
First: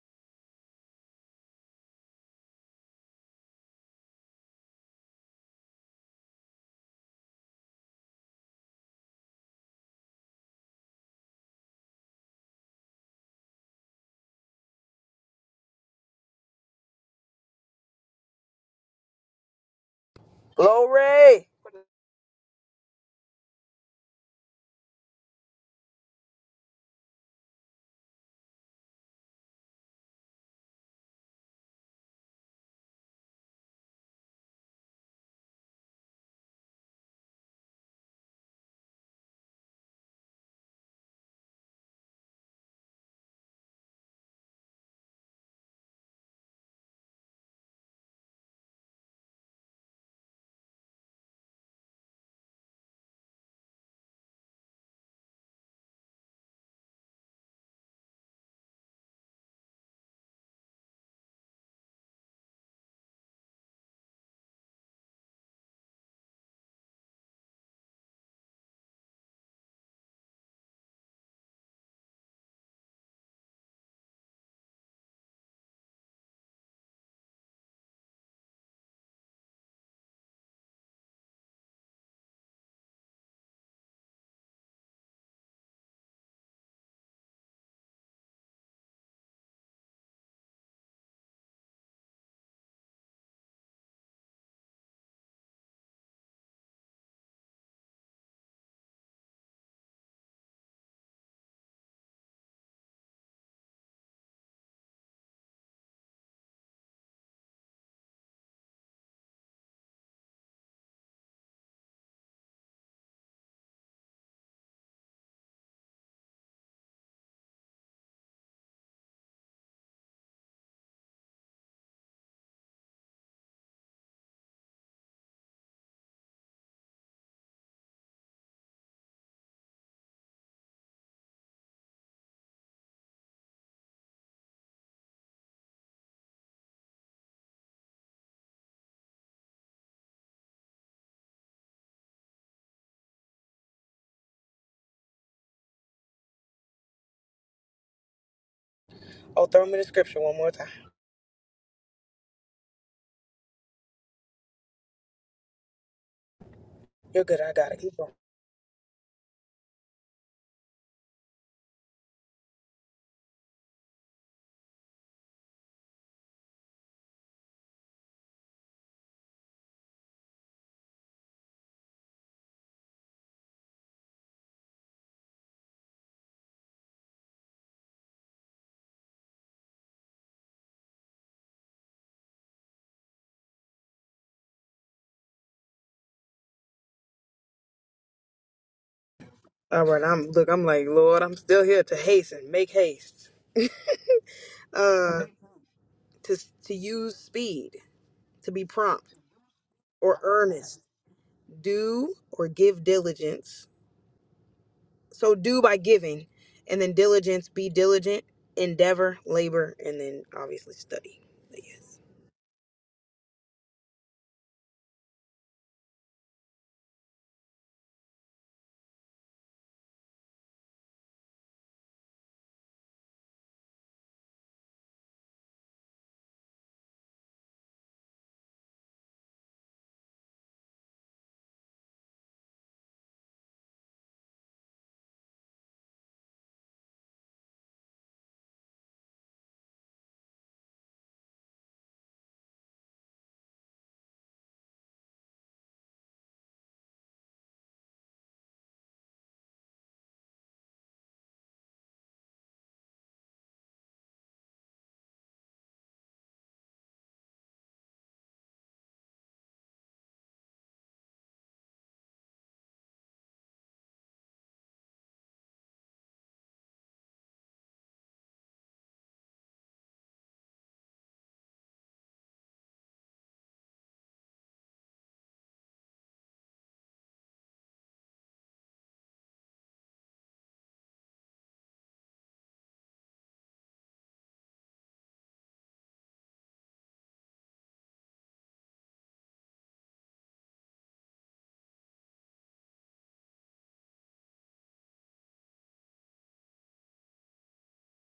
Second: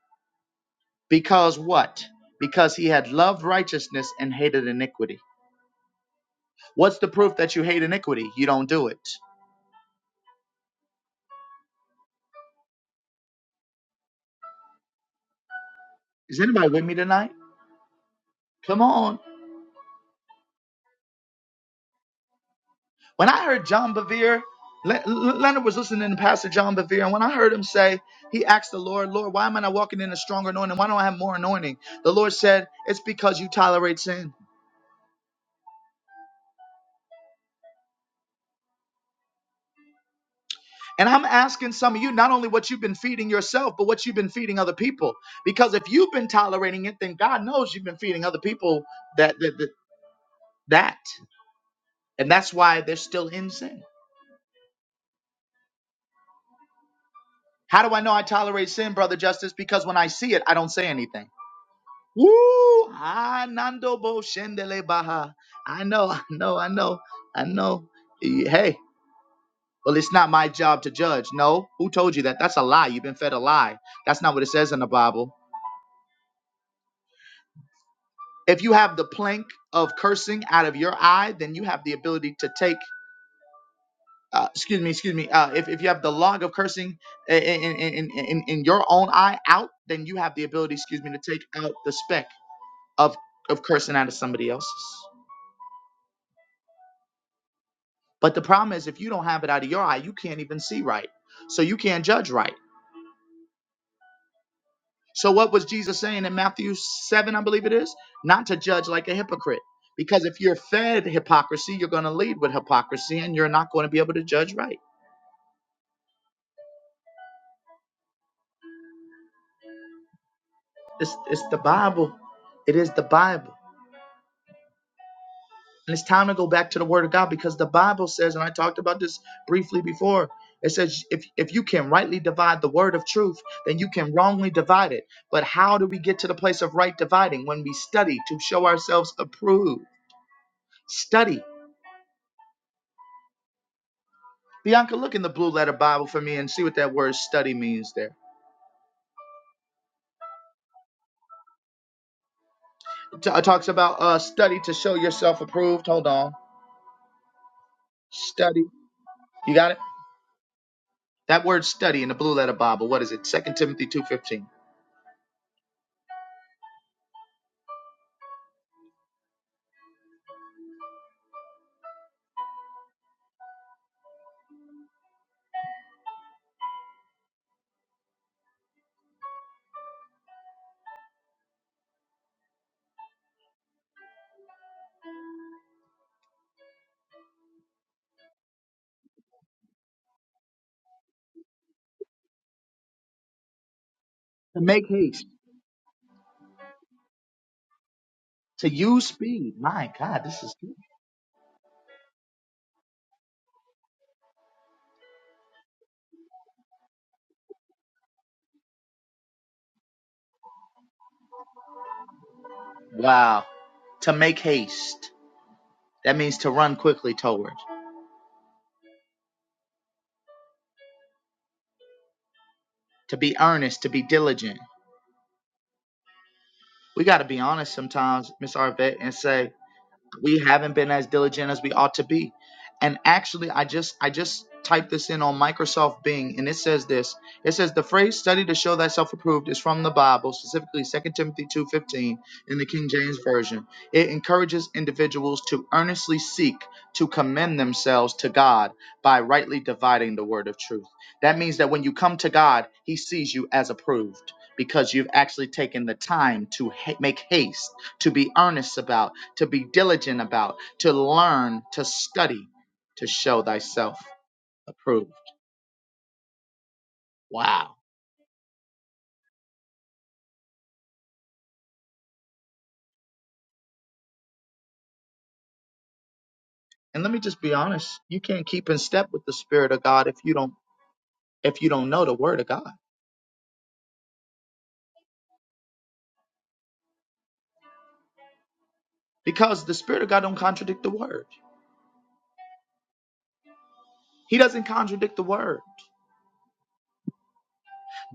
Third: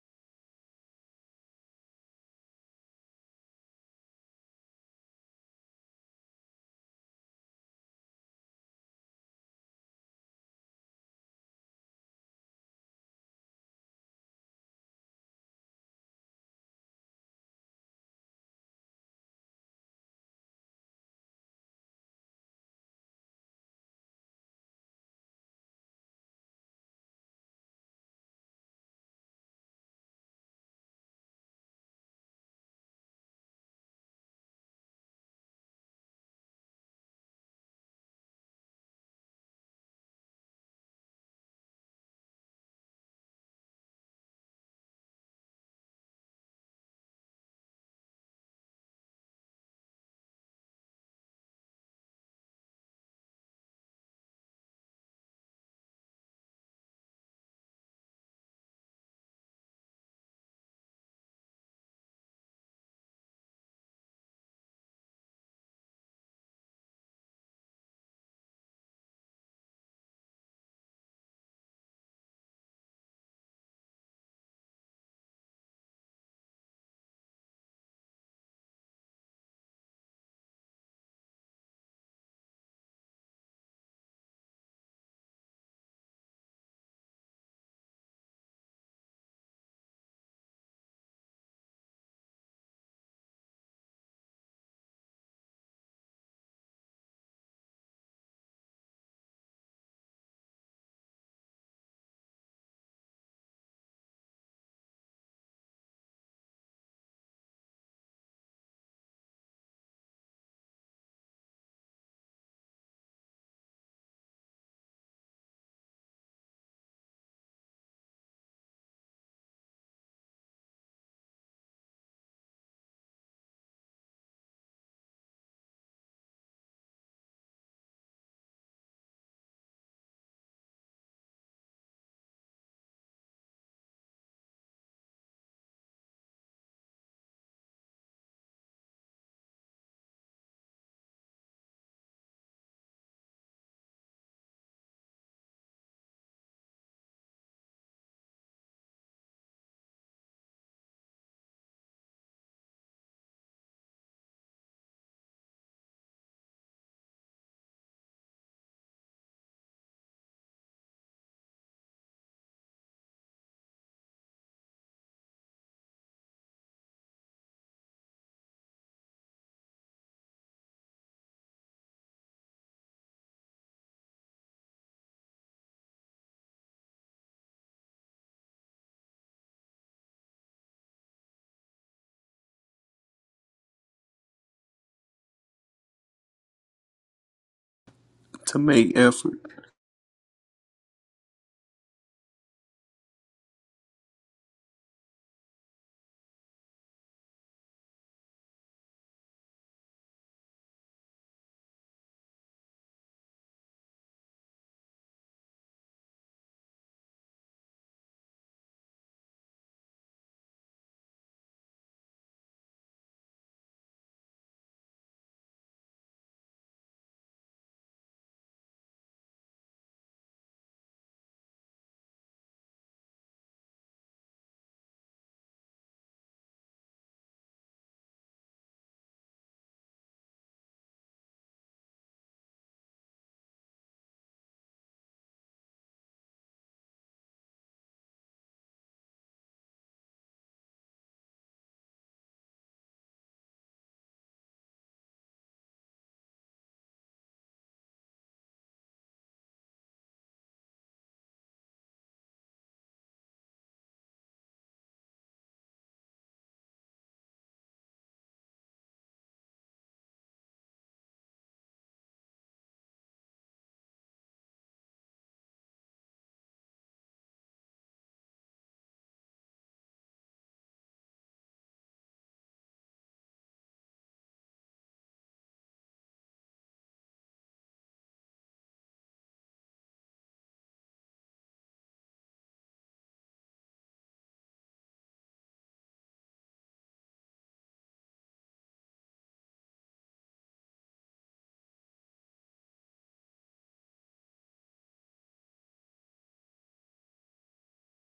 [SPEAKER 1] because what? Because he had loved righteousness and hated iniquity. What's the proof that you hate iniquity? You don't do it. Is anybody with me tonight? Come on.
[SPEAKER 3] glory
[SPEAKER 1] When I heard John Bevere, Le- Le- Leonard was listening to Pastor John Bevere, and when I heard him say, he asked the Lord, Lord, why am I not walking in a stronger anointing? Why don't I have more anointing? The Lord said, It's because you tolerate sin. And I'm asking some of you not only what you've been feeding yourself, but what you've been feeding other people. Because if you've been tolerating it, then God knows you've been feeding other people that that that. that. And that's why they're still in sin. How do I know I tolerate sin, brother Justice? Because when I see it, I don't say anything. Woo! Ah, Nando Bo Shendele Baha. I know, [laughs] I know, I know, I know. Eh, Hey, well, it's not my job to judge. No, who told you that? That's a lie. You've been fed a lie. That's not what it says in the Bible. If you have the plank of cursing out of your eye, then you have the ability to take. Uh, excuse me, excuse me. Uh, if, if you have the log of cursing i- i- in, in, in, in, in your own eye out, then you have the ability, excuse me, to take out the speck of, of cursing out of somebody else's. But the problem is, if you don't have it out of your eye, you can't even see right. So you can't judge right. So what was Jesus saying in Matthew 7, I believe it is? Not to judge like a hypocrite. Because if you're fed hypocrisy, you're going to lead with hypocrisy and you're not going to be able to judge right. It's, it's the Bible. It is the Bible. And it's time to go back to the Word of God because the Bible says, and I talked about this briefly before, it says, if, if you can rightly divide the Word of truth, then you can wrongly divide it. But how do we get to the place of right dividing? When we study to show ourselves approved. Study. Bianca, look in the blue letter Bible for me and see what that word study means there.
[SPEAKER 3] oh throw me the scripture one more time
[SPEAKER 1] It t- it talks about uh, study to show yourself approved. Hold on.
[SPEAKER 3] you're good i got it keep going
[SPEAKER 1] Study. You got it? That word study in the blue letter Bible, what is it? Second Timothy 2.15.
[SPEAKER 2] To make effort.
[SPEAKER 3] all right i'm look i'm like lord i'm still here to hasten make haste
[SPEAKER 1] to make
[SPEAKER 3] uh
[SPEAKER 1] haste,
[SPEAKER 3] to to use speed to be
[SPEAKER 1] to use
[SPEAKER 3] prompt
[SPEAKER 1] speed. My
[SPEAKER 3] or
[SPEAKER 1] God, this is
[SPEAKER 3] earnest
[SPEAKER 1] good.
[SPEAKER 3] do or give diligence So do by giving, and then diligence, be diligent, endeavor, labor, and then obviously study. But yeah.
[SPEAKER 1] Wow. To make haste. That means to run quickly toward, to be earnest, to be diligent. We got to be honest sometimes, Miss Arvette, and say, we haven't been as diligent as we ought to be and actually i just i just typed this in on microsoft bing and it says this it says the phrase study to show thyself approved is from the bible specifically 2 timothy 2.15 in the king james version it encourages individuals to earnestly seek to commend themselves to god by rightly dividing the word of truth that means that when you come to god he sees you as approved because you've actually taken the time to ha- make haste to be earnest about to be diligent about, to learn, to study, to show thyself approved. Wow. And let me just be honest, you can't keep in step with the spirit of God if you don't if you don't know the word of God. Because the spirit of God don't contradict the word. He doesn't contradict the word.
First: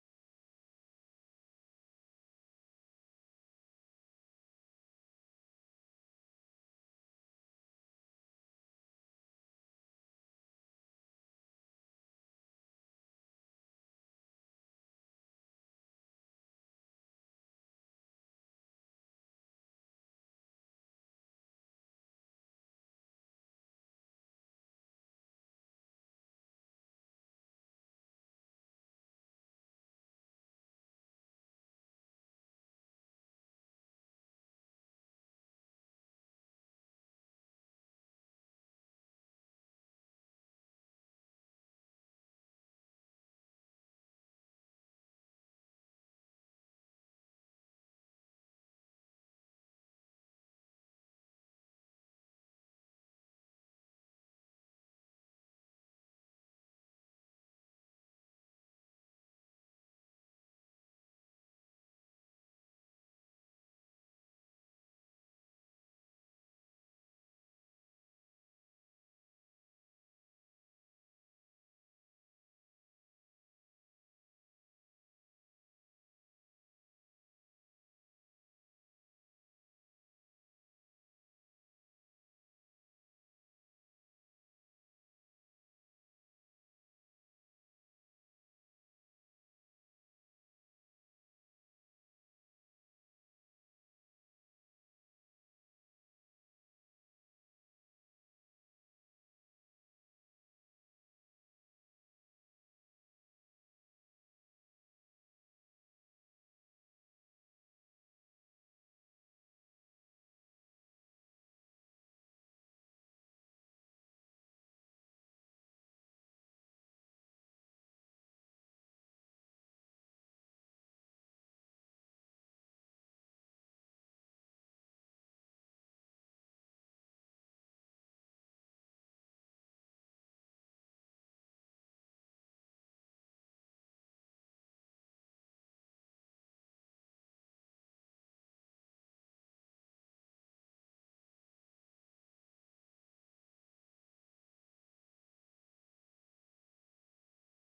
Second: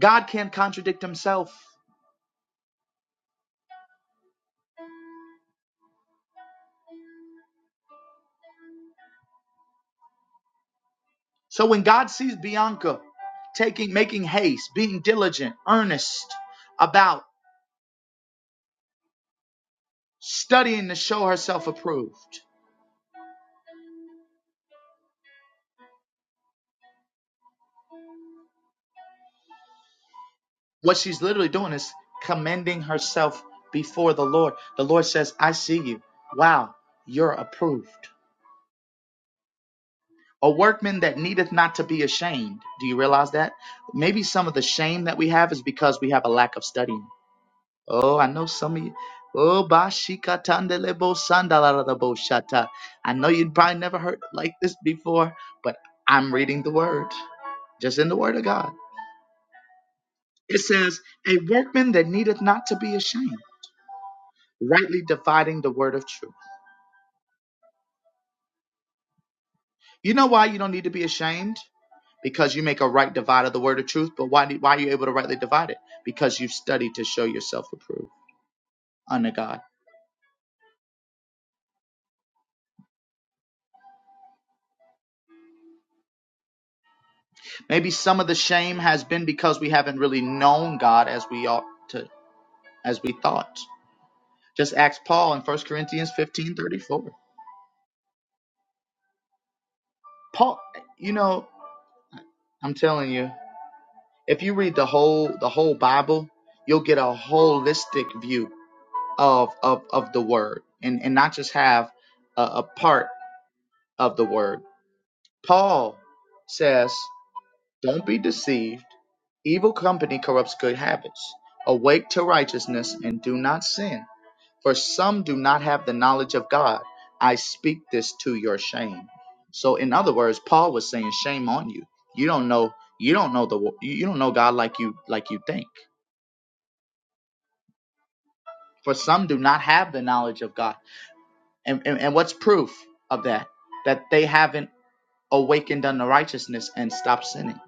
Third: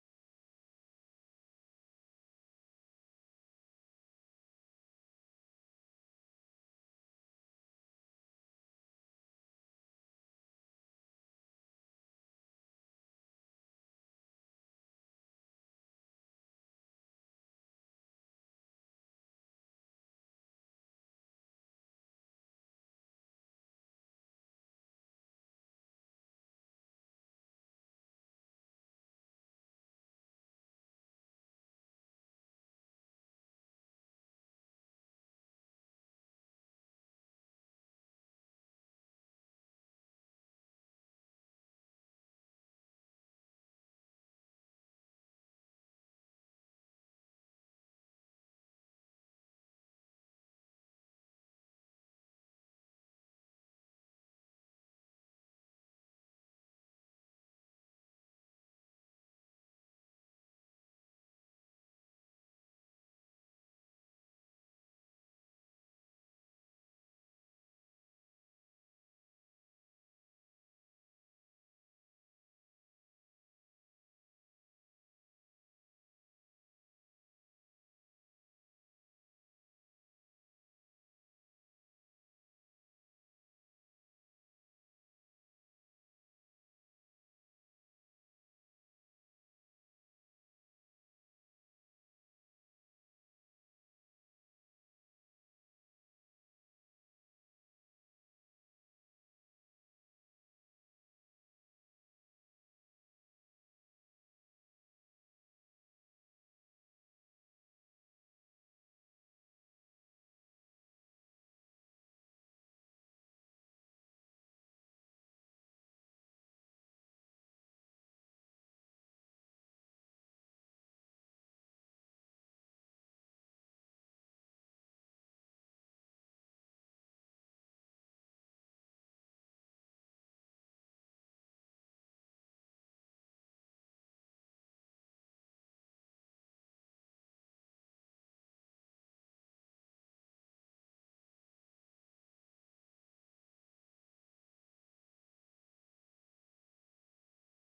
[SPEAKER 1] God can't contradict himself. So when God sees Bianca taking making haste, being diligent, earnest about studying to show herself approved, What she's literally doing is commending herself before the Lord. The Lord says, I see you. Wow, you're approved. A workman that needeth not to be ashamed. Do you realize that? Maybe some of the shame that we have is because we have a lack of studying. Oh, I know some of you. Oh, bashikatandelebo sandalarabo shata. I know you'd probably never heard like this before, but I'm reading the word, just in the word of God. It says, A workman that needeth not to be ashamed. rightly dividing the word of truth. You know why you don't need to be ashamed? Because you make a right divide of the word of truth. But why, do- why are you able to rightly divide it? Because you've studied to show yourself approved unto God. Maybe some of the shame has been because we haven't really known God as we ought to, as we thought. Just ask Paul in First Corinthians fifteen thirty-four. Paul, you know, I'm telling you, if you read the whole the whole Bible, you'll get a holistic view of of, of the word and, and not just have a, a part of the word. Paul says, Don't be deceived. Evil company corrupts good habits. Awake to righteousness and do not sin. For some do not have the knowledge of God. I speak this to your shame. So in other words, Paul was saying, Shame on you. You don't know you don't know the you don't know God like you like you think. For some do not have the knowledge of God. And, and, and what's proof of that? That they haven't awakened unto righteousness and stopped sinning.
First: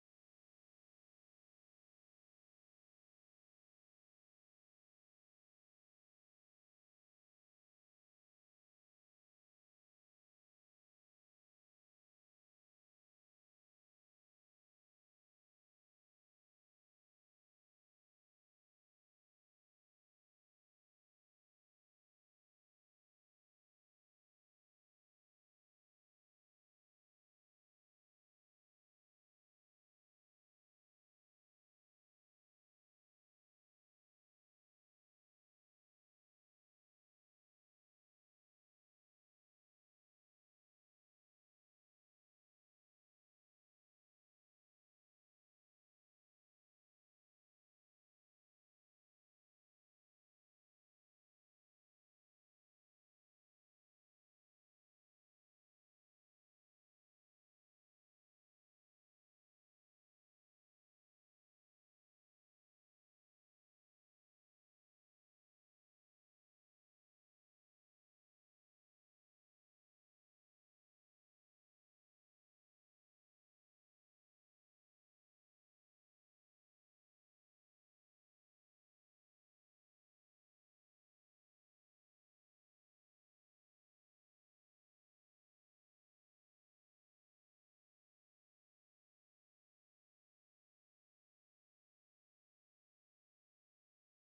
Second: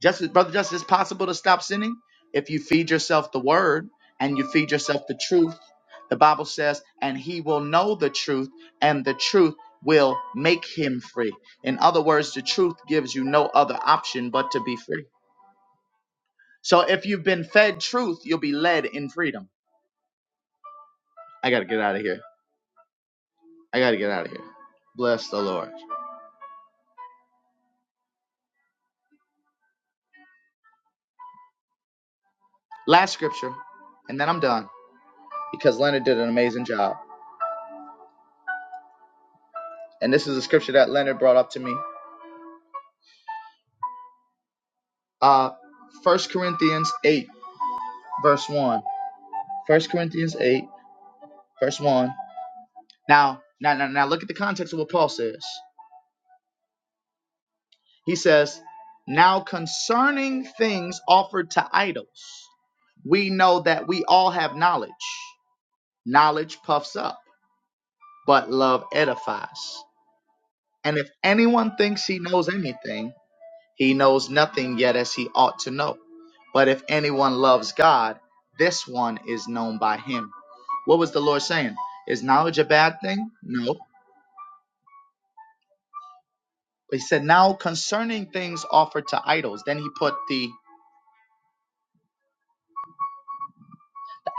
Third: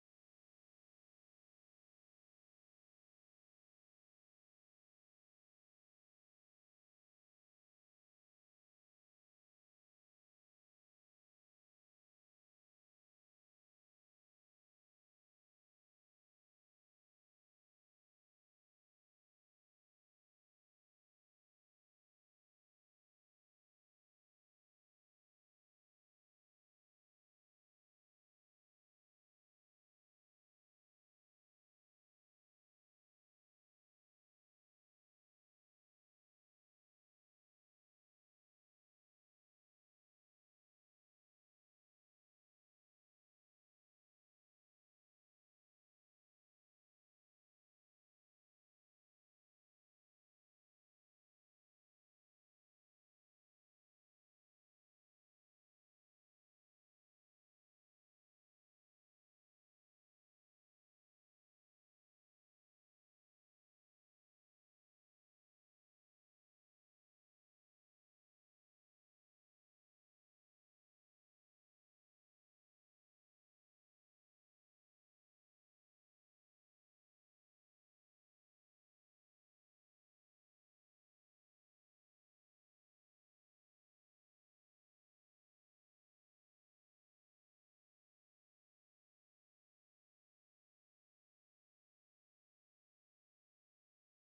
[SPEAKER 1] Just brother, just it's possible to stop sinning if you feed yourself the word and you feed yourself the truth. The Bible says, and he will know the truth, and the truth will make him free. In other words, the truth gives you no other option but to be free. So if you've been fed truth, you'll be led in freedom. I gotta get out of here. I gotta get out of here. Bless the Lord. Last scripture, and then I'm done. because Leonard did an amazing job. And this is a scripture that Leonard brought up to me. Uh, 1 Corinthians 8, verse 1. First Corinthians 8, verse 1. Now, now, now, now look at the context of what Paul says. He says, Now concerning things offered to idols, we know that we all have knowledge. Knowledge puffs up, but love edifies. And if anyone thinks he knows anything, He knows nothing yet as he ought to know. But if anyone loves God, this one is known by him. What was the Lord saying? Is knowledge a bad thing? No. He said, now concerning things offered to idols. Then he put the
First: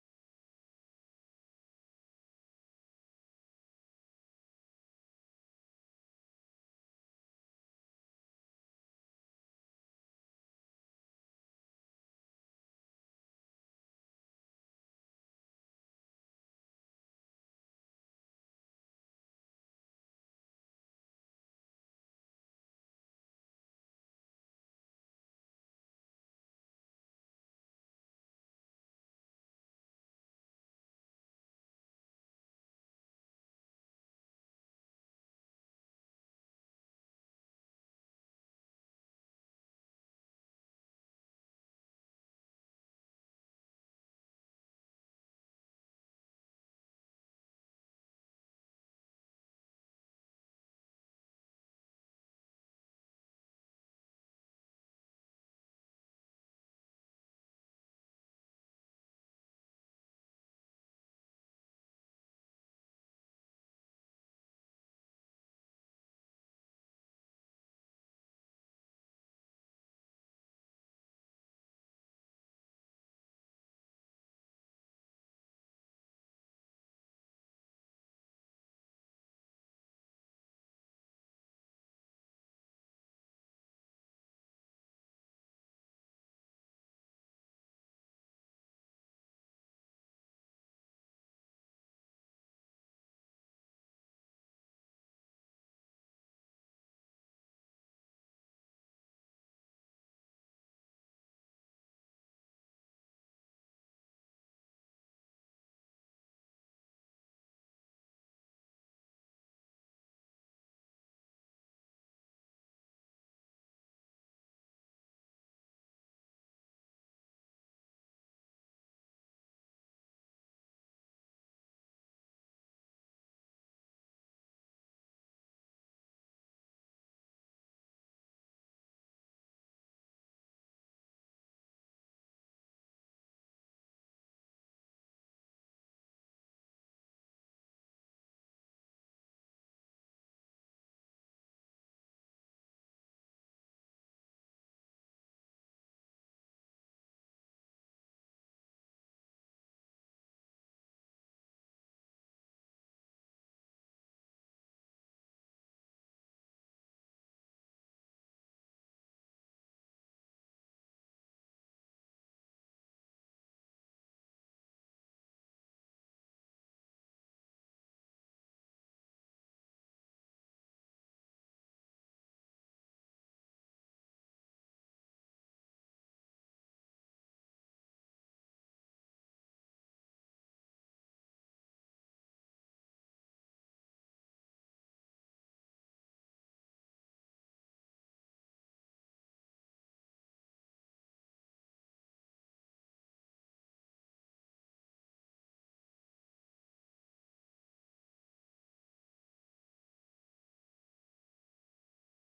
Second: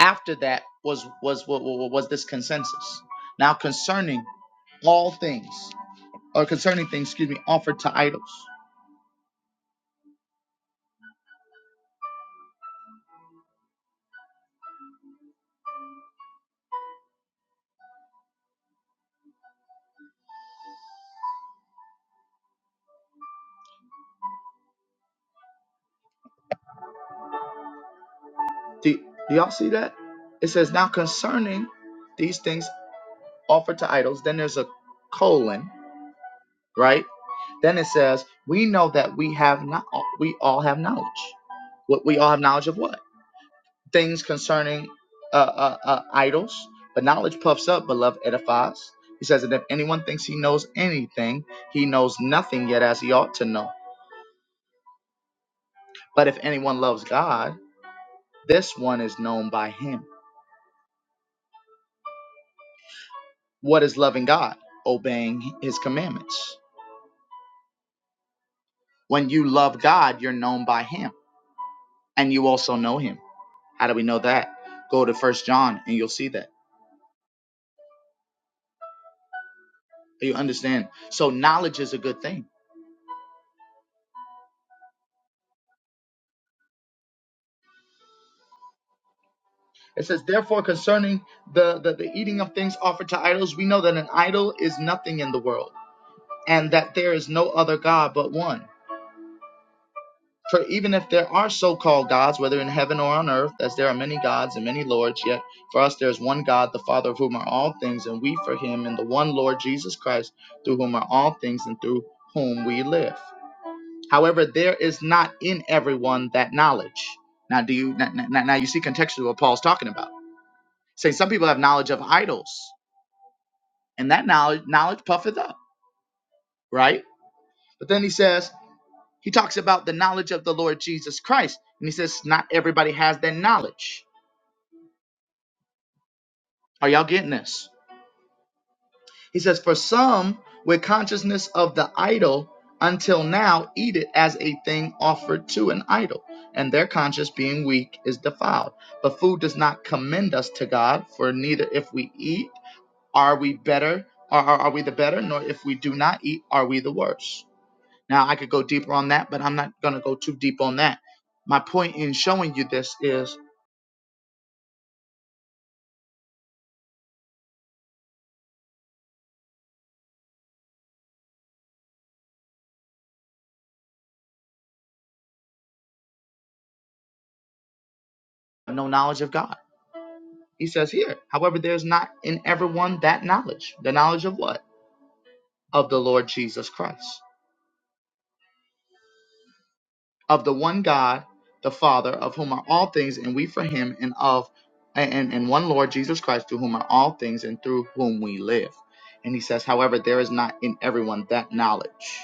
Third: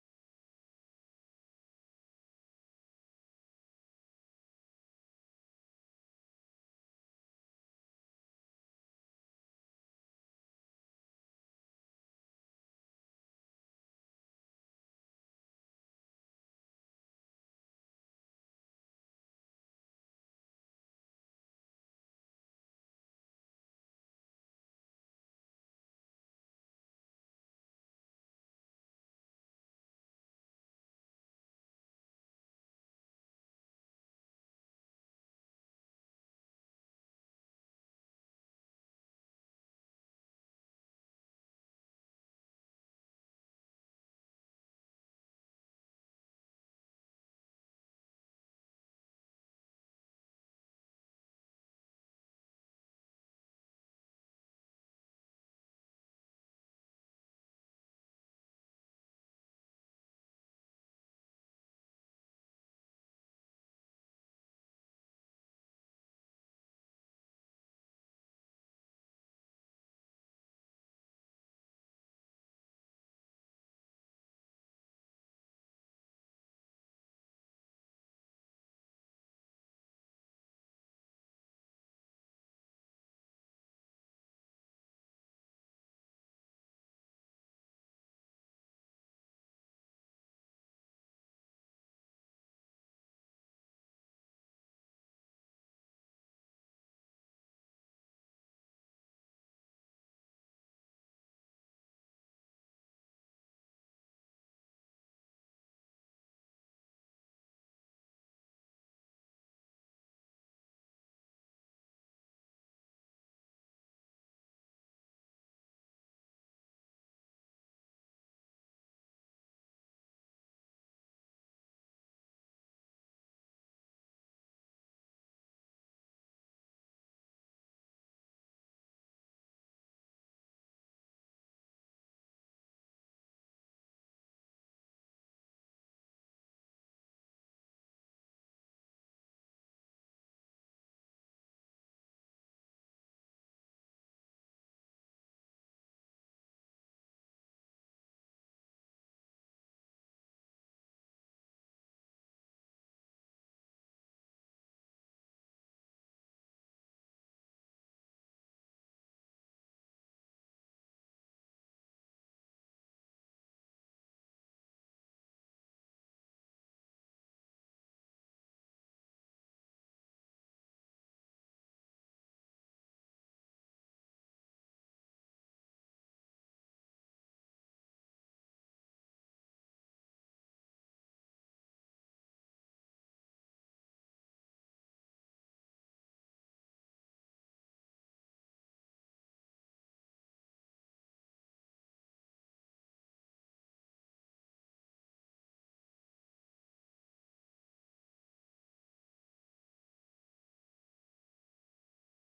[SPEAKER 1] after that was was was, was this consensus. Now concerning all things, or concerning things, excuse me, offered to idols. Do, do y'all see that? It says, now concerning these things offered to idols, then there's a colon, right? Then it says, we know that we have not, we all have knowledge. What we all have knowledge of what? Things concerning uh, uh, uh, idols. But knowledge puffs up, but love edifies. He says that if anyone thinks he knows anything, he knows nothing yet as he ought to know. But if anyone loves God, this one is known by him. What is loving God? Obeying his commandments. When you love God, you're known by him, and you also know him. How do we know that? Go to First John, and you'll see that. You understand? So knowledge is a good thing. It says, therefore, concerning the, the, the eating of things offered to idols, we know that an idol is nothing in the world, and that there is no other God but one. For even if there are so called gods, whether in heaven or on earth, as there are many gods and many lords, yet for us there is one God, the Father of whom are all things, and we for him, and the one Lord Jesus Christ, through whom are all things, and through whom we live. However, there is not in everyone that knowledge. Now, do you now, now now you see contextually what Paul's talking about? Saying some people have knowledge of idols, and that knowledge knowledge puffeth up, right? But then he says he talks about the knowledge of the Lord Jesus Christ, and he says not everybody has that knowledge. Are y'all getting this? He says, For some, with consciousness of the idol, until now eat it as a thing offered to an idol, and their conscience being weak is defiled. But food does not commend us to God, for neither if we eat are we better, are, are are we the better, nor if we do not eat are we the worse. Now, I could go deeper on that, but I'm not going to go too deep on that. My point in showing you this is no knowledge of God. He says here, however, there's not in everyone that knowledge. The knowledge of what? of the Lord Jesus Christ, of the one God, the Father, of whom are all things, and we for him, and of and, and one Lord Jesus Christ, through whom are all things, and through whom we live. And he says, however, there is not in everyone that knowledge.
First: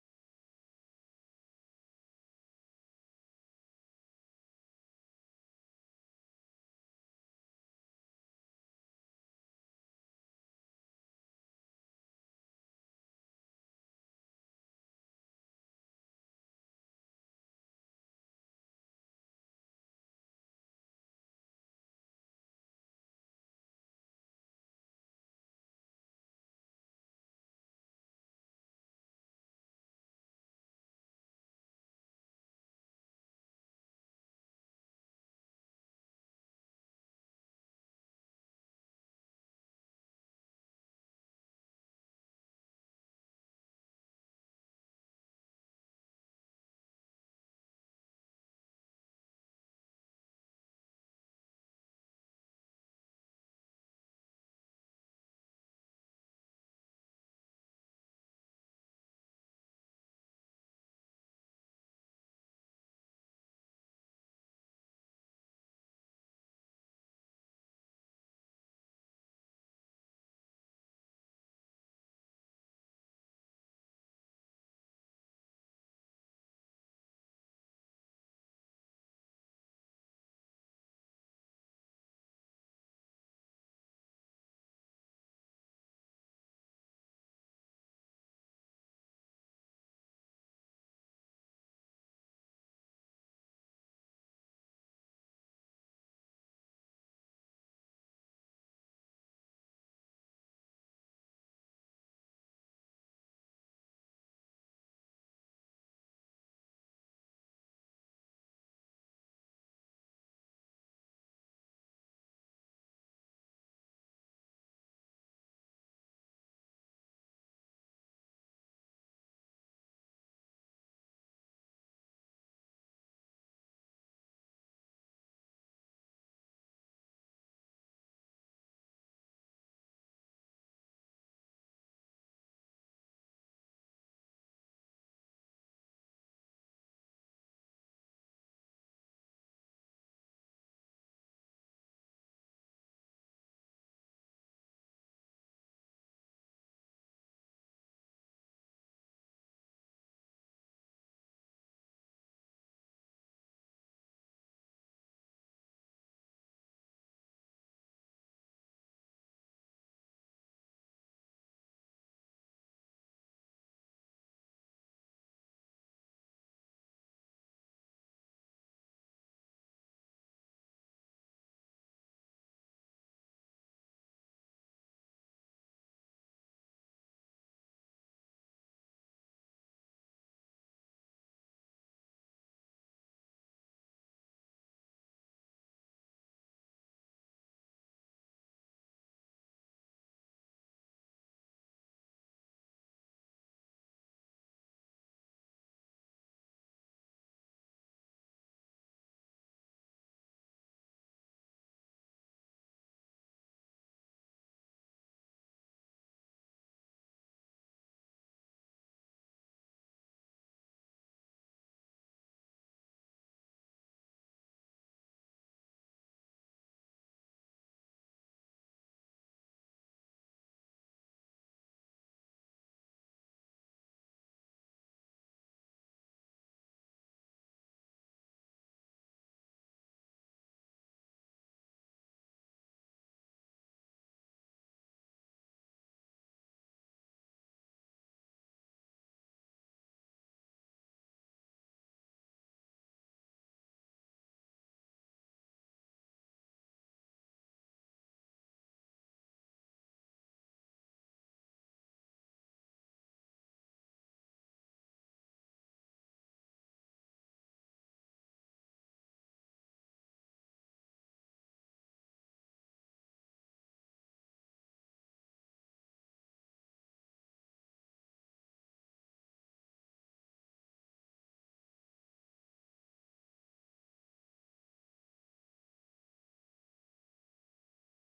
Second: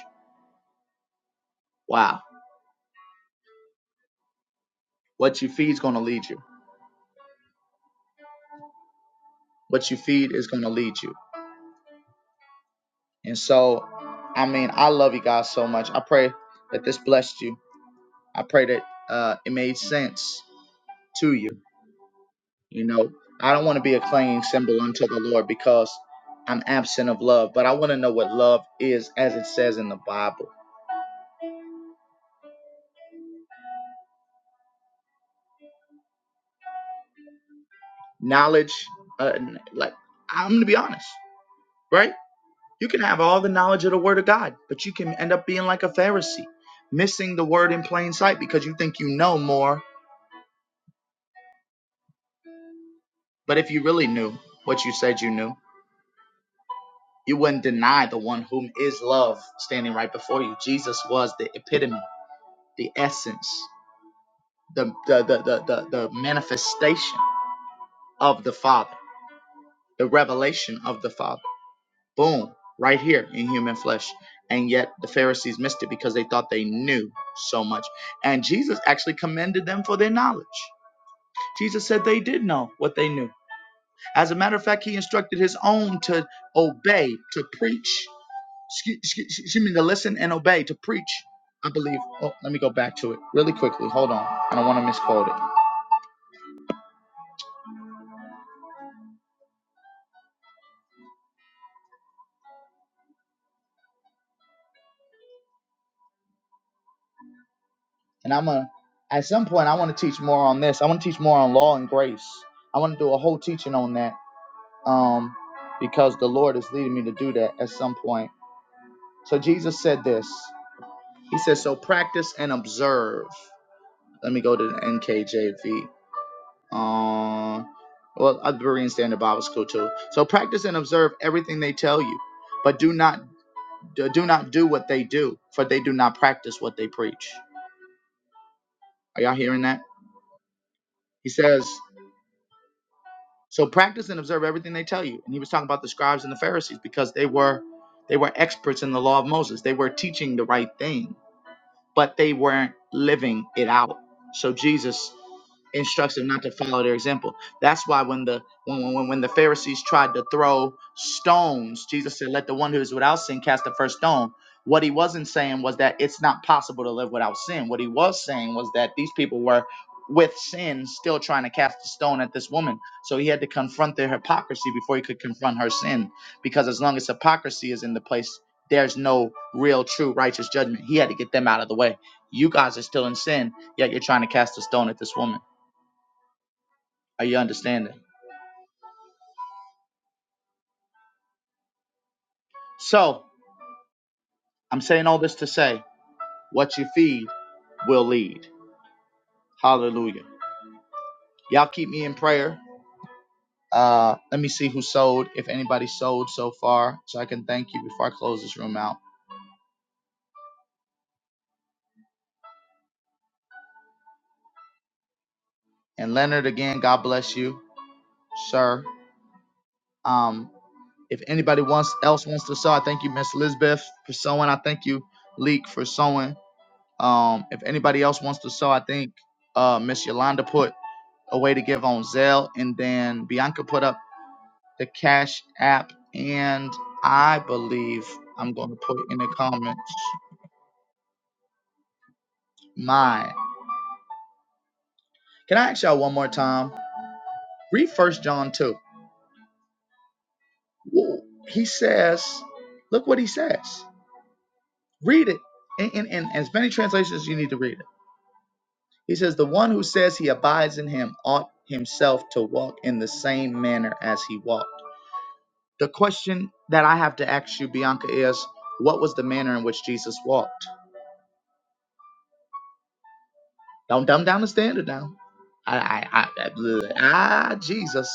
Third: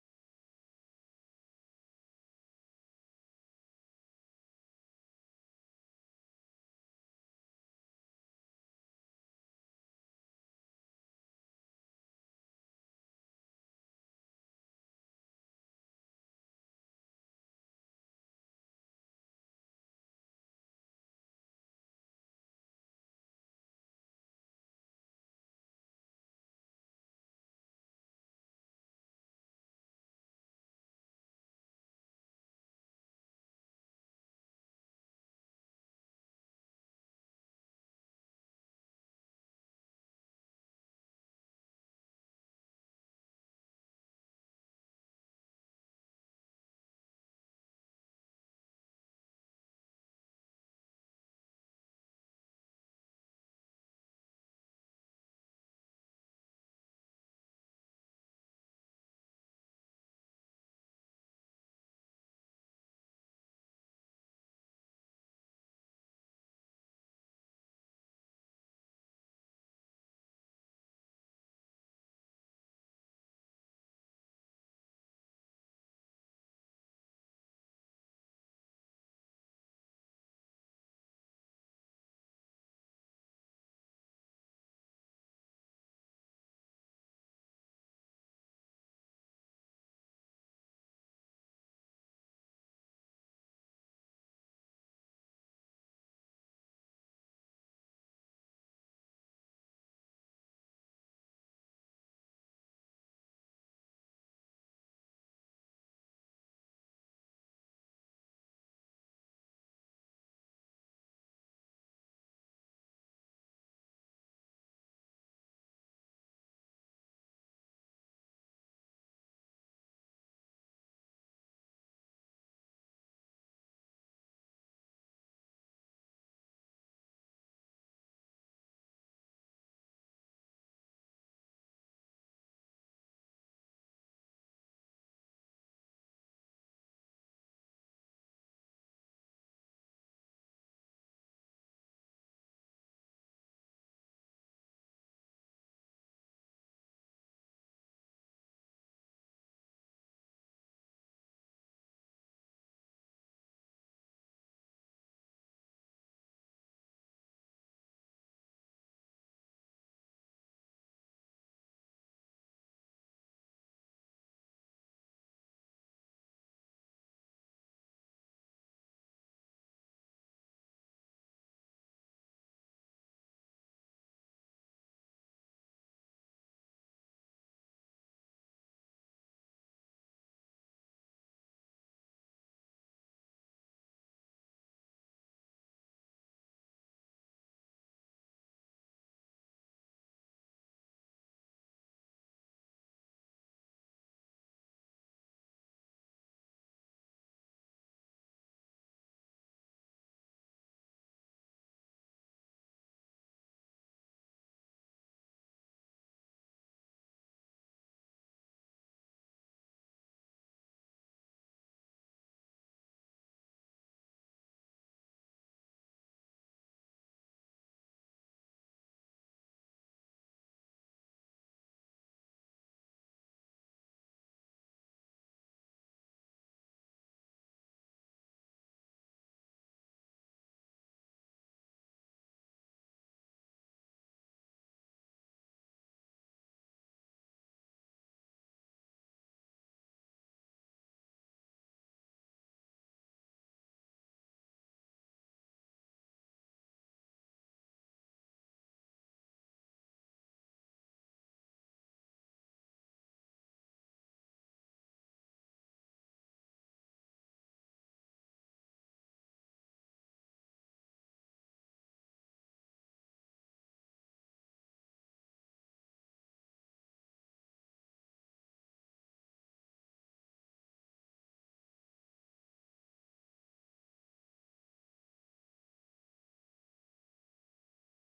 [SPEAKER 1] Wow. What you feed is going to lead you. What you feed is going to lead you. And so, I mean, I love you guys so much. I pray that this blessed you. I pray that uh, it made sense to you You know, I don't want to be a clinging symbol unto the Lord because I'm absent of love, but I want to know what love is as it says in the Bible. Knowledge, uh, like, I'm going to be honest, right? You can have all the knowledge of the Word of God, but you can end up being like a Pharisee, missing the Word in plain sight because you think you know more. But if you really knew what you said you knew, you wouldn't deny the one whom is love standing right before you. Jesus was the epitome, the essence. the the the the, the, the manifestation of the Father, the revelation of the Father. Boom, right here in human flesh. And yet the Pharisees missed it because they thought they knew so much. And Jesus actually commended them for their knowledge. Jesus said they did know what they knew. As a matter of fact, he instructed his own to obey, to preach. Excuse, excuse excuse me, to listen and obey, to preach. I believe. Oh, let me go back to it really quickly. Hold on. I don't want to misquote it. and I'm gonna at some point I want to teach more on this. I want to teach more on law and grace. I want to do a whole teaching on that um, because the Lord is leading me to do that at some point. So Jesus said this. He says, "So practice and observe." Let me go to the NKJV. Um, well, other Berean Standard Bible School too. So practice and observe everything they tell you, but do not do not do what they do, for they do not practice what they preach. Are y'all hearing that? He says. So practice and observe everything they tell you. And he was talking about the scribes and the Pharisees because they were they were experts in the law of Moses. They were teaching the right thing but they weren't living it out. So Jesus instructs them not to follow their example. That's why when the when when, when the Pharisees tried to throw stones, Jesus said, "Let the one who is without sin cast the first stone." What he wasn't saying was that it's not possible to live without sin. What he was saying was that these people were with sin still trying to cast a stone at this woman. So he had to confront their hypocrisy before he could confront her sin because as long as hypocrisy is in the place there's no real, true, righteous judgment. He had to get them out of the way. You guys are still in sin, yet you're trying to cast a stone at this woman. Are you understanding? So, I'm saying all this to say what you feed will lead. Hallelujah. Y'all keep me in prayer. Uh, let me see who sold, if anybody sold so far, so I can thank you before I close this room out. And Leonard, again, God bless you, sir. Um, if anybody wants else wants to sow, I thank you, Miss Elizabeth, for sowing. I thank you, Leek, for sowing. Um, if anybody else wants to sell, I think uh, Miss Yolanda put a way to give on Zelle, and then Bianca put up the Cash App, and I believe I'm going to put in the comments mine. Can I ask y'all one more time? Read First John two. Woo. He says, look what he says. Read it in, in, in as many translations you need to read it. He says, the one who says he abides in him ought himself to walk in the same manner as he walked. The question that I have to ask you, Bianca, is what was the manner in which Jesus walked? Don't dumb down the standard now. I, I, I, I- ah, Jesus.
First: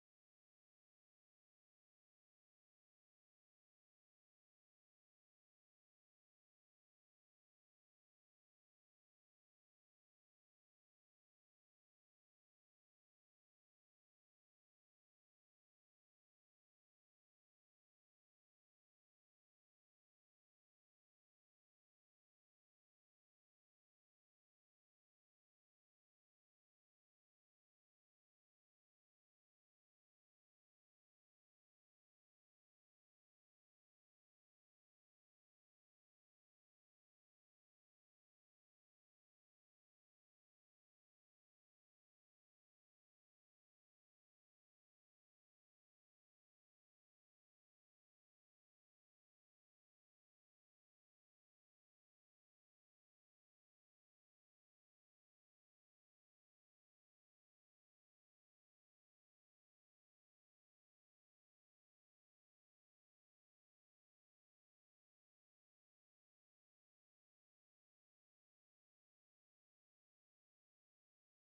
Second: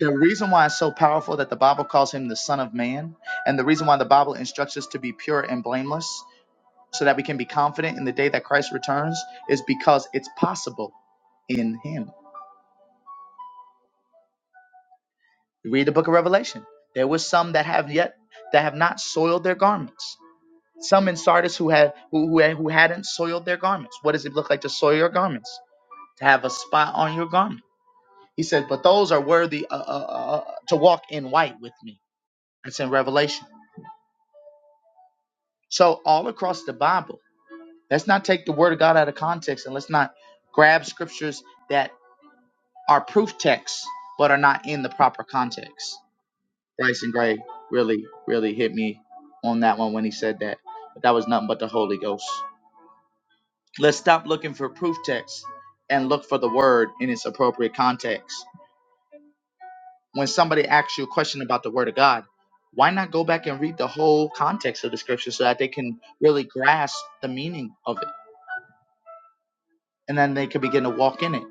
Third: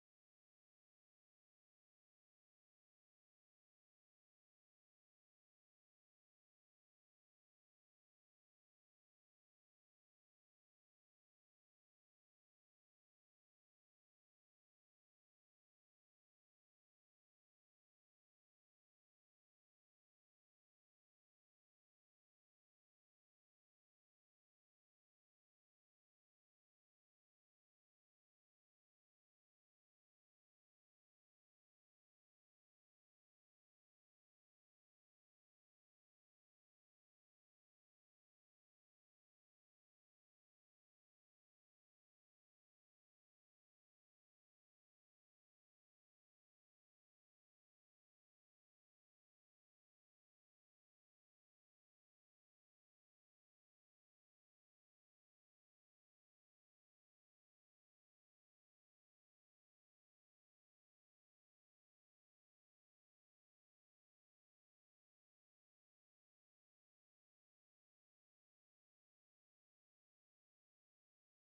[SPEAKER 1] The reason why it's so powerful that the Bible calls him the Son of Man, and the reason why the Bible instructs us to be pure and blameless so that we can be confident in the day that Christ returns, is because it's possible in him. You read the book of Revelation. There were some that have yet, that have not soiled their garments Some in Sardis who had who, who had- who hadn't soiled their garments. What does it look like to soil your garments? To have a spot on your garment. He said, but those are worthy uh, uh, uh, uh, to walk in white with me. That's in Revelation. So all across the Bible, let's not take the word of God out of context and let's not grab scriptures that are proof texts but are not in the proper context. Bryson Gray really, really hit me on that one when he said that. But that was nothing but the Holy Ghost. Let's stop looking for proof texts and look for the word in its appropriate context. When somebody asks you a question about the word of God, why not go back and read the whole context of the scripture so that they can really grasp the meaning of it and then they can begin to walk in it.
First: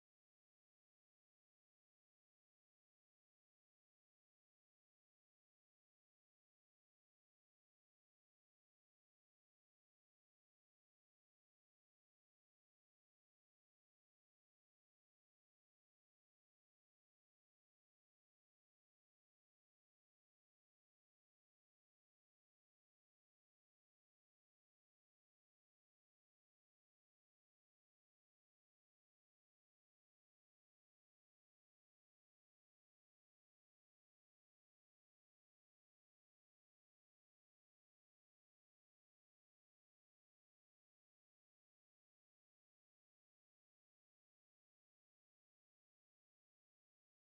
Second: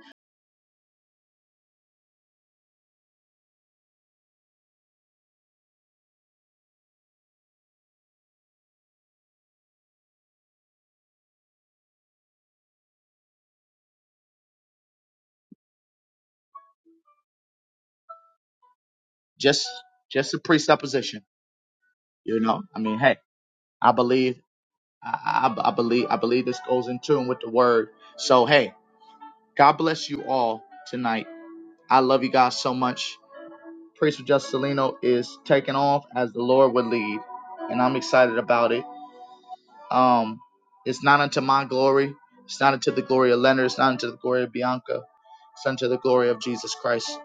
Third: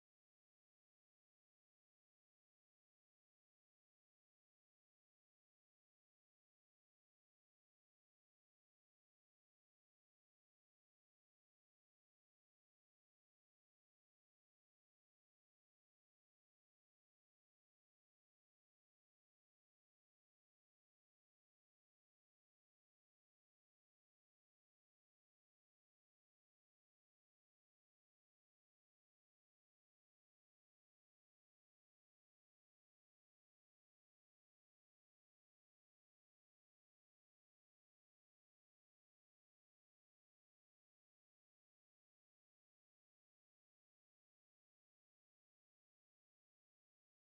[SPEAKER 1] Just just a presupposition, you know? I mean, hey, I believe I, I, I believe I believe this goes in tune with the word. So, hey, God bless you all tonight. I love you guys so much Priest Juscelino is taking off as the Lord would lead, and I'm excited about it. Um, it's not unto my glory. It's not unto the glory of Leonard. It's not unto the glory of Bianca. It's unto the glory of Jesus Christ.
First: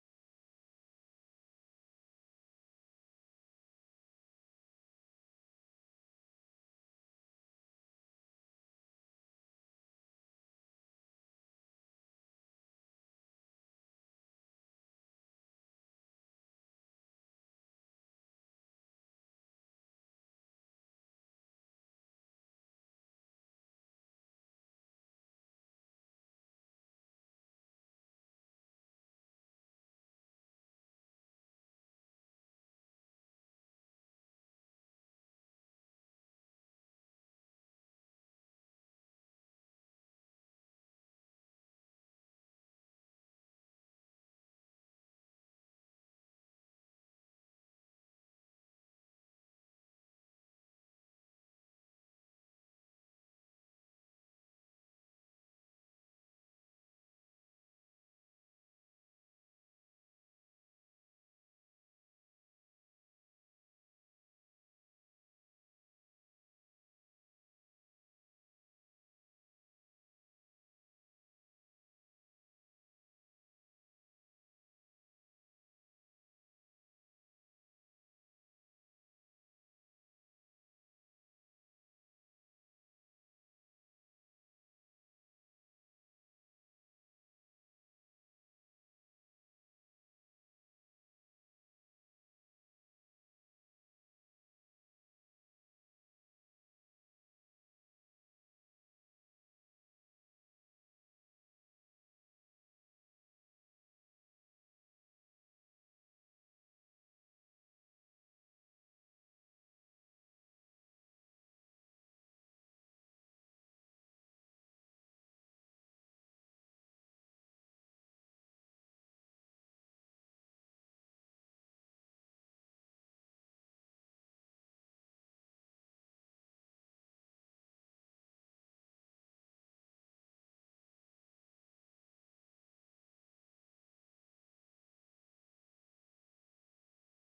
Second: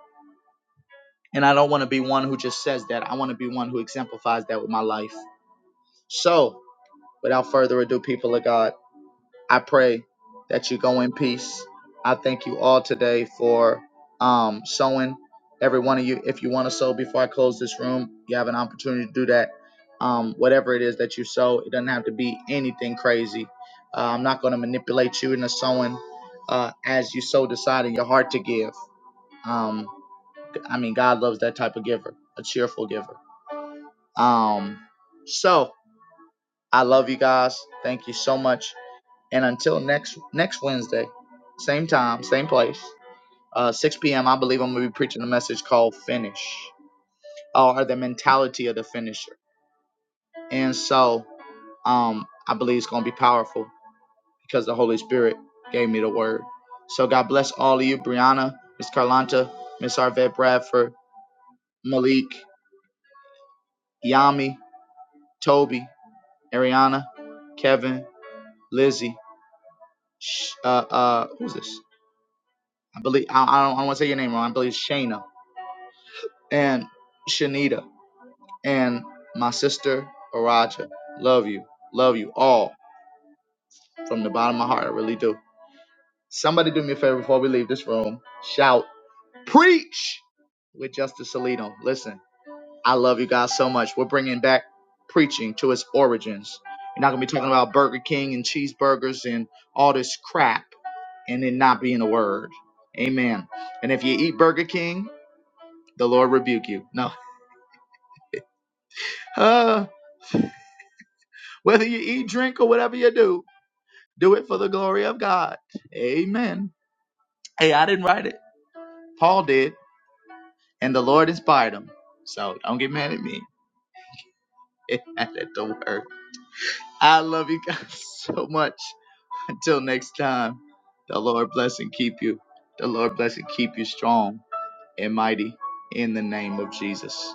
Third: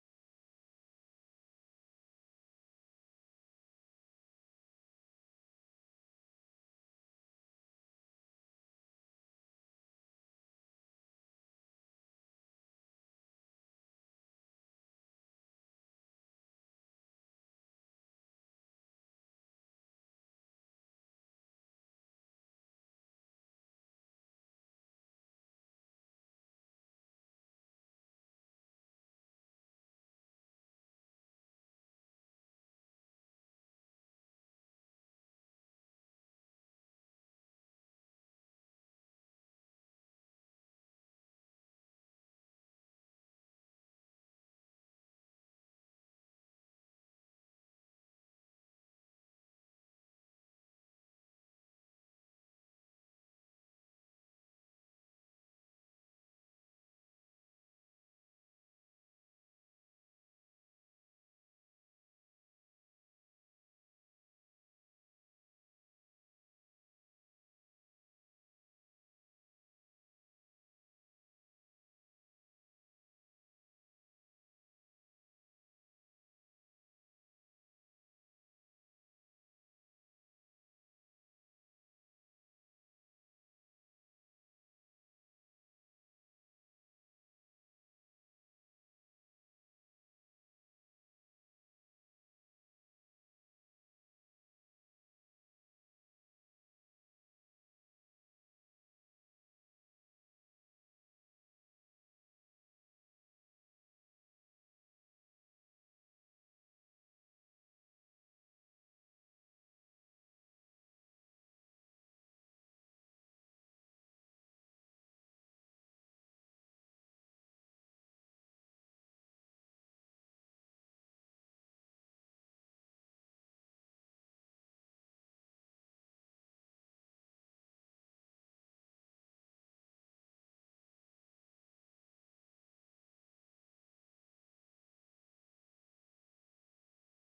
[SPEAKER 1] And I don't want to be one who just says that. I want to be one who exemplifies that with my life. So, without further ado, people of God. I pray that you go in peace. I thank you all today for um, sowing. Every one of you, if you want to sow before I close this room, you have an opportunity to do that. Um, whatever it is that you sow, it doesn't have to be anything crazy. Uh, I'm not going to manipulate you into sowing uh, as you so decide in your heart to give. Um, I mean, God loves that type of giver, a cheerful giver. Um, so I love you guys. Thank you so much and until next next Wednesday, same time, same place, uh, 6 p.m. I believe I'm gonna be preaching a message called "Finish" or the mentality of the finisher. And so, um, I believe it's gonna be powerful because the Holy Spirit gave me the word. So God bless all of you, Brianna, Miss Carlanta, Miss Arvette Bradford, Malik, Yami, Toby, Ariana, Kevin, Lizzie. uh, uh, who's this? I believe I, I don't, I don't want to say your name wrong. I believe Shayna. and Shanita and my sister Araja. Love you. Love you all from the bottom of my heart. I really do. Somebody do me a favor before we leave this room. Shout, preach with Justice Salino. Listen, I love you guys so much. We're bringing back preaching to its origins. You're not going to be talking about Burger King and cheeseburgers and all this crap and it not being a word. Amen. And if you eat Burger King, the Lord rebuke you. No. [laughs] Whether you eat, drink, or whatever you do, do it for the glory of God. Amen. Hey, I didn't write it. Paul did, and the Lord inspired him. So don't get mad at me. [laughs] at the word. I love you guys [laughs] so much. Until next time, the Lord bless and keep you. The Lord bless and keep you strong and mighty in the name of Jesus.